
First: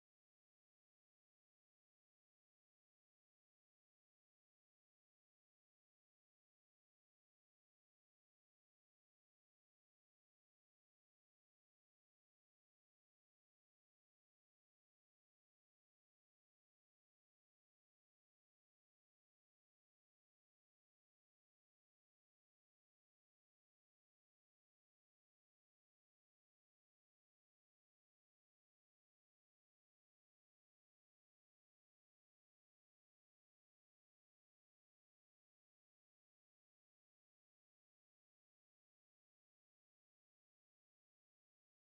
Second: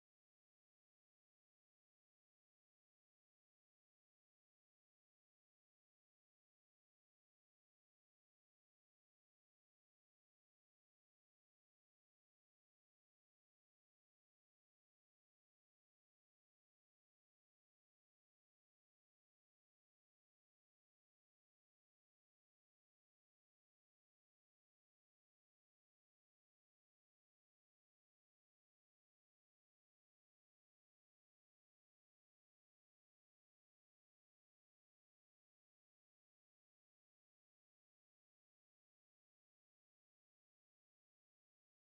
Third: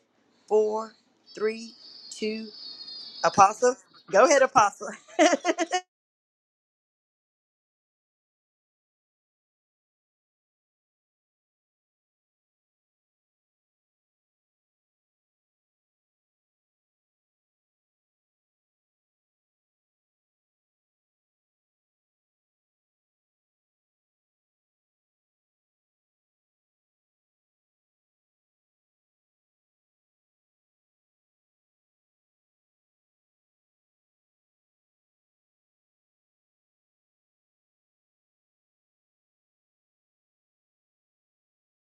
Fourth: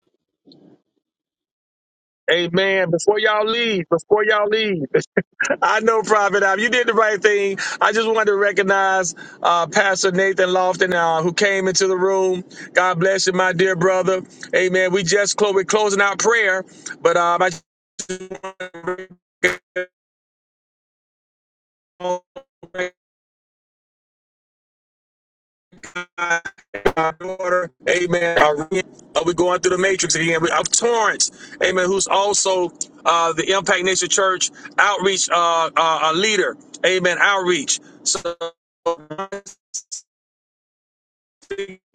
Speaker 3: four, three, two.
Speaker 4: Amen. Before y'all
Speaker 3: Apostle,
Speaker 4: leave, before
Speaker 3: go ahead,
Speaker 4: y'all leave,
Speaker 3: Apostle.
Speaker 4: I know Private Ivy, you did the right thing. I just wanted to recognize uh, Pastor Nathan Lofton, uh, who came into the room. God bless you, my dear brother. Amen. We just close. We're closing out prayer, but um, I. our daughter, amen, Irene, uh, we're going through the matrix again, We- of Torrance, amen, who's also uh, the Impact Nation Church outreach uh, uh, uh, leader, amen, outreach. So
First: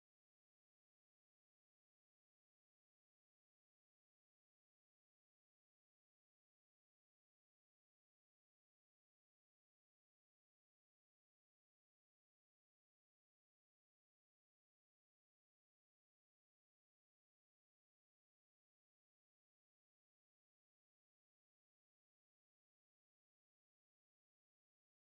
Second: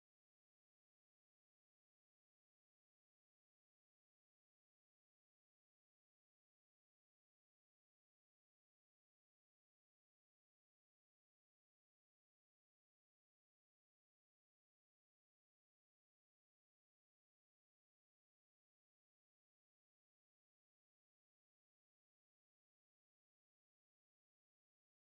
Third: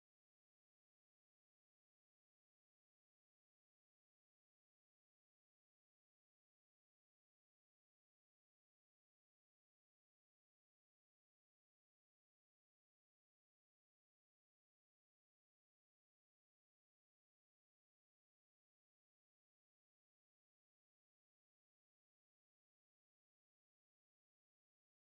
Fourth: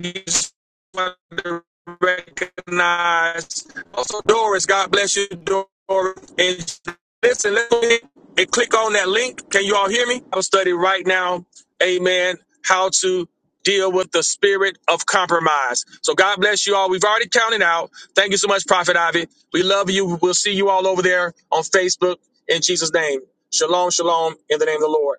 Speaker 4: just want to recognize. Also, Doris, God bless you, Doris. And listen, let's go ahead and click on that link. Can you all hear me? I'm studying right now, amen, how to deal with the spirit of compromise. So God bless you all. We've already counted out. Thank you so much, Prophet Ivy. We love you. We'll see you all over there on Facebook in Jesus' name. Shalom, shalom, in the name of the Lord.